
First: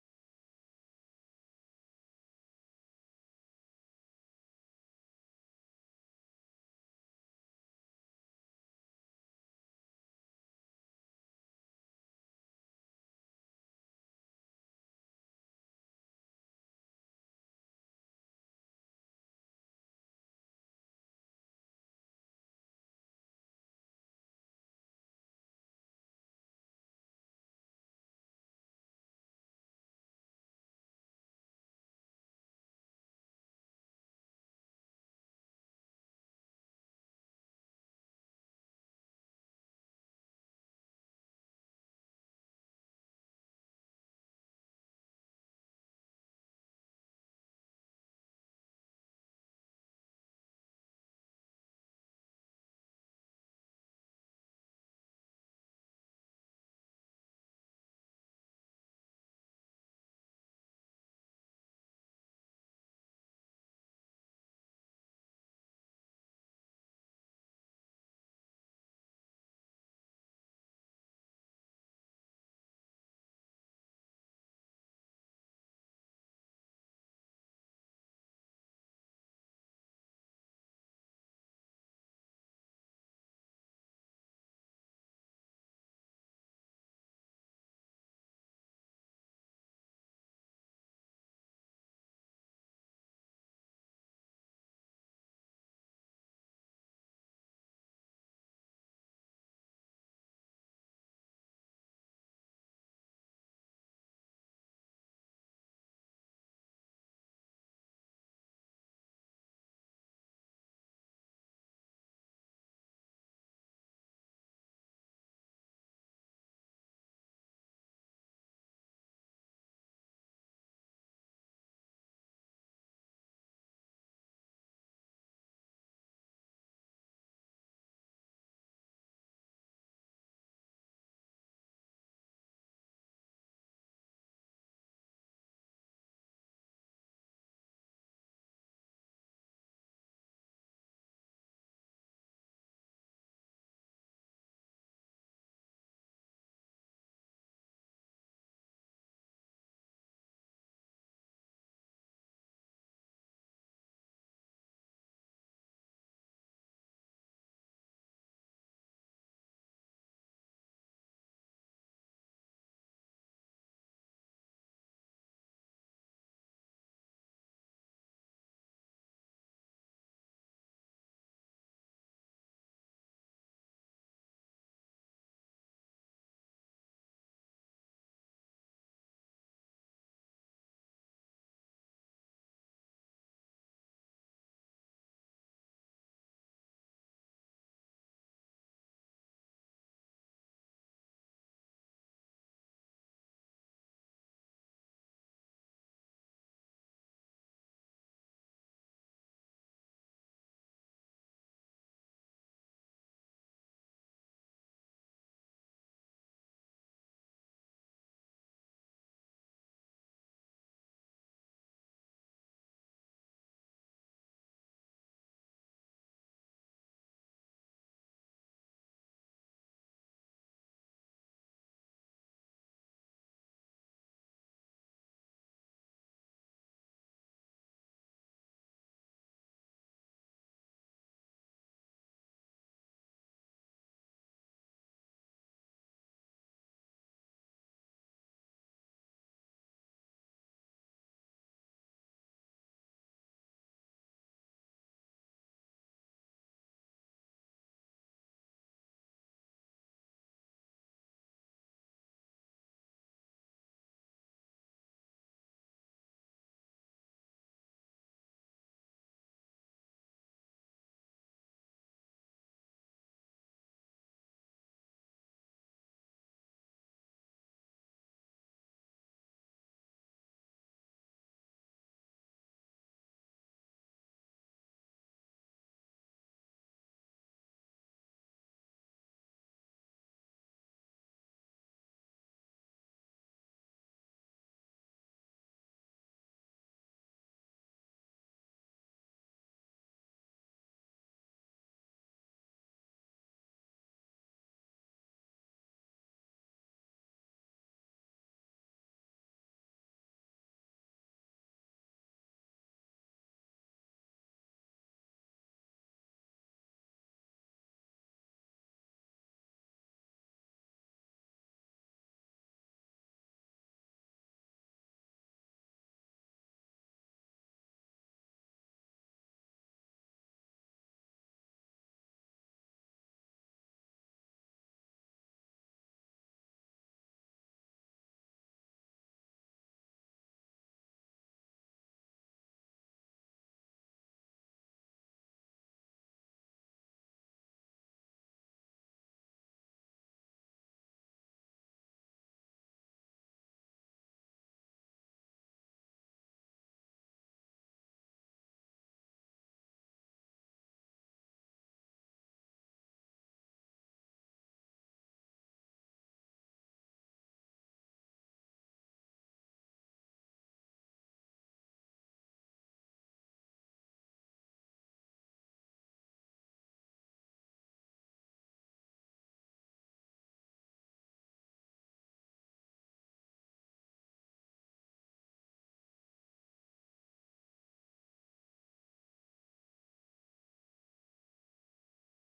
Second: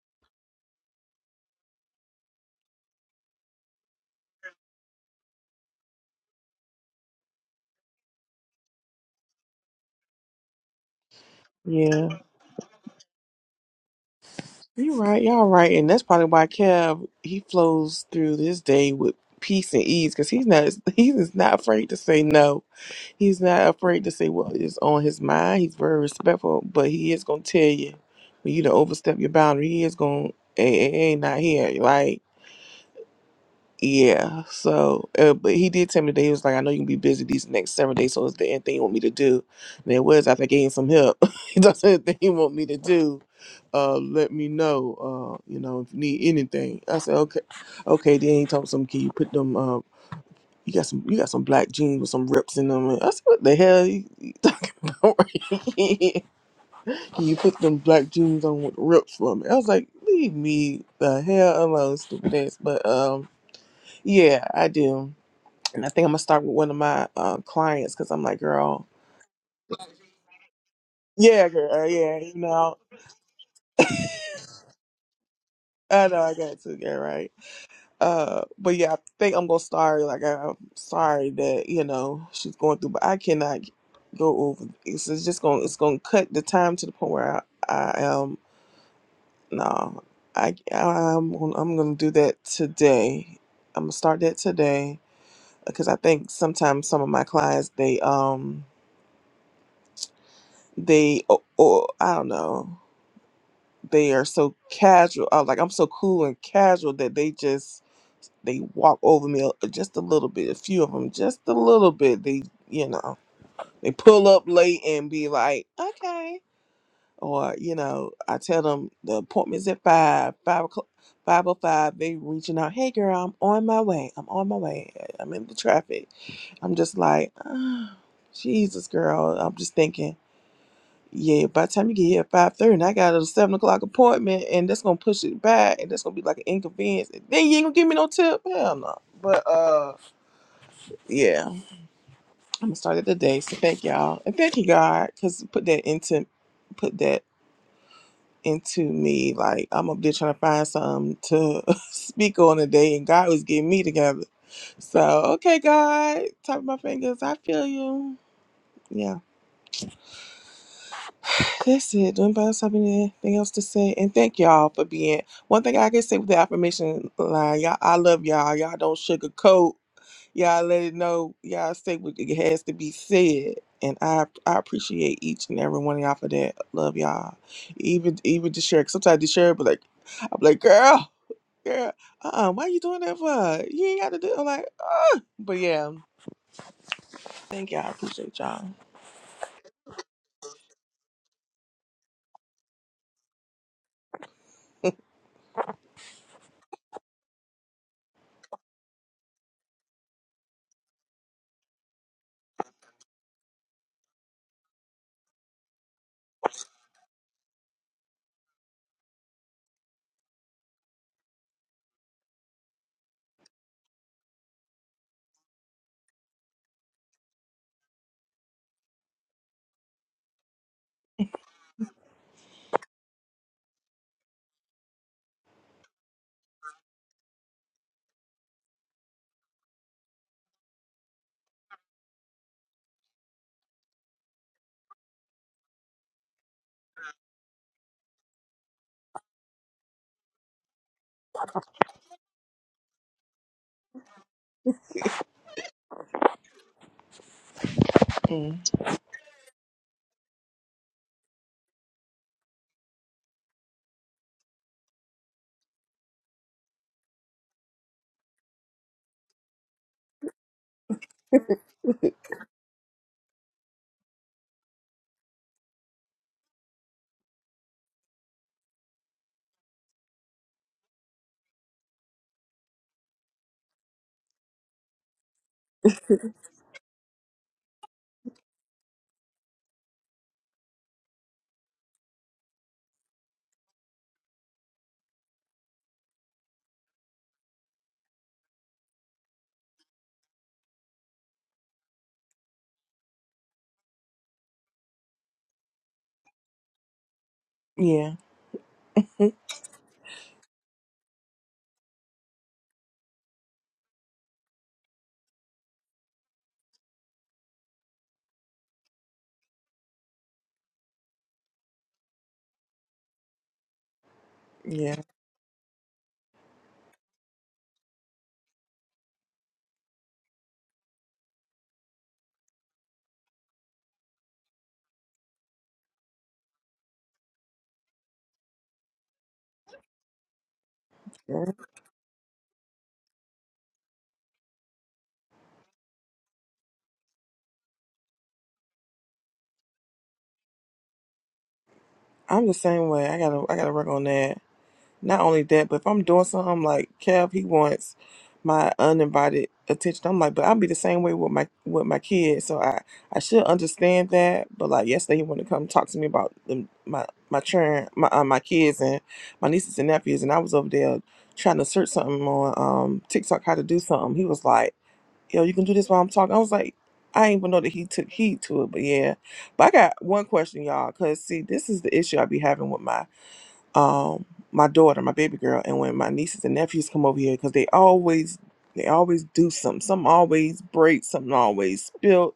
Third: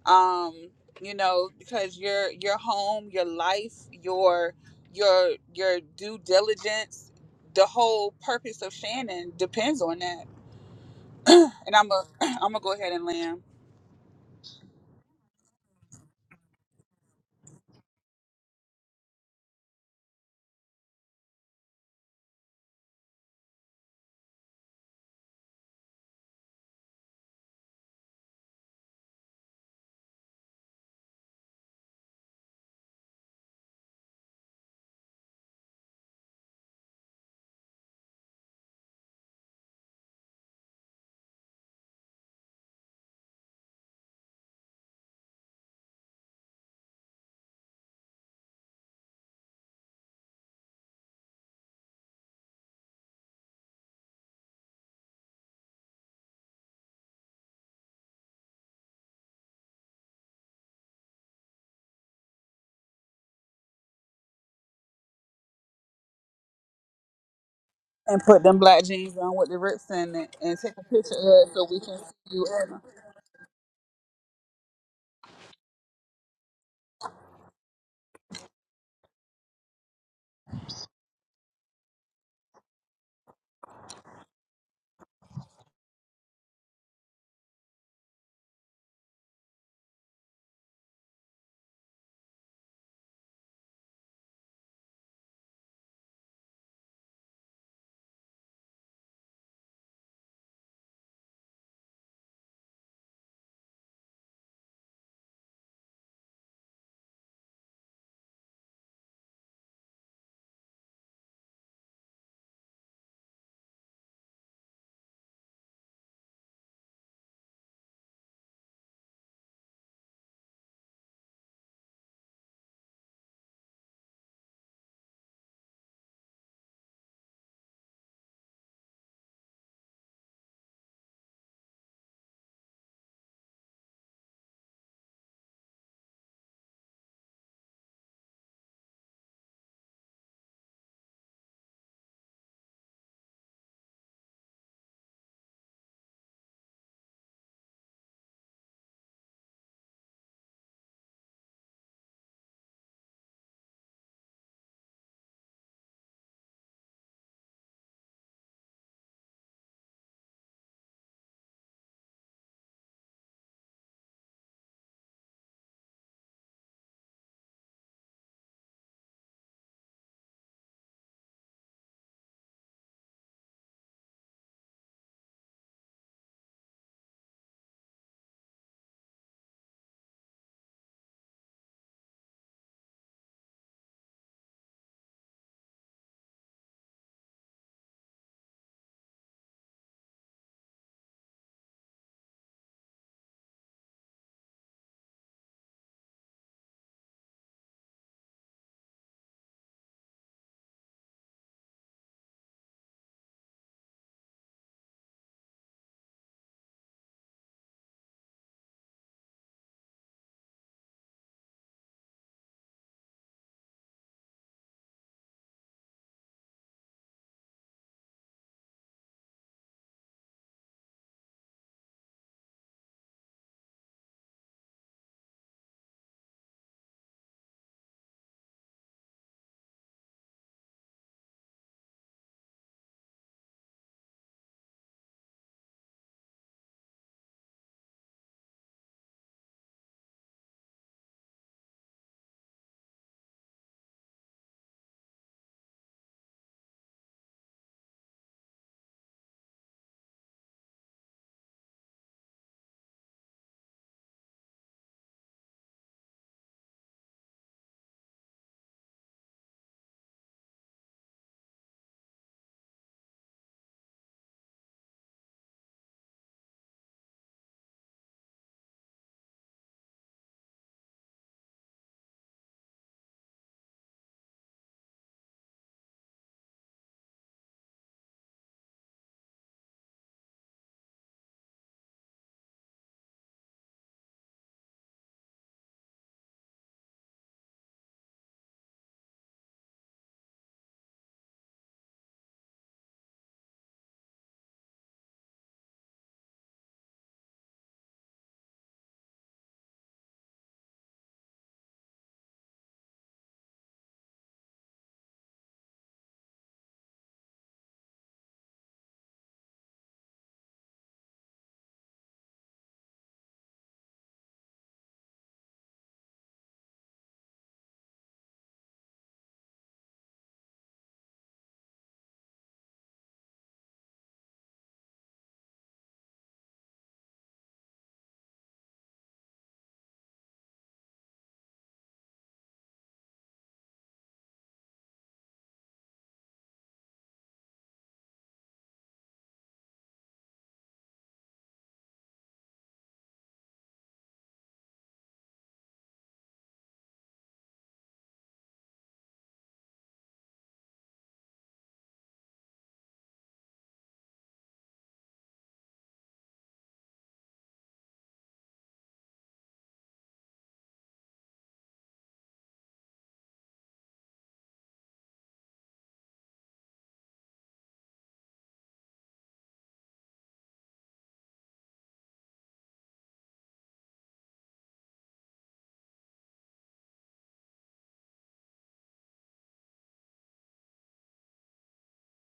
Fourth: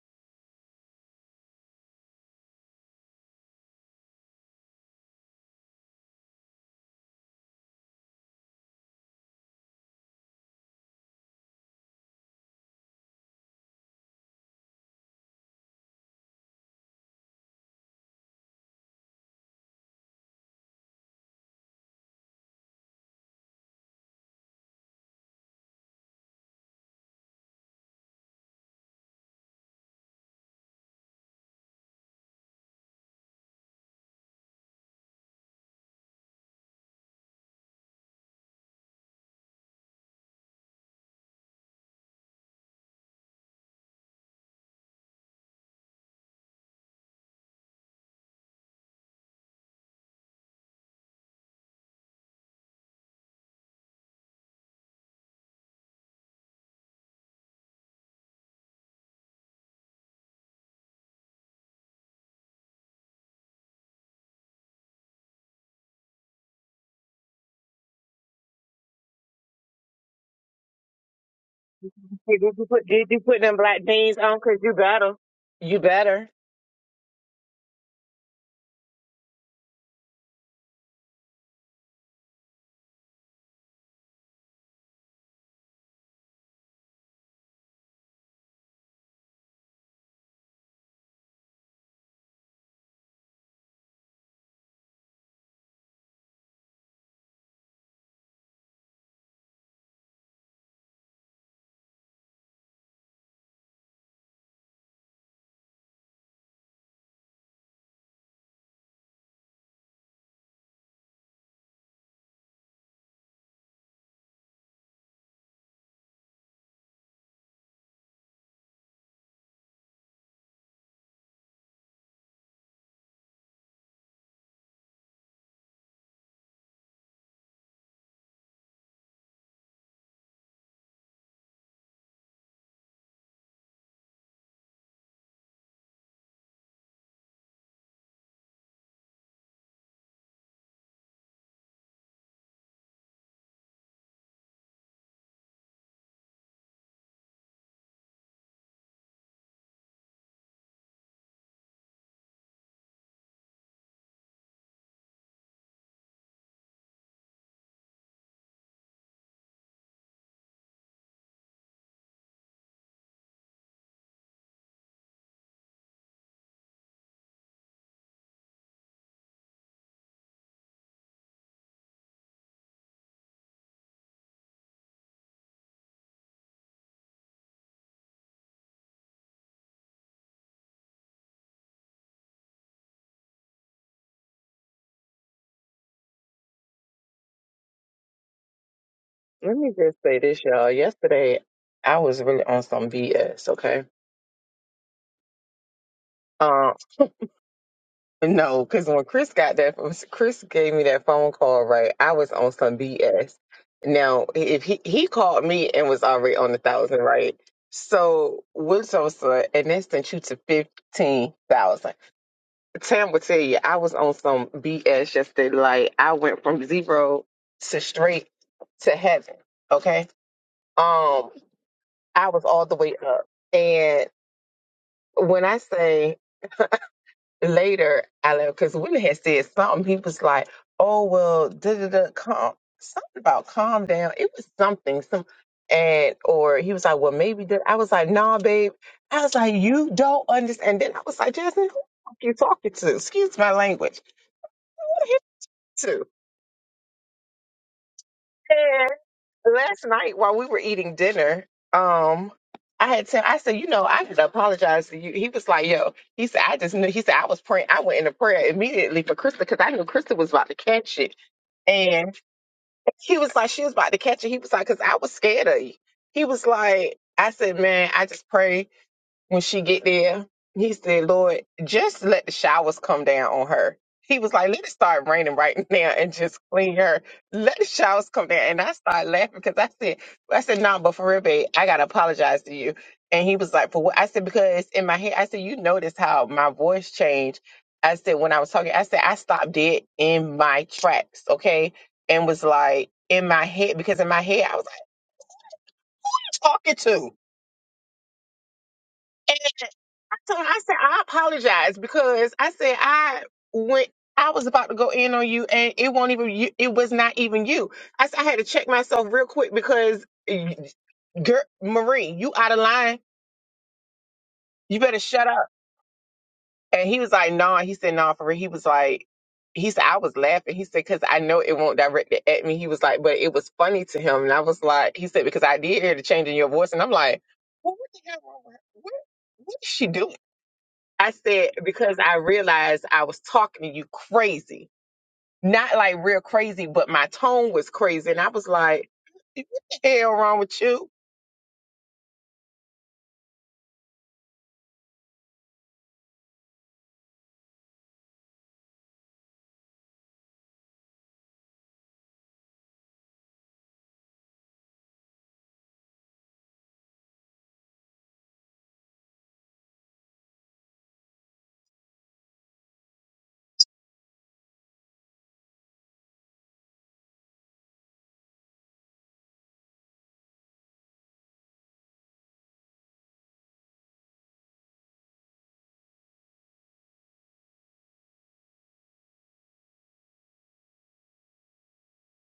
Speaker 2: um you know because your your home your life your your your due diligence the whole purpose of shannon depends on that and i'm a
Speaker 1: yeah,
Speaker 2: i'm gonna go ahead and land
Speaker 1: you're right. Y'all right, and that's probably why Kev he flows through this day with peace and ease because he's not he's not afraid to say no He's not afraid to say what is on his mind. He's very respectful, but he is gonna tell you when you to overstep your boundary. He is gonna hey, hey, hey, not here. Like yeah. So, uh, but he did tell me today. He was like, I know you can be busy these next seven days. So, is there anything you want me to do? And it was after I gave him some help. he does anything you want me to do. Uh, let me know. Uh, you know if you need anything. I said okay, okay. Then he told some. Can you put them? uh, you got some, you got some black jeans with some rips in them. And I said, what the hell you, you talking about? you put them black jeans on with rips from it. I was like, leave me the hell alone, stupid ass. But um, yeah, I do, and I think I'm gonna start with one of my um clients because
Speaker 2: and
Speaker 1: I'm like,
Speaker 2: put them black
Speaker 1: girl,
Speaker 2: jeans on with the rips in it and take a picture of
Speaker 1: yeah,
Speaker 2: it so we
Speaker 1: girl,
Speaker 2: can
Speaker 1: yeah,
Speaker 2: see
Speaker 1: you
Speaker 4: Did you
Speaker 1: know,
Speaker 2: you
Speaker 4: put Did you put them black jeans on? Cause you better. You
Speaker 1: I know
Speaker 4: better.
Speaker 1: I got to, girl, right? Uh, but yeah, I think I'm gonna start. Like, I, I'm sorry that you know she's going through, but I cannot go over. It's, it's just gonna it's gonna cut the time to the point where I, I am no. I I'm gonna- I'm gonna do that today. I'm gonna start that today because I think sometimes some of my clients they um they or, or I don't know they are so casual. Uh, like I'm so cool and casual that they just they walk over me a- just a little bit, a few of them, just a little bit. They, you know, they pull up late and be like, okay. Or, you know, I tell them the appointment's at five, five o'clock, five o five. They reaching out, hey girl, I'm on my way. I'm on my way. I'm in the traffic. I'm just like, "Ah, Jesus, girl. I'm just thinking, yeah. By the time you get here at five thirty, and I got a seven o'clock appointment, and that's gonna push it back, and that's gonna be like an inconvenience. And Then you ain't gonna give me no tip. Hell no. But uh yeah, I'm gonna start it today. So thank y'all and thank you God, cause put that into put that into me. Like I'm up there trying to find something to speak on today, and God was getting me together. So okay, God, top of my fingers, I feel you. Yeah, that's it. Do anybody else have anything else to say? And thank y'all for being. One thing I can say with the affirmation line, y'all, I love y'all. Y'all don't sugarcoat. Y'all let it know. Y'all say what it has to be said. And I I appreciate each and every one of y'all for that. Love y'all. Even even to share. Sometimes to share, but like I'm like, girl, girl, uh, uh why you doing that for? You ain't got to do. I'm like, uh. But yeah, thank y'all. I appreciate y'all.
Speaker 4: Let me just say this, y'all. Yesterday, I was really on some BS. Okay. Um, No, because when Chris got that, Chris gave me that phone call, right? I was on some BS. Now, if he he called me and was already on a thousand, right? So what's on son, and that sent you to fifteen thousand. Tam will tell you, I was on some BS yesterday. Like I went from zero to straight to heaven. Okay, um, I was all the way up, and when I say later, I left because Willie had said something. He was like, "Oh well, da da da, calm something about calm down." It was something, some, and or he was like, "Well, maybe that." I was like, "Nah, babe." I was like, "You don't understand." Then I was like, "Jasmine, who the fuck you talking to?" Excuse my language. Who the hell you to?
Speaker 1: Mm.
Speaker 4: last night while we were eating dinner, um, I had said, I said, you know, I had to apologize to you. He was like, yo, he said, I just knew. He said, I was praying. I went into prayer immediately for Krista because I knew Krista was about to catch it. And he was like, she was about to catch it. He was like, because I was scared of you. He was like, I said, man, I just pray when she get there, he said, Lord, just let the showers come down on her. He was like, let it start raining right now and just clean her. Let the showers come down. And I started laughing because I said, I said, no, but for real, babe, I got to apologize to you. And he was like, for what? I said, because in my head, I said, you notice how my voice changed. I said, when I was talking, I said, I stopped dead in my tracks, okay? And was like, in my head, because in my head, I was like, talking to.
Speaker 1: Yeah,
Speaker 4: And I told him, I said, I apologize because I said I went I was about to go in on you and it won't even you, it was not even you. I said I had to check myself real quick because eh, girl, Marie, you out of line. You
Speaker 1: yeah.
Speaker 4: better shut up. And he was like, no. He said, no, for real. He was like, he said, I was laughing. He said, because I know it won't direct it at me. He was like, but it was funny to him. And I was like, he said, because I did hear the change in your voice. And I'm like, well, what the hell wrong with her? What, what is she doing? I
Speaker 1: yeah.
Speaker 4: said because I realized I was talking to you crazy. Not like real crazy, but my tone was crazy. And I was like, what the hell wrong with you?
Speaker 1: I'm the same way. I gotta I gotta work on that. Not only that, but if I'm doing something like Kev, he wants my uninvited attention. I'm like, but I'll be the same way with my with my kids. So I I should understand that. But like yesterday, he wanted to come talk to me about them, my my churn, my uh, my kids and my nieces and nephews, and I was over there trying to search something on um TikTok how to do something. He was like, yo, you can do this while I'm talking. I was like. I ain't even know that he took heed to it, but yeah. But I got one question, y'all, because see, this is the issue I be having with my um my daughter, my baby girl, and when my nieces and nephews come over here, because they always they always do something. Something always breaks, something always spilled.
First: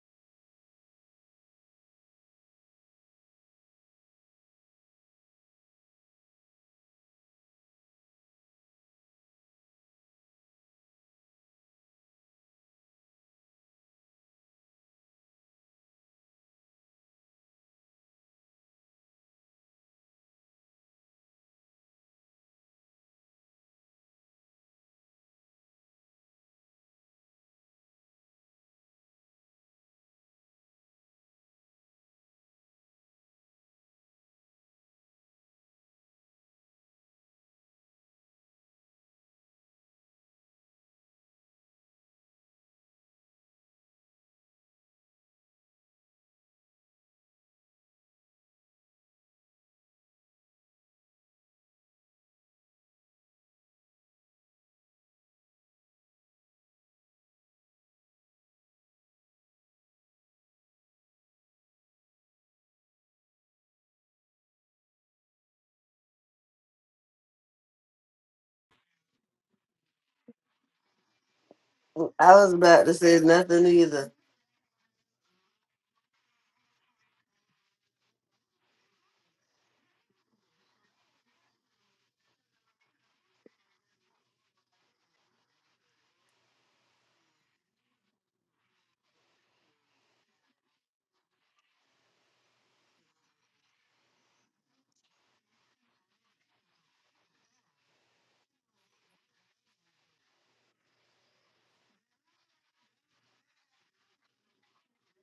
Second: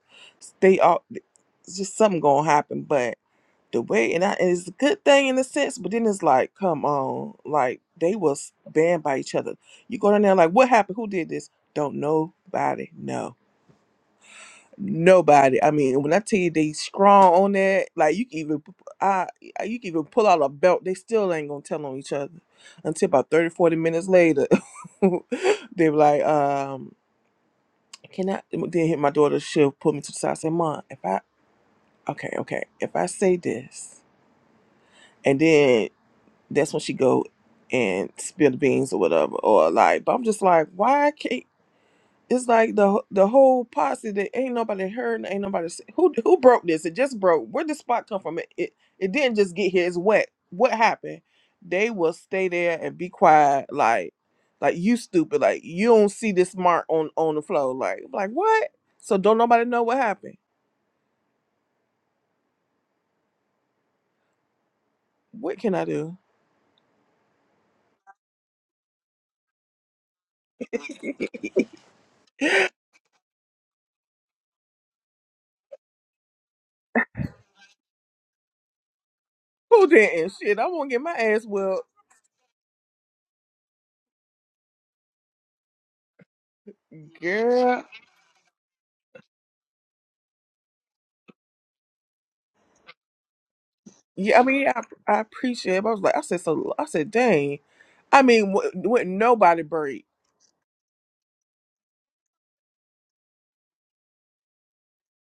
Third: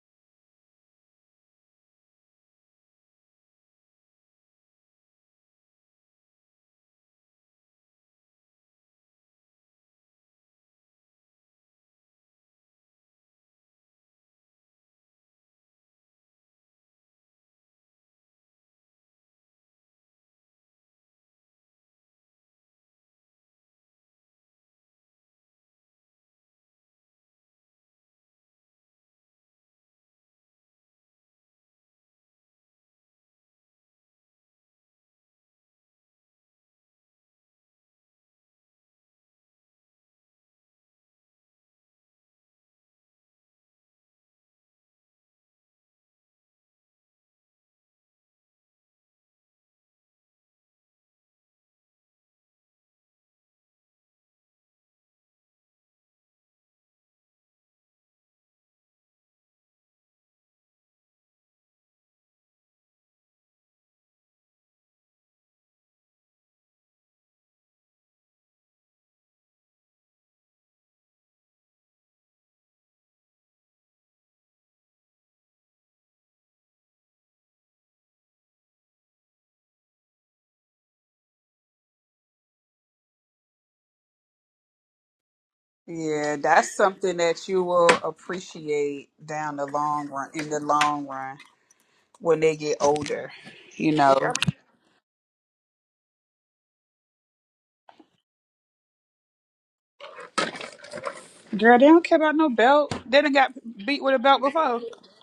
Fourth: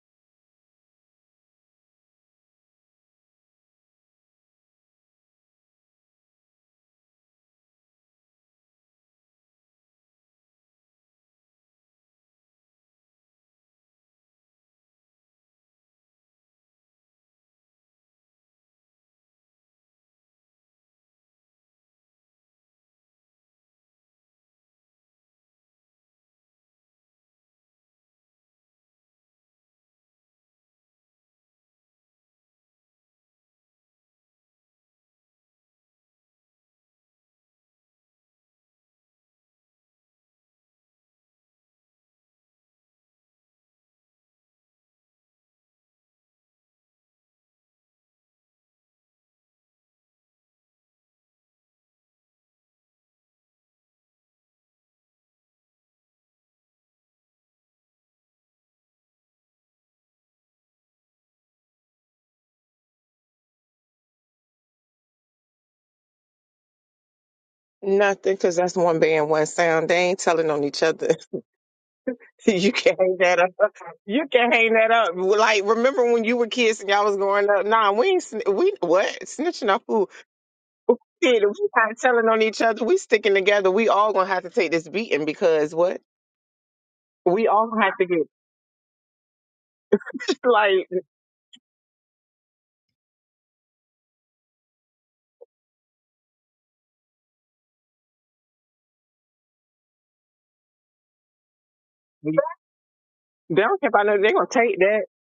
Speaker 1: They all it's just something gonna happen. But the way and, I, and it's a good thing in a sense, but then it's like, come on, like they will stand by each other. You go down there like, what happened? Who did this? Don't nobody know Nobody. I mean, when I tell you they strong on that, like you can even, p- I, I- you can even pull out a belt. They still ain't gonna tell on each other until about 30, 40 minutes later. they be like, um, can I? Then hit my daughter. She'll pull me to the side. Say, Mom, if I, okay, okay, if I say this, and then that's when she go and spill the beans or whatever, or like. But I'm just like, why can't? It's like the the whole posse that ain't nobody heard, ain't nobody see. who who broke this. It just broke. Where did spot come from? It, it it didn't just get here. It's wet. What happened? They will stay there and be quiet, like like you stupid, like you don't see this mark on on the floor, like like what? So don't nobody know what happened. What can I do?
Speaker 4: Nothing, because that's one band, one sound. They ain't telling on each other.
Speaker 3: I was
Speaker 4: you
Speaker 3: about to
Speaker 4: can hang
Speaker 3: say
Speaker 4: that up.
Speaker 3: nothing either.
Speaker 4: You can hang that up. Well, Like, remember when you were kids and y'all was growing up? Nah, we ain't, sn- we, what? Snitching off
Speaker 1: Who
Speaker 4: who?
Speaker 1: didn't? Shit, I won't get my
Speaker 4: Shit,
Speaker 1: ass
Speaker 4: we
Speaker 1: well,
Speaker 4: not telling on each other. We sticking together. We all gonna have to take this beating because what?
Speaker 2: Yeah, that's something
Speaker 4: We
Speaker 2: that you
Speaker 4: all
Speaker 1: girl.
Speaker 4: gonna
Speaker 2: will
Speaker 4: have to get,
Speaker 2: appreciate down the long run, in the long run, when they get older. You know,
Speaker 1: Yeah, I mean, I, I appreciate. it, but I was like, I said so. I said, dang. I mean, would, would nobody break?
Speaker 2: girl, they don't care
Speaker 4: like,
Speaker 2: about no belt. They done got
Speaker 4: They don't care
Speaker 2: beat
Speaker 4: about no.
Speaker 2: with a
Speaker 4: They're
Speaker 2: belt
Speaker 4: gonna take
Speaker 2: before.
Speaker 4: that,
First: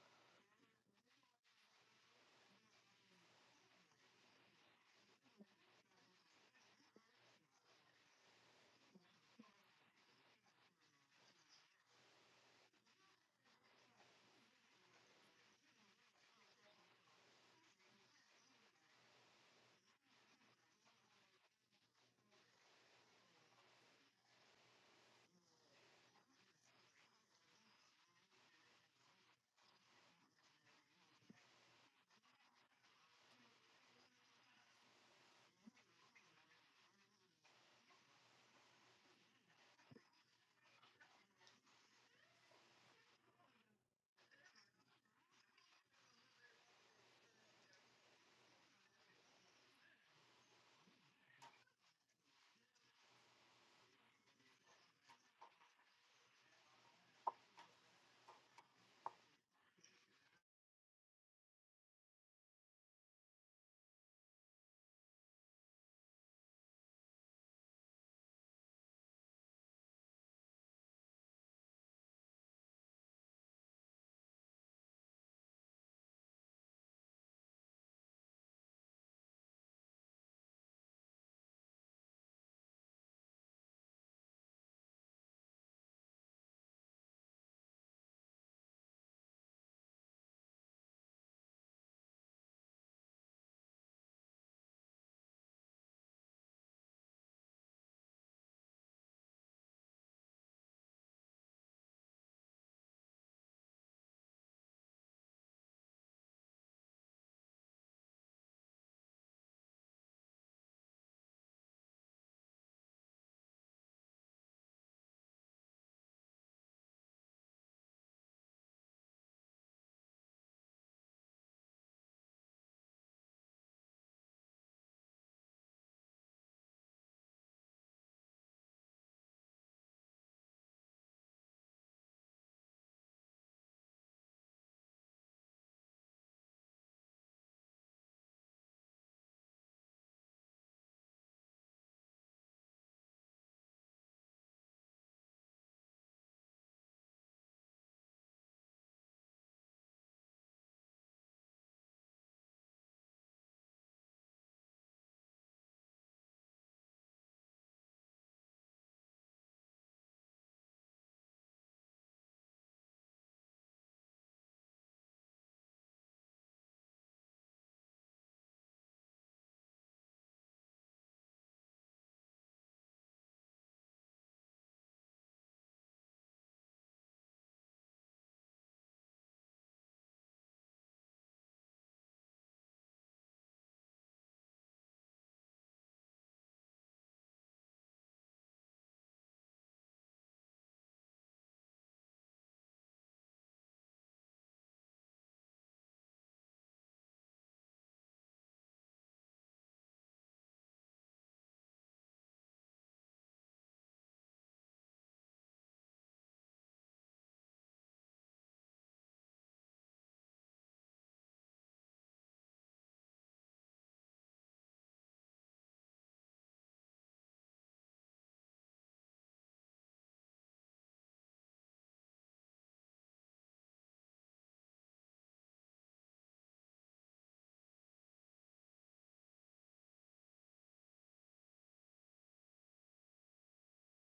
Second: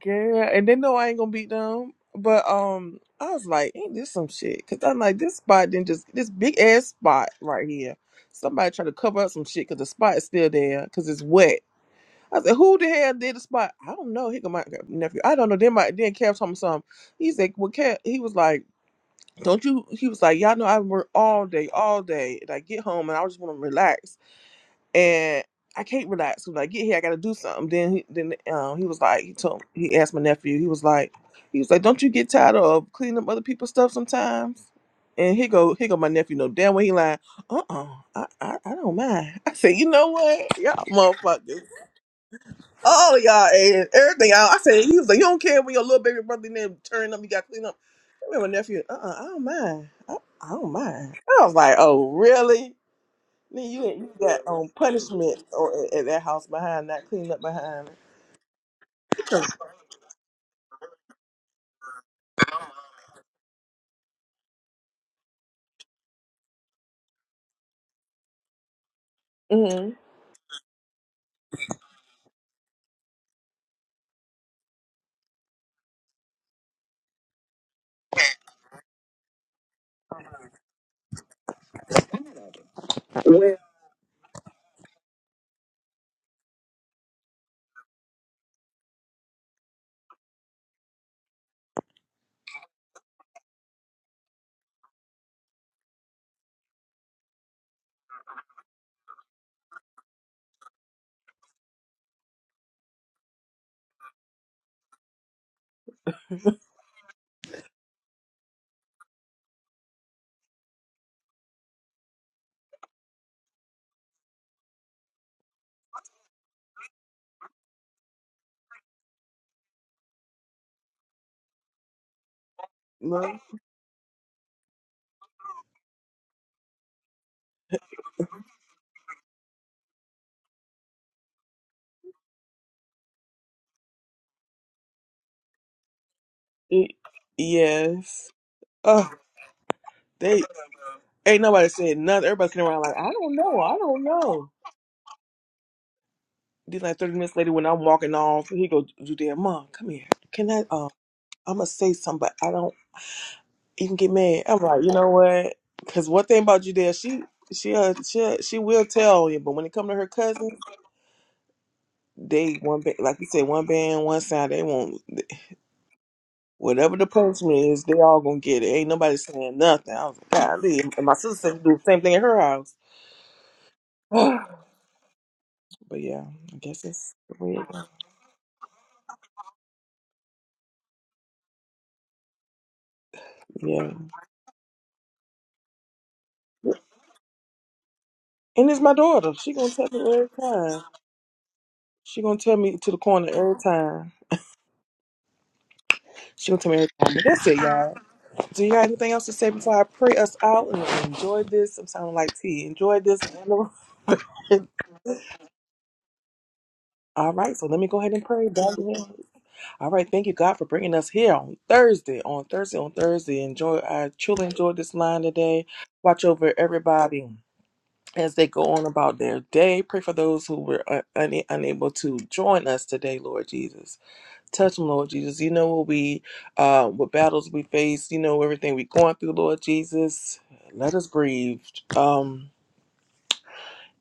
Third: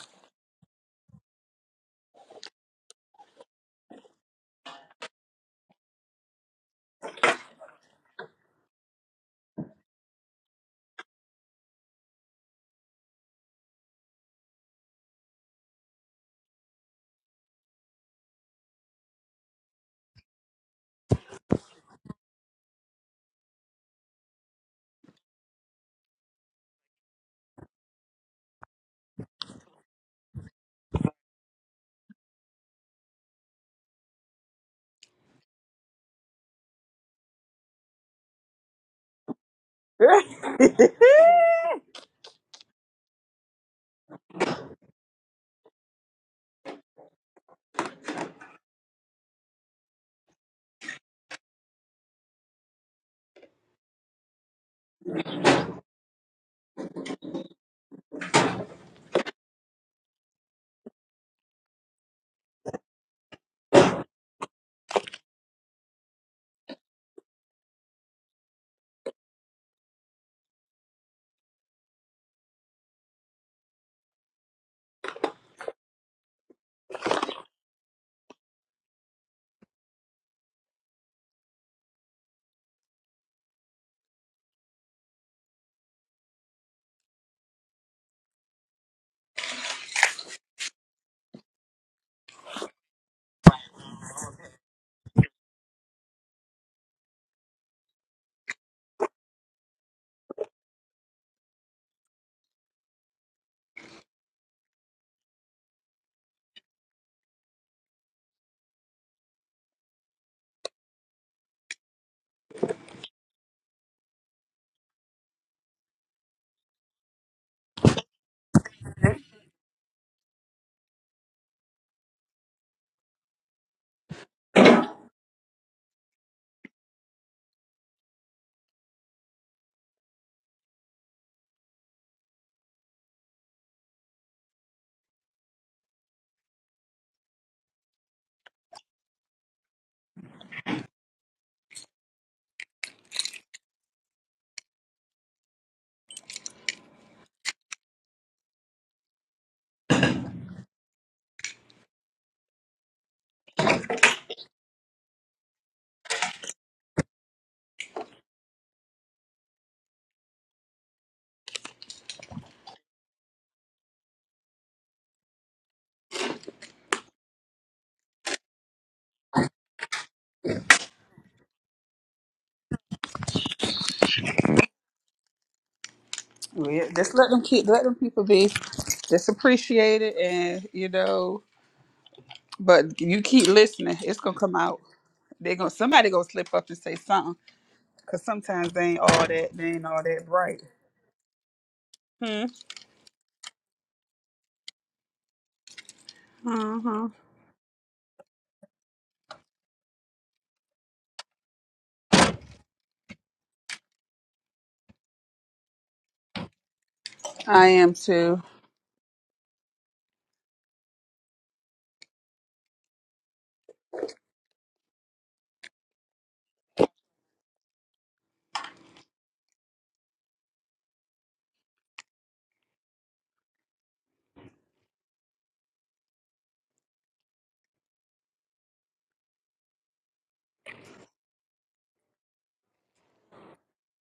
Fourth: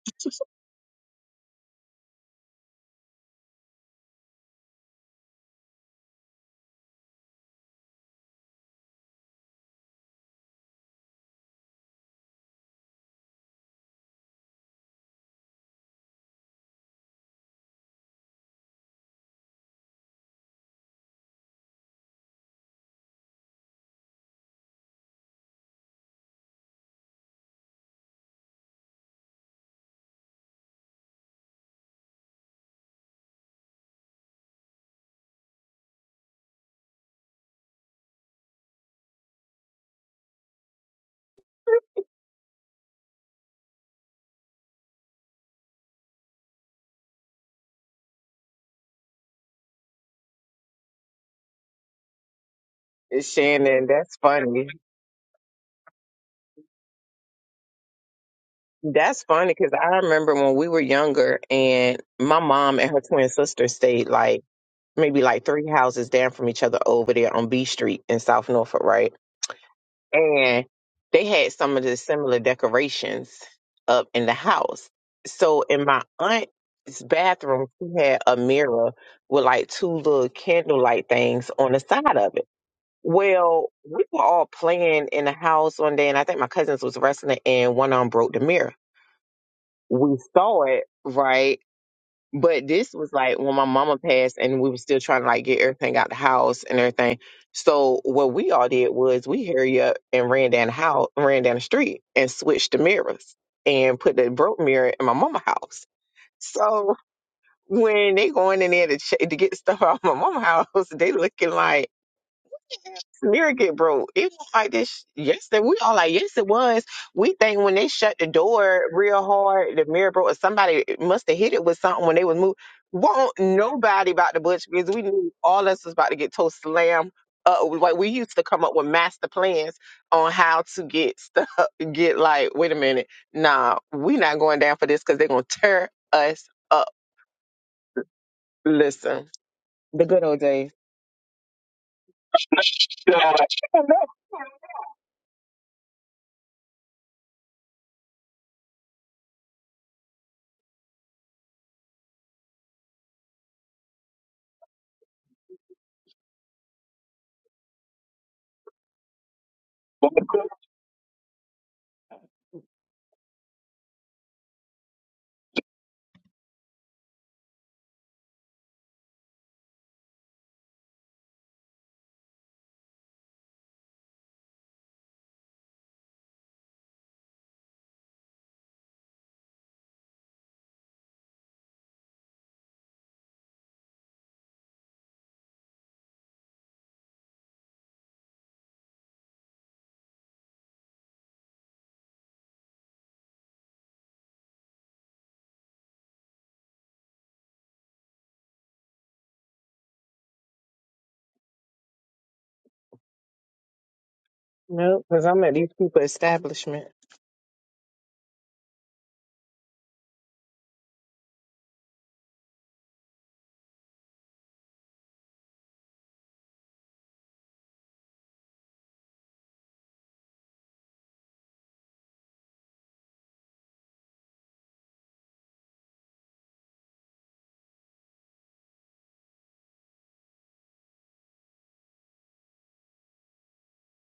Speaker 1: Girl, and they know I ain't gonna beat them. But um, I was like, ain't this some shit? Cause I'm like, this spot didn't just this big ass spot right here. Somebody trying to cover up some shit because the spot is still there because it's wet. I said, who the hell did the spot? I don't know. Here come my nephew. I don't know. Then my then Kev told me something. He's like, well, Kev, he was like, don't you? He was like, y'all know I work all day, all day, and I get home and I just want to relax and I can't relax. When I get here, I gotta do something. Then, he, then um, he was like, he told, he asked my nephew. He was like, he was like, don't you get tired of cleaning up other people's stuff sometimes? And he go, he go, my nephew. No damn well he lying. Uh uh I, I I don't mind. I said, you know what, y'all motherfuckers, all of y'all and everything. I, I said, he was like, you don't care when your little baby brother name turn up, you got to clean up. I remember my nephew. Uh uh I don't mind. I, I don't mind. I was like, oh really? Lee, you
Speaker 4: Shannon.
Speaker 1: you
Speaker 4: That's
Speaker 1: got um
Speaker 4: funny.
Speaker 1: punishment on, at that house behind not cleaning up behind.
Speaker 4: That's funny because I remember when we were younger, and my mom and her twin sister stayed like maybe like three houses down from each other over there on B Street in South Norfolk, right?
Speaker 1: Mm-hmm.
Speaker 4: And they had some of the similar decorations up in the house. So in my aunt's bathroom, she had a mirror with like two little candlelight things on the side of it.
Speaker 1: Well,
Speaker 4: Well, we were all playing in the house one day, and I think my cousins was wrestling, and one of them broke the mirror. We saw it, right? But this was like when my mama passed, and we were still trying to like get everything out the house and everything. So what we all did was we hurry up and ran down the house, ran down the street, and switched the mirrors and put the broke mirror in my mama house. So when they going in there to ch- to get stuff out of my mama house, they looking like Lyric it, bro. It was like this. Yes, that we all like. Yes, it was. We think when they shut the door real hard, the mirror broke. Or somebody must have hit it with something when they was moving.
Speaker 1: no.
Speaker 4: Won't nobody about the butch because we knew all us was about to get toast slam. Uh, like we used to come up with master plans on how to get stuff. Get like, wait a minute, nah, we not going down for this because they're gonna tear us
Speaker 1: Y-
Speaker 4: up.
Speaker 1: yes. Oh,
Speaker 4: Listen, the good old
Speaker 1: they
Speaker 4: days.
Speaker 1: ain't nobody said nothing. Everybody's sitting around like, I
Speaker 4: Shut
Speaker 1: don't know, I don't know. Then like thirty minutes later, when I'm walking off, he go, Judea, mom, come here. Can I? Um, I'm gonna say something, but I don't even get mad. I'm like, you know what? Because one thing about Judea, she. She uh, she uh, she will tell you, but when it come to her cousins, they one ba- like you said, one band, one sound. They won't. Whatever the punishment is, they all gonna get it. Ain't nobody saying nothing. I was like, golly. And my sister said do the same thing at her house. but yeah, I guess
Speaker 2: Yeah, just
Speaker 1: that's
Speaker 2: let them
Speaker 1: the way
Speaker 2: keep,
Speaker 1: it goes.
Speaker 2: let them people be. Just appreciate it, and you know. But you keep
Speaker 1: Yeah.
Speaker 2: listening; it's gonna come out. They gonna somebody gonna slip up and say something, cause
Speaker 1: And
Speaker 2: sometimes
Speaker 1: it's
Speaker 2: they
Speaker 1: my
Speaker 2: ain't all
Speaker 1: daughter.
Speaker 2: that.
Speaker 1: She
Speaker 2: They
Speaker 1: gonna
Speaker 2: ain't
Speaker 1: tell
Speaker 2: all
Speaker 1: me
Speaker 2: that
Speaker 1: every
Speaker 2: bright.
Speaker 1: time. She gonna
Speaker 2: Hmm.
Speaker 1: tell me to the corner every time. She gonna tell me every
Speaker 2: hmm
Speaker 1: time. But that's it, y'all. Do y'all have anything else to say before I pray us out and enjoy this? I'm sounding like tea. Enjoy this.
Speaker 4: No, because I'm at these people establishment.
Speaker 1: All right, so
Speaker 2: I
Speaker 1: let me
Speaker 2: am
Speaker 1: go ahead and
Speaker 2: too.
Speaker 1: pray. All right, thank you, God, for bringing us here on Thursday, on Thursday, on Thursday. Enjoy, I truly enjoyed this line today. Watch over everybody as they go on about their day. Pray for those who were un- un- unable to join us today, Lord Jesus. Touch them, Lord Jesus. You know what we, uh, what battles we face. You know everything we're going through, Lord Jesus. Let us breathe. Um,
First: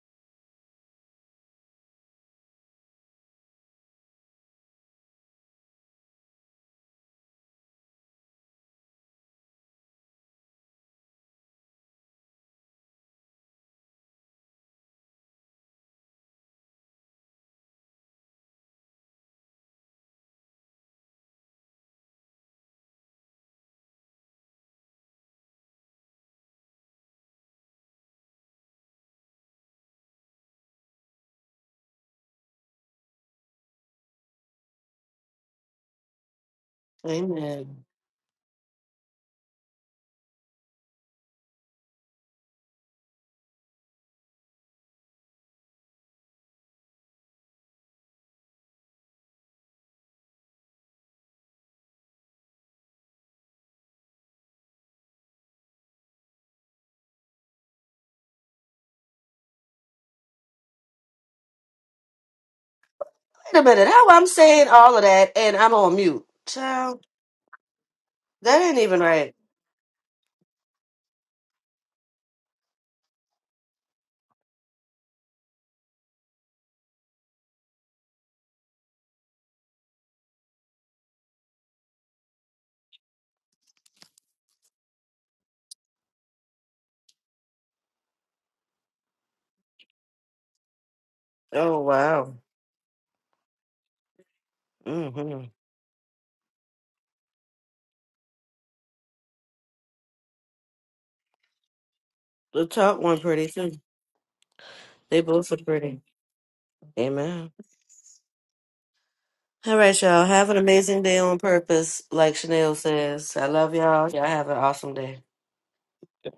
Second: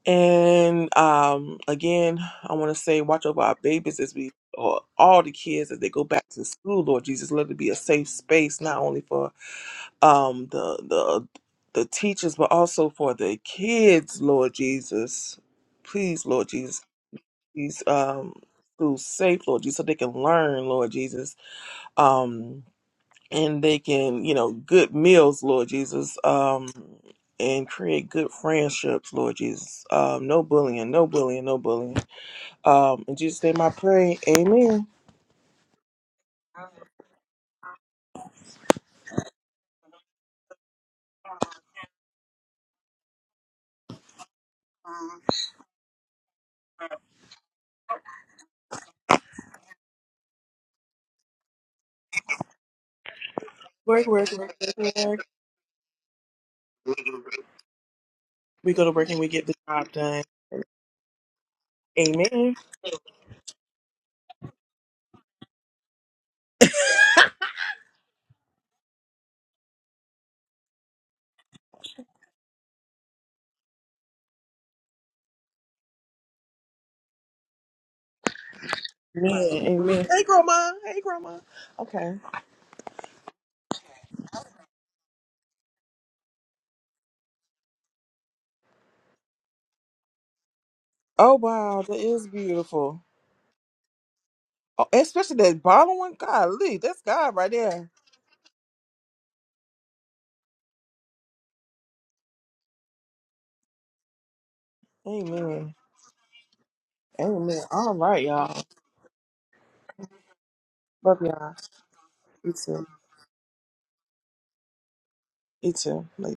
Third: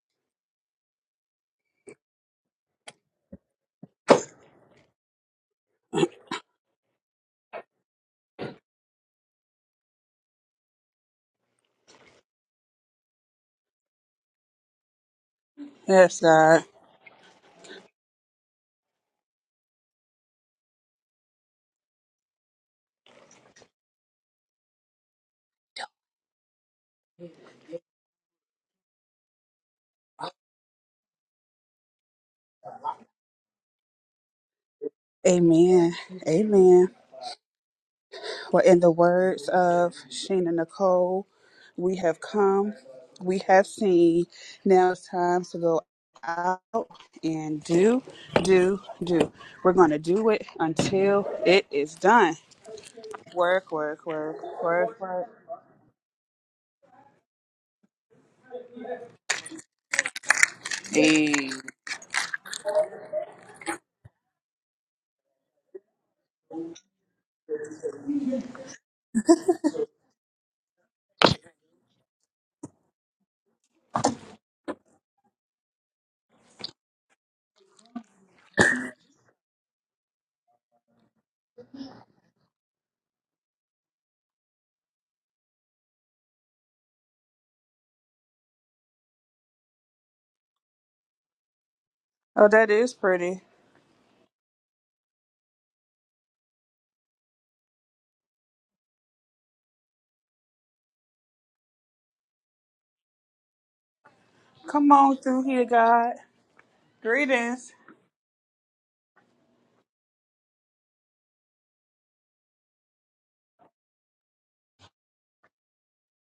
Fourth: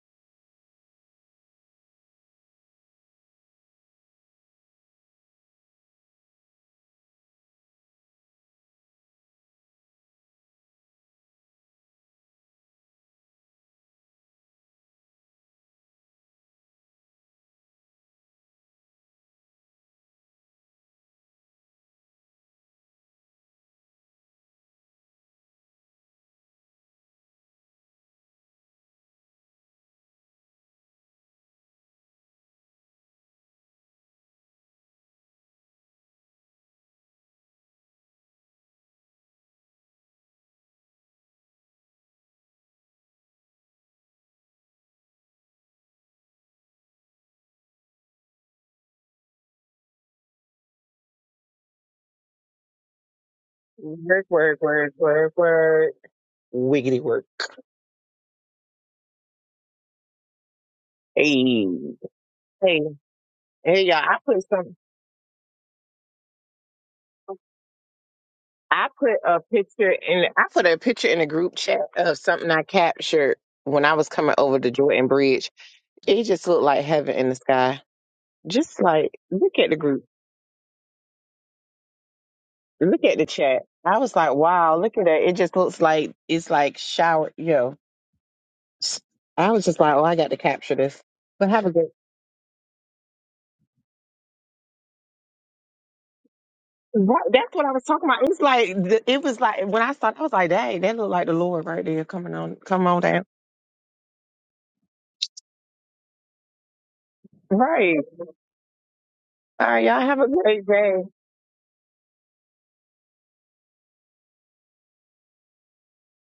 Speaker 1: and um, again, I want to say, watch over our babies as we, or all the kids as they go back to school. Lord Jesus, let it be a safe space not only for um the the the teachers, but also for the kids. Lord Jesus,
Speaker 2: Yes,
Speaker 1: please, Lord
Speaker 2: God.
Speaker 1: Jesus, these um schools safe, Lord Jesus, so they can learn, Lord Jesus. Um, and they can, you know, good meals, Lord Jesus, um, and create good friendships, Lord Jesus. Um, no bullying, no bullying, no bullying. Um, in Jesus' name I pray, amen.
Speaker 2: Amen. Amen.
Speaker 3: Amen.
Speaker 2: Well, in the words of Sheena Nicole, we have come, we have seen. Now it's time to go out and do, do, do. We're going to do it until it is done. Work, work,
Speaker 1: Work,
Speaker 4: Work,
Speaker 1: work, work,
Speaker 4: work,
Speaker 2: work,
Speaker 1: work,
Speaker 4: work,
Speaker 2: work,
Speaker 1: work.
Speaker 4: work,
Speaker 2: work.
Speaker 4: work. Wiggity work.
Speaker 1: We go to work and we get the job done.
Speaker 2: Hey.
Speaker 4: Hey,
Speaker 1: Amen.
Speaker 4: hey,
Speaker 3: Wait a
Speaker 4: hey,
Speaker 3: minute.
Speaker 4: y'all.
Speaker 3: How
Speaker 4: I
Speaker 3: I'm
Speaker 4: put
Speaker 3: saying
Speaker 4: some.
Speaker 3: all of that and I'm on mute. Child, that ain't
Speaker 4: I
Speaker 3: even
Speaker 4: put
Speaker 3: right.
Speaker 4: a picture in. I put a picture in a group chat of something I captured when I was coming over the Jordan Bridge. It just looked like heaven in the sky. Just like
Speaker 1: Amen.
Speaker 4: look at the group.
Speaker 1: Amen. Hey, grandma. Hey, grandma. Okay.
Speaker 4: Look at the chat. I was like, wow, look at that. It just looks like it's like shower. Yo, I was just like, oh, I got to capture this.
Speaker 1: Oh,
Speaker 4: But have a
Speaker 3: Oh,
Speaker 1: wow.
Speaker 4: good
Speaker 1: That is
Speaker 3: wow.
Speaker 2: Oh, that is
Speaker 1: beautiful.
Speaker 2: pretty.
Speaker 1: Oh, especially
Speaker 3: Mm-hmm.
Speaker 1: that bottom one. Golly, that's
Speaker 4: Right,
Speaker 1: God right
Speaker 4: that's what I was
Speaker 1: there.
Speaker 4: talking about. It was like the- it was like when I started, I was like, "Dang, that looked like the Lord right there coming on,
Speaker 3: The
Speaker 4: come
Speaker 3: top
Speaker 4: on
Speaker 3: one
Speaker 4: down."
Speaker 3: pretty, too.
Speaker 2: Come on
Speaker 3: They
Speaker 2: through
Speaker 3: both are
Speaker 2: here,
Speaker 1: Amen.
Speaker 3: pretty.
Speaker 2: God.
Speaker 3: Amen.
Speaker 1: Amen.
Speaker 2: Greetings.
Speaker 1: All
Speaker 4: Right.
Speaker 1: right, y'all.
Speaker 4: All
Speaker 3: All
Speaker 4: right,
Speaker 3: right,
Speaker 4: y'all have
Speaker 3: y'all.
Speaker 4: a
Speaker 3: Have an
Speaker 4: great day.
Speaker 3: amazing day
Speaker 1: Love
Speaker 3: on
Speaker 1: y'all.
Speaker 3: purpose, like
Speaker 1: You
Speaker 3: Chanel
Speaker 1: too.
Speaker 3: says. I love y'all. Y'all have an awesome day.
Speaker 1: You too. Later.